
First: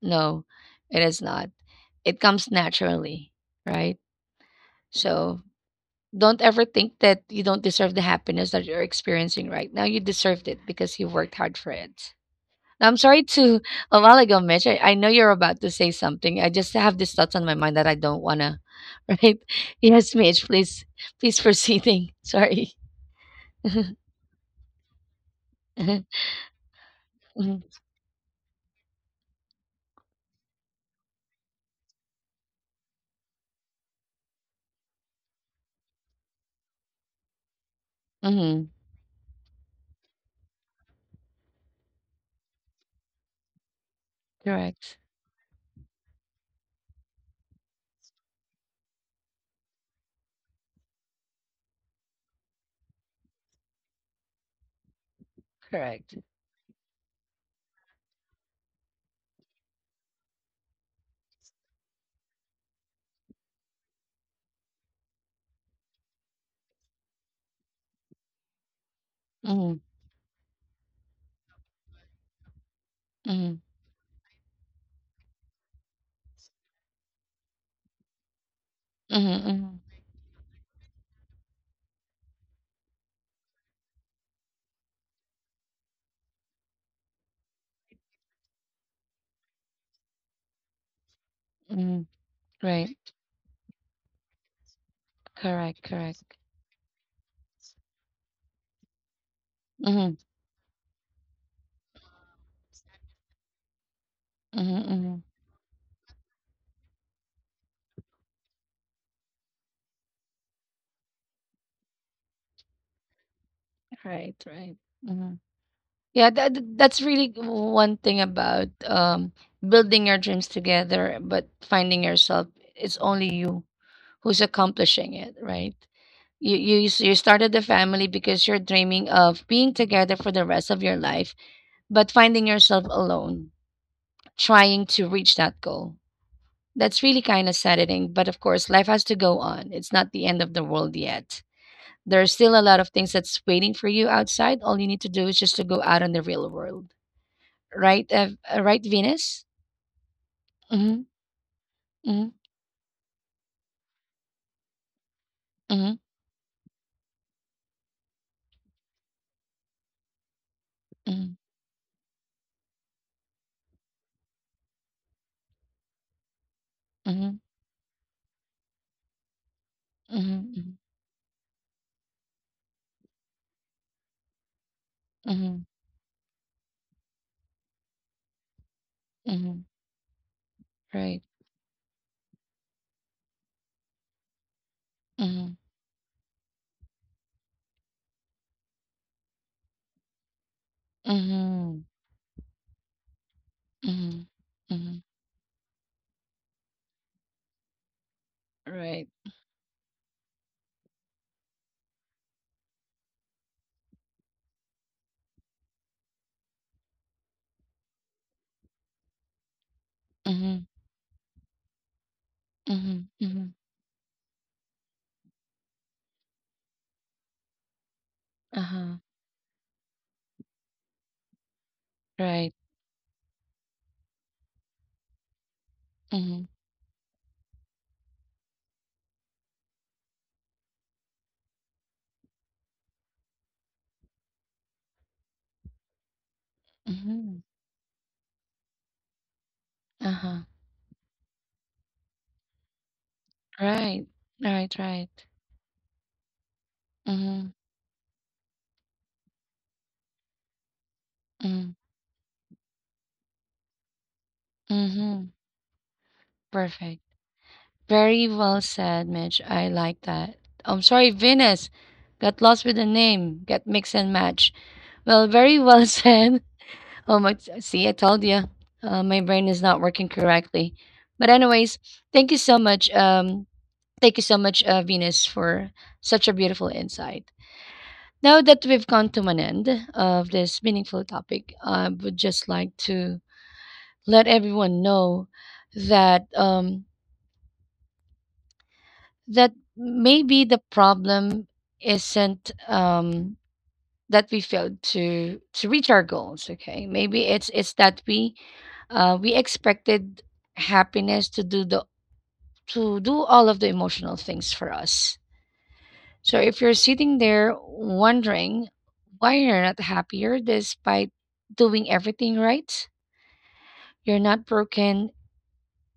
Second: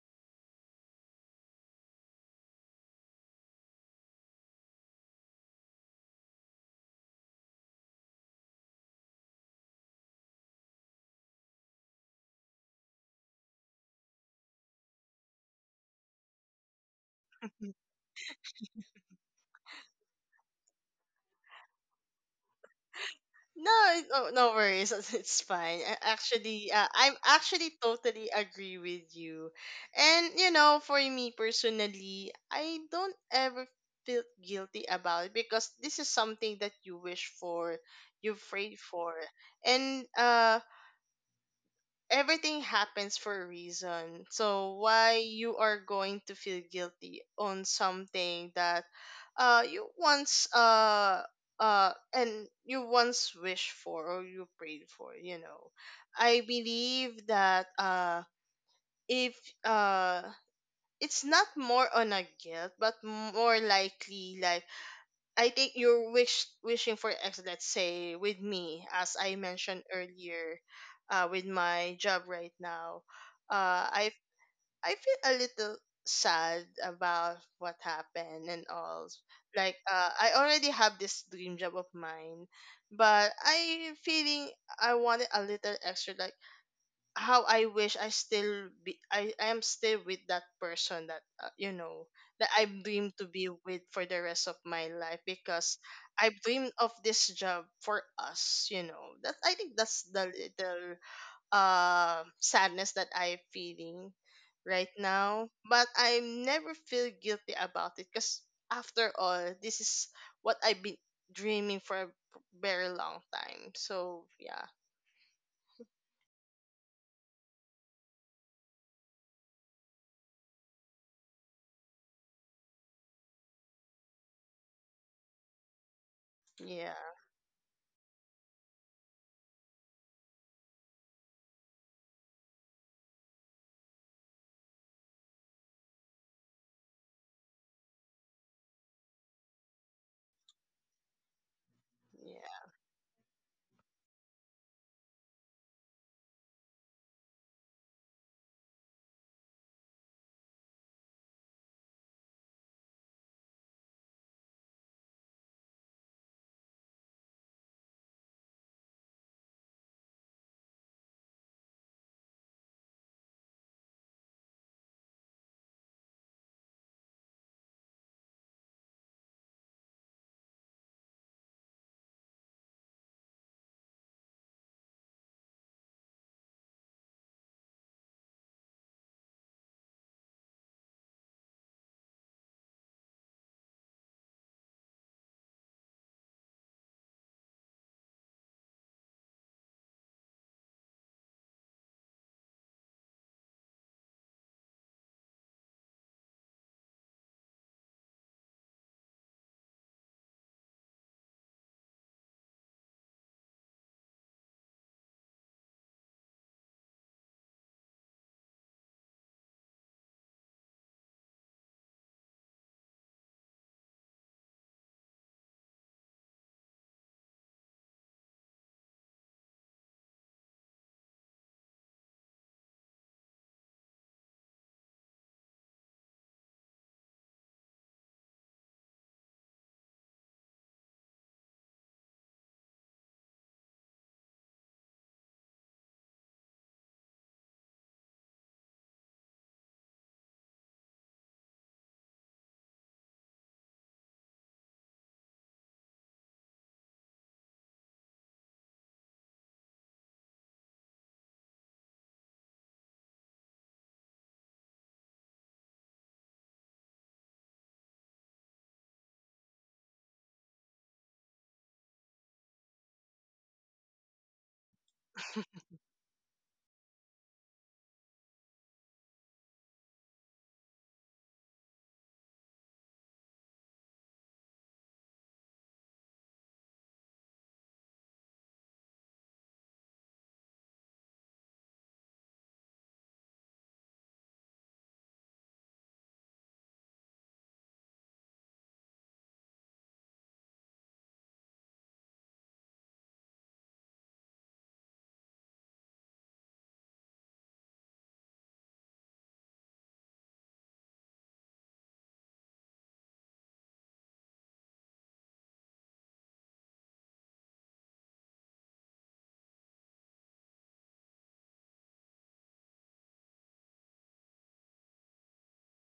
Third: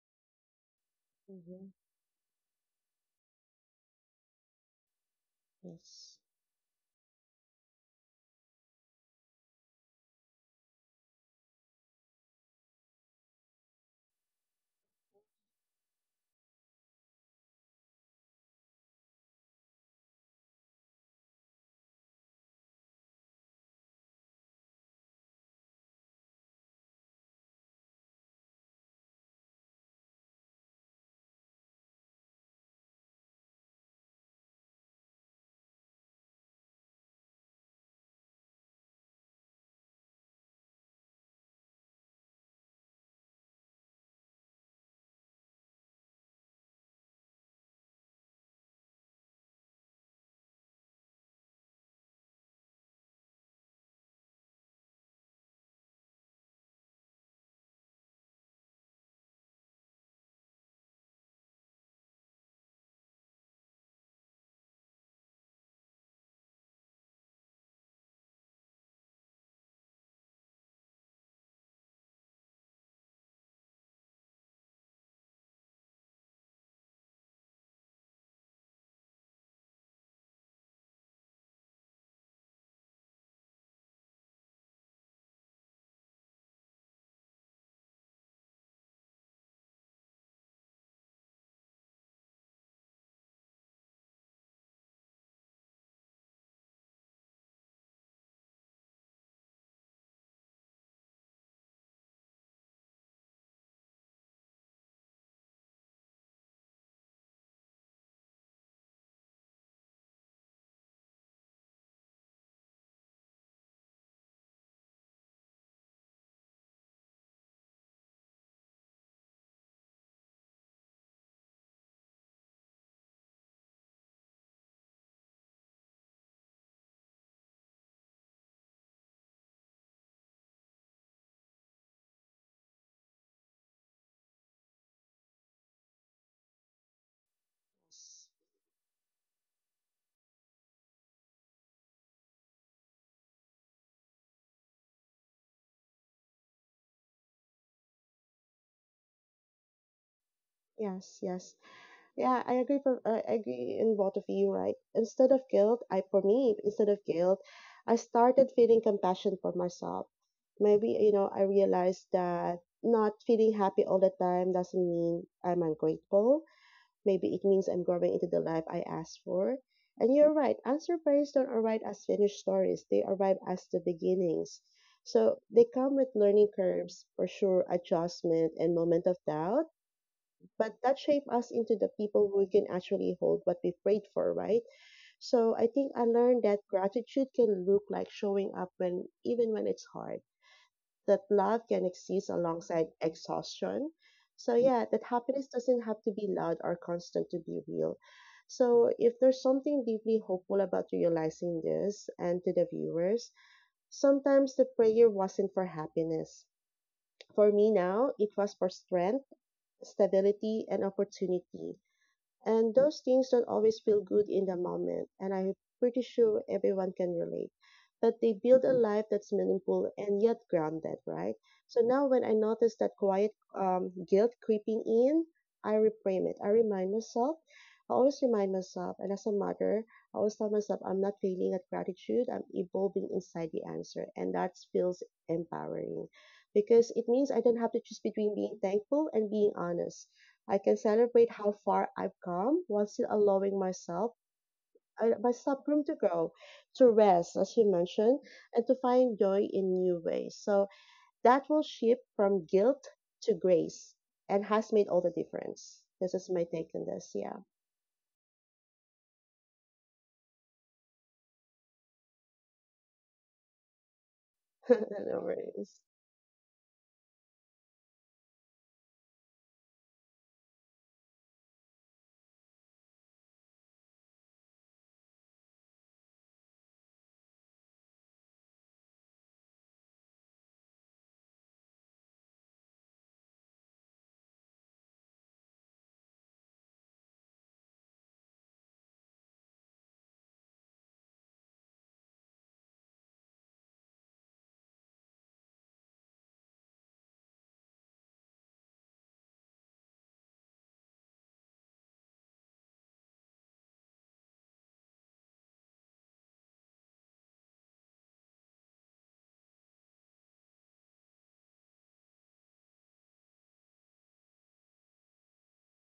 Speaker 1: No, it is not.
Speaker 3: Mm-hmm.
Speaker 1: It comes naturally, right? So
Speaker 3: Yes.
Speaker 1: don't ever think that you don't deserve the happiness that you're experiencing right now. You deserved it because you worked hard for it. Now, I'm sorry to a while ago, Mitch. I know you're about to say something. I just have these thoughts on my
Speaker 2: no,
Speaker 1: mind that I don't wanna, right? Yes, Mitch, please, please proceeding. Sorry.
Speaker 2: no, no no worries. It's fine.
Speaker 1: Mm-hmm.
Speaker 2: Actually, I'm actually totally agree with you. And, for me personally, I don't ever feel guilty about it, because this is something that you wish for, you
Speaker 1: Mm-hmm.
Speaker 2: prayed for, and everything happens for a reason. So
Speaker 1: Correct.
Speaker 2: why you are going to feel guilty on something that uh you once uh uh and you once wished for, or you prayed for, you know.
Speaker 1: Correct.
Speaker 2: I believe that if uh it's not more on a guilt, but more likely, like, I think you're wishing for excellence. Say with me, as I
Speaker 1: Mm-hmm.
Speaker 2: mentioned earlier, with my job right now,
Speaker 1: Mm-hmm.
Speaker 2: uh, I I feel a little sad about what happened and all.
Speaker 1: Mm-hmm. Mm-hmm.
Speaker 2: Like, I already have this dream job of mine, but I feeling I wanted a little extra. Like, how I wish I still I am still with that person that,
Speaker 1: Mm-hmm.
Speaker 2: that I
Speaker 1: Right.
Speaker 2: dream to be with for the rest of my life, because
Speaker 1: Correct.
Speaker 2: I
Speaker 1: Correct.
Speaker 2: dreamed of this job for us, that I think that's
Speaker 1: Mhm.
Speaker 2: the little sadness that I'm feeling
Speaker 1: Mhm,
Speaker 2: right
Speaker 1: mhm.
Speaker 2: now. But I never feel guilty about it, because after all this is what I've been dreaming for a very long time. So,
Speaker 1: Right,
Speaker 2: yeah,
Speaker 1: right. Mhm. Yeah, that that's really one thing about building your dreams together, but finding yourself it's only you who's accomplishing it, right? You
Speaker 2: yeah,
Speaker 1: you started the family because you're dreaming of being together for the rest of your life, but finding yourself alone, trying to reach that goal. That's really kind of saddening, but of course, life has to go on. It's not the end of the world yet. There's
Speaker 2: yeah.
Speaker 1: still a lot of things that's waiting for you outside. All you need to do is just to go out in the real world, right? Right, Venus. Mm-hmm.
Speaker 3: Yes, yes.
Speaker 1: Mm-hmm.
Speaker 3: Yeah, I agree in both of you, right?
Speaker 1: Mm-hmm.
Speaker 3: Instead of guilt, I started feeling compassion for myself. Maybe, you know, I realized that not feeling happy all the time doesn't mean I'm ungrateful.
Speaker 1: Mm-hmm.
Speaker 3: Maybe it means I'm growing into the life I asked for. And you're right,
Speaker 1: Mm-hmm.
Speaker 3: answer prayers don't arrive as finished stories. They arrive as the beginnings. So
Speaker 1: Mm-hmm.
Speaker 3: they come with learning curves for sure, adjustment and moment of
Speaker 1: Mm-hmm.
Speaker 3: doubt but that
Speaker 1: Right.
Speaker 3: shaped us into the people who can actually hold what we prayed for, right?
Speaker 1: Mm-hmm.
Speaker 3: So I think I learned that gratitude can look like showing up when even when it's hard, that love
Speaker 1: Mm-hmm.
Speaker 3: can exist alongside exhaustion.
Speaker 1: Mm-hmm.
Speaker 3: So yeah,
Speaker 1: Mm-hmm.
Speaker 3: that happiness doesn't have to be loud or constant to be real. So
Speaker 1: Right.
Speaker 3: if there's something deeply hopeful about realizing this and to the viewers, sometimes the prayer wasn't for happiness. For me now, it was for strength,
Speaker 1: Mm-hmm.
Speaker 3: stability, and opportunity. And
Speaker 1: Mm-hmm.
Speaker 3: those things
Speaker 1: Mm-hmm.
Speaker 3: don't always feel good in the moment, and I'm pretty sure everyone can relate. But they build a
Speaker 1: Uh-huh.
Speaker 3: life that's meaningful and yet grounded, right? So now when I
Speaker 1: Right.
Speaker 3: notice that quiet guilt creeping in, I reframe
Speaker 1: Mm-hmm.
Speaker 3: it. I remind myself, I always remind myself, and as a mother, I always tell myself, I'm not failing at gratitude, I'm evolving inside the answer. And that feels empowering because it
Speaker 1: Mm-hmm.
Speaker 3: means I don't have to choose between being thankful and being honest.
Speaker 1: Uh-huh.
Speaker 3: I can celebrate how far I've come while still allowing
Speaker 1: Right. Right. Right.
Speaker 3: myself room to grow, to rest,
Speaker 1: Mm-hmm.
Speaker 3: as you mentioned, and to find joy in new ways. So that will
Speaker 1: Mm-hmm.
Speaker 3: shift from guilt to grace and has made all the
Speaker 1: Mm-hmm.
Speaker 3: difference. This is my take on
Speaker 1: Perfect.
Speaker 3: this. Yeah.
Speaker 1: Very well said, Mitch. I like that. I'm sorry, Venus. Got lost with the name. Got mix and match.
Speaker 3: No
Speaker 1: Well, very
Speaker 3: worries.
Speaker 1: well said. Oh my! See, I told you. My brain is not working correctly. But anyways, thank you so much. Thank you so much, Venus, for such a beautiful insight. Now that we've come to an end of this meaningful topic, I would just like to let everyone know that that maybe the problem isn't that we failed to reach our goals. Okay, maybe it's that we expected happiness to do the to do all of the emotional things for us. So if you're sitting there wondering why you're not happier despite doing everything right, you're not broken.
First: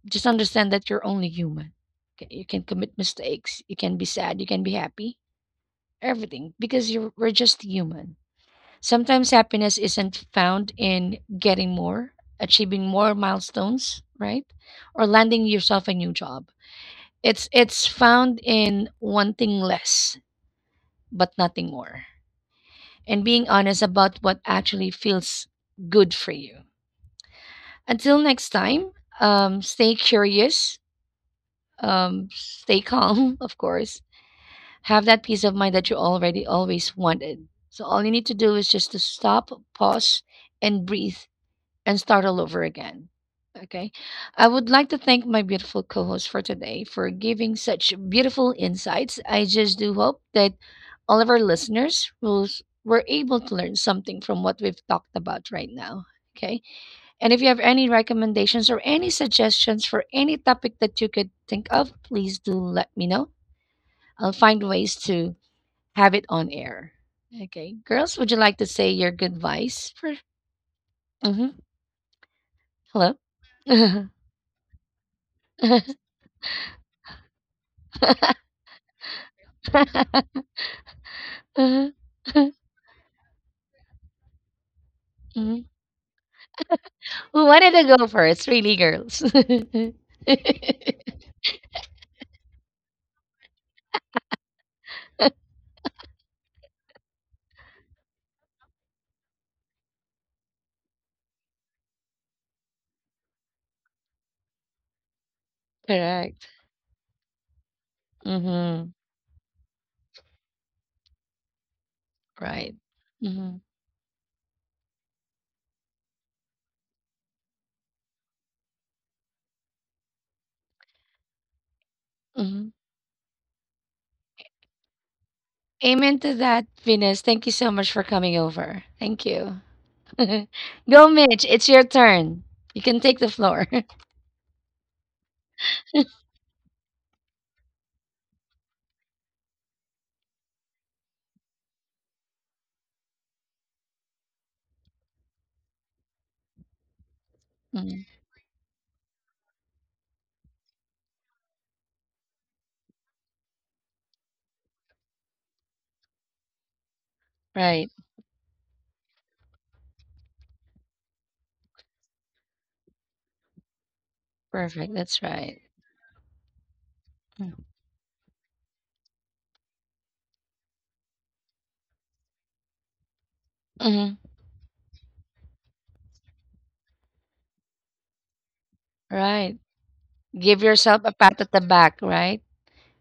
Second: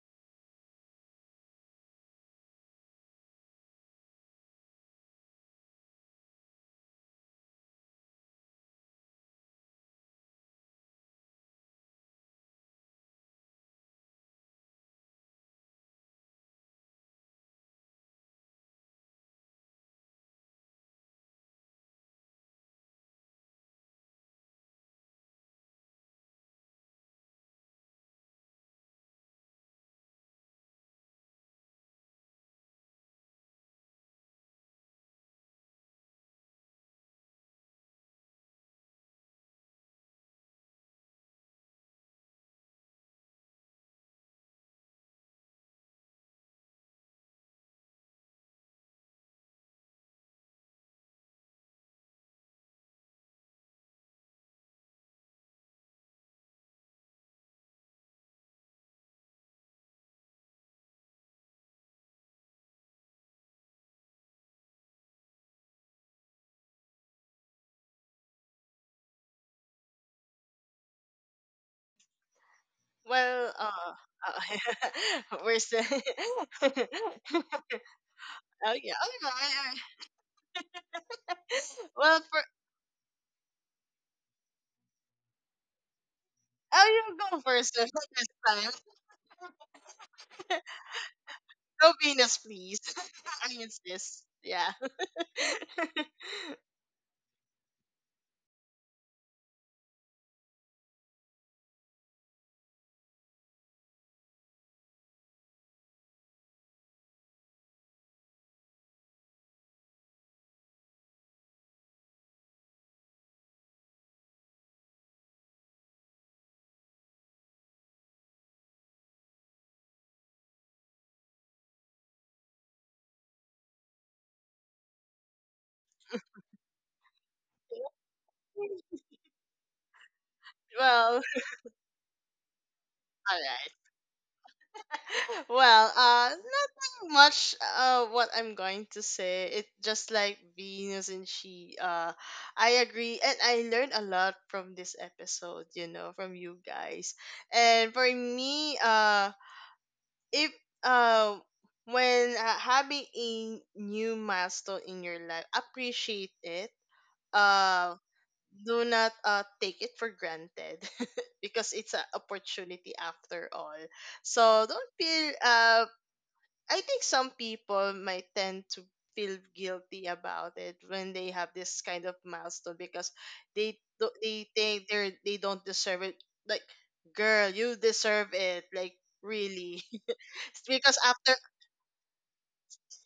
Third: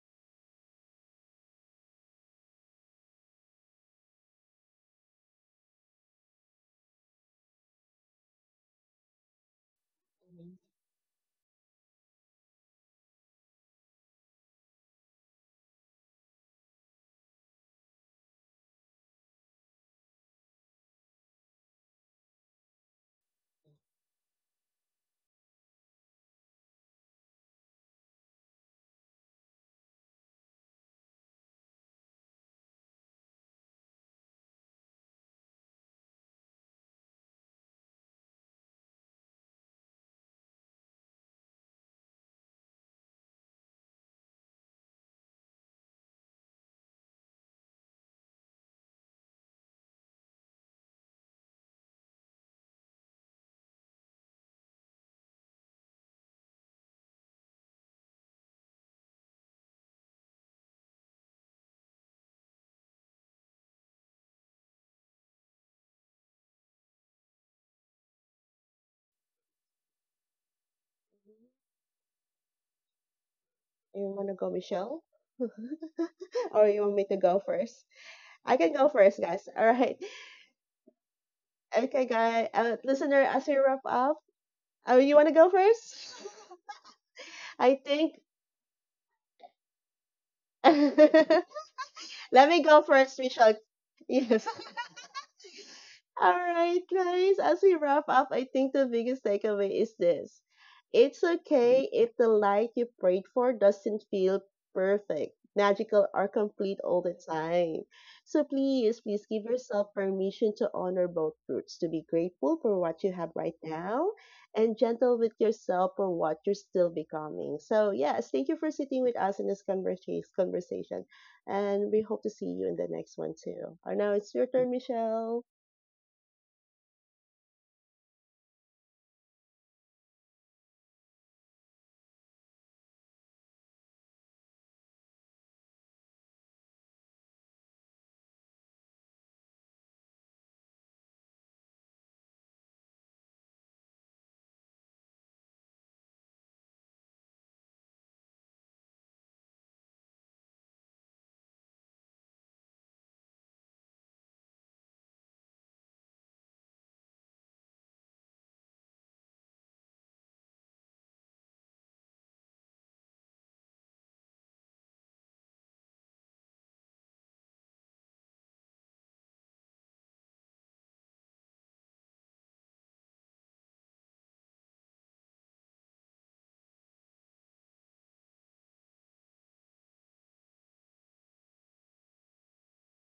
Speaker 1: Just understand that you're only human. Okay, you can commit mistakes. You can be sad. You can be happy everything because you're, we're just human. Sometimes happiness isn't
Speaker 3: Mhm.
Speaker 1: found in getting more, achieving more milestones, right? Or landing yourself a new job. It's found in wanting less but nothing more and being honest about what actually feels good for you. Until next time, stay curious, stay calm, of course, have that peace of mind that you already always wanted. So all you need to do is just to stop, pause, and breathe and start all over again. Okay. I would like to thank my beautiful co host for today for giving such beautiful insights. I just do hope that all of our listeners who's, were able to learn something from what we've talked about right now. Okay. And if you have any recommendations or any suggestions for any topic that you could think of, please do let me know. I'll find ways to have it on air. Okay. Girls, would you like to say your good advice? For mhm. Hello?
Speaker 2: Well,
Speaker 3: You want to go,
Speaker 2: uh
Speaker 3: Michelle?
Speaker 2: we're still.
Speaker 3: Or
Speaker 2: Oh,
Speaker 3: you want me to go first? I can go
Speaker 2: yeah,
Speaker 3: first,
Speaker 2: all
Speaker 3: guys. All
Speaker 2: right.
Speaker 3: right.
Speaker 1: Mhm.
Speaker 3: Okay,
Speaker 2: Well, for
Speaker 3: guys. Listener, as we wrap up, you want to go
Speaker 1: Mhm.
Speaker 3: first?
Speaker 2: Oh, you go
Speaker 1: Who wanted
Speaker 3: I
Speaker 2: first,
Speaker 1: to go
Speaker 3: think
Speaker 2: this
Speaker 1: first?
Speaker 2: time.
Speaker 1: Really, girls.
Speaker 2: No, penis,
Speaker 3: Let me
Speaker 2: please.
Speaker 3: go first, Michelle.
Speaker 2: I insist.
Speaker 3: Yes.
Speaker 2: Yeah.
Speaker 3: All right, guys, as we wrap up, I think the biggest takeaway is this. It's okay if the light you prayed for doesn't feel perfect, magical, or
Speaker 1: Correct.
Speaker 3: complete all the time. So
Speaker 1: Hmm.
Speaker 3: please, please give yourself permission to honor both roots, to be grateful for
Speaker 1: Right.
Speaker 3: what you have right
Speaker 1: Hmm.
Speaker 3: now and gentle with yourself for what you're still becoming. So, yes, thank you for sitting with us in this conversation, and we hope to see you
Speaker 1: Hmm.
Speaker 3: in the next one too. And now it's your turn, Michelle.
Speaker 1: Amen to that, Venus. Thank you so much for coming over. Thank you. Go,
Speaker 2: Well, all
Speaker 1: Mitch. It's your turn. You can take the floor.
Speaker 2: right. Well, nothing much. What I'm going to say, it just like Venus and she. I agree, and I learned a lot from this episode. You know, from you guys, and for
Speaker 1: Mhm.
Speaker 2: me, if uh, when having a new milestone in your life, appreciate it.
Speaker 1: Right.
Speaker 2: Uh, do not take it for granted, because it's an opportunity after all. So, don't
Speaker 1: Perfect. That's
Speaker 2: feel.
Speaker 1: right.
Speaker 2: I think some people might tend to feel guilty about it when they have this kind of milestone, because
Speaker 1: Mm-hmm.
Speaker 2: they think they don't deserve it. Like, girl, you deserve it. Like,
Speaker 1: Right.
Speaker 2: really,
Speaker 1: Give
Speaker 2: because
Speaker 1: yourself a
Speaker 2: after
Speaker 1: pat at the back, right?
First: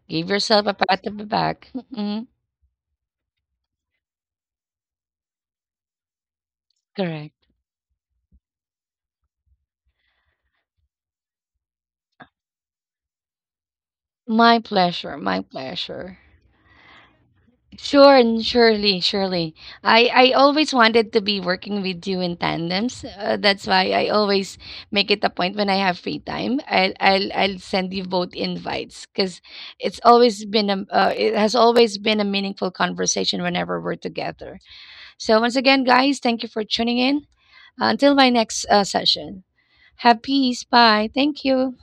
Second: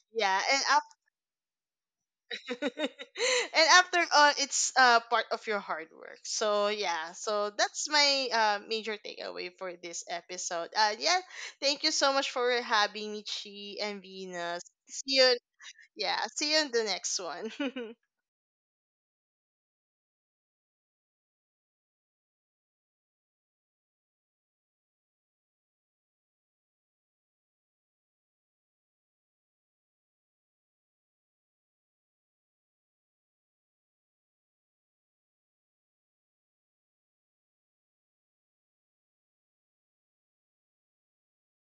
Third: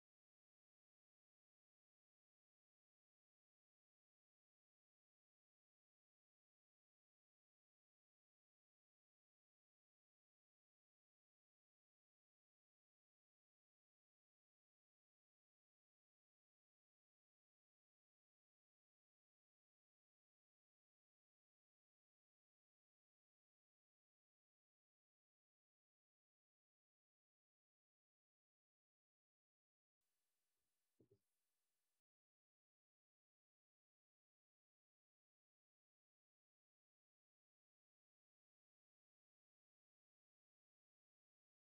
Speaker 1: Give
Speaker 2: yeah, and
Speaker 1: yourself a
Speaker 2: after
Speaker 1: pat at the back. Mm-mm.
Speaker 2: and after all, it's part of your hard work. So yeah,
Speaker 1: Correct.
Speaker 2: so that's my major takeaway for this episode. Yeah, thank you so much for having me, Chi and
Speaker 1: My
Speaker 2: Venus.
Speaker 1: pleasure.
Speaker 2: See you.
Speaker 1: My pleasure.
Speaker 2: Yeah, see you in the next one.
Speaker 1: Sure, and surely, surely. I always wanted to be working with you in tandems. That's why I always make it a point when I have free time. I'll send you both invites because it's always been a it has always been a meaningful conversation whenever we're together. So once again, guys, thank you for tuning in. Until my next session. Have peace. Bye. Thank you.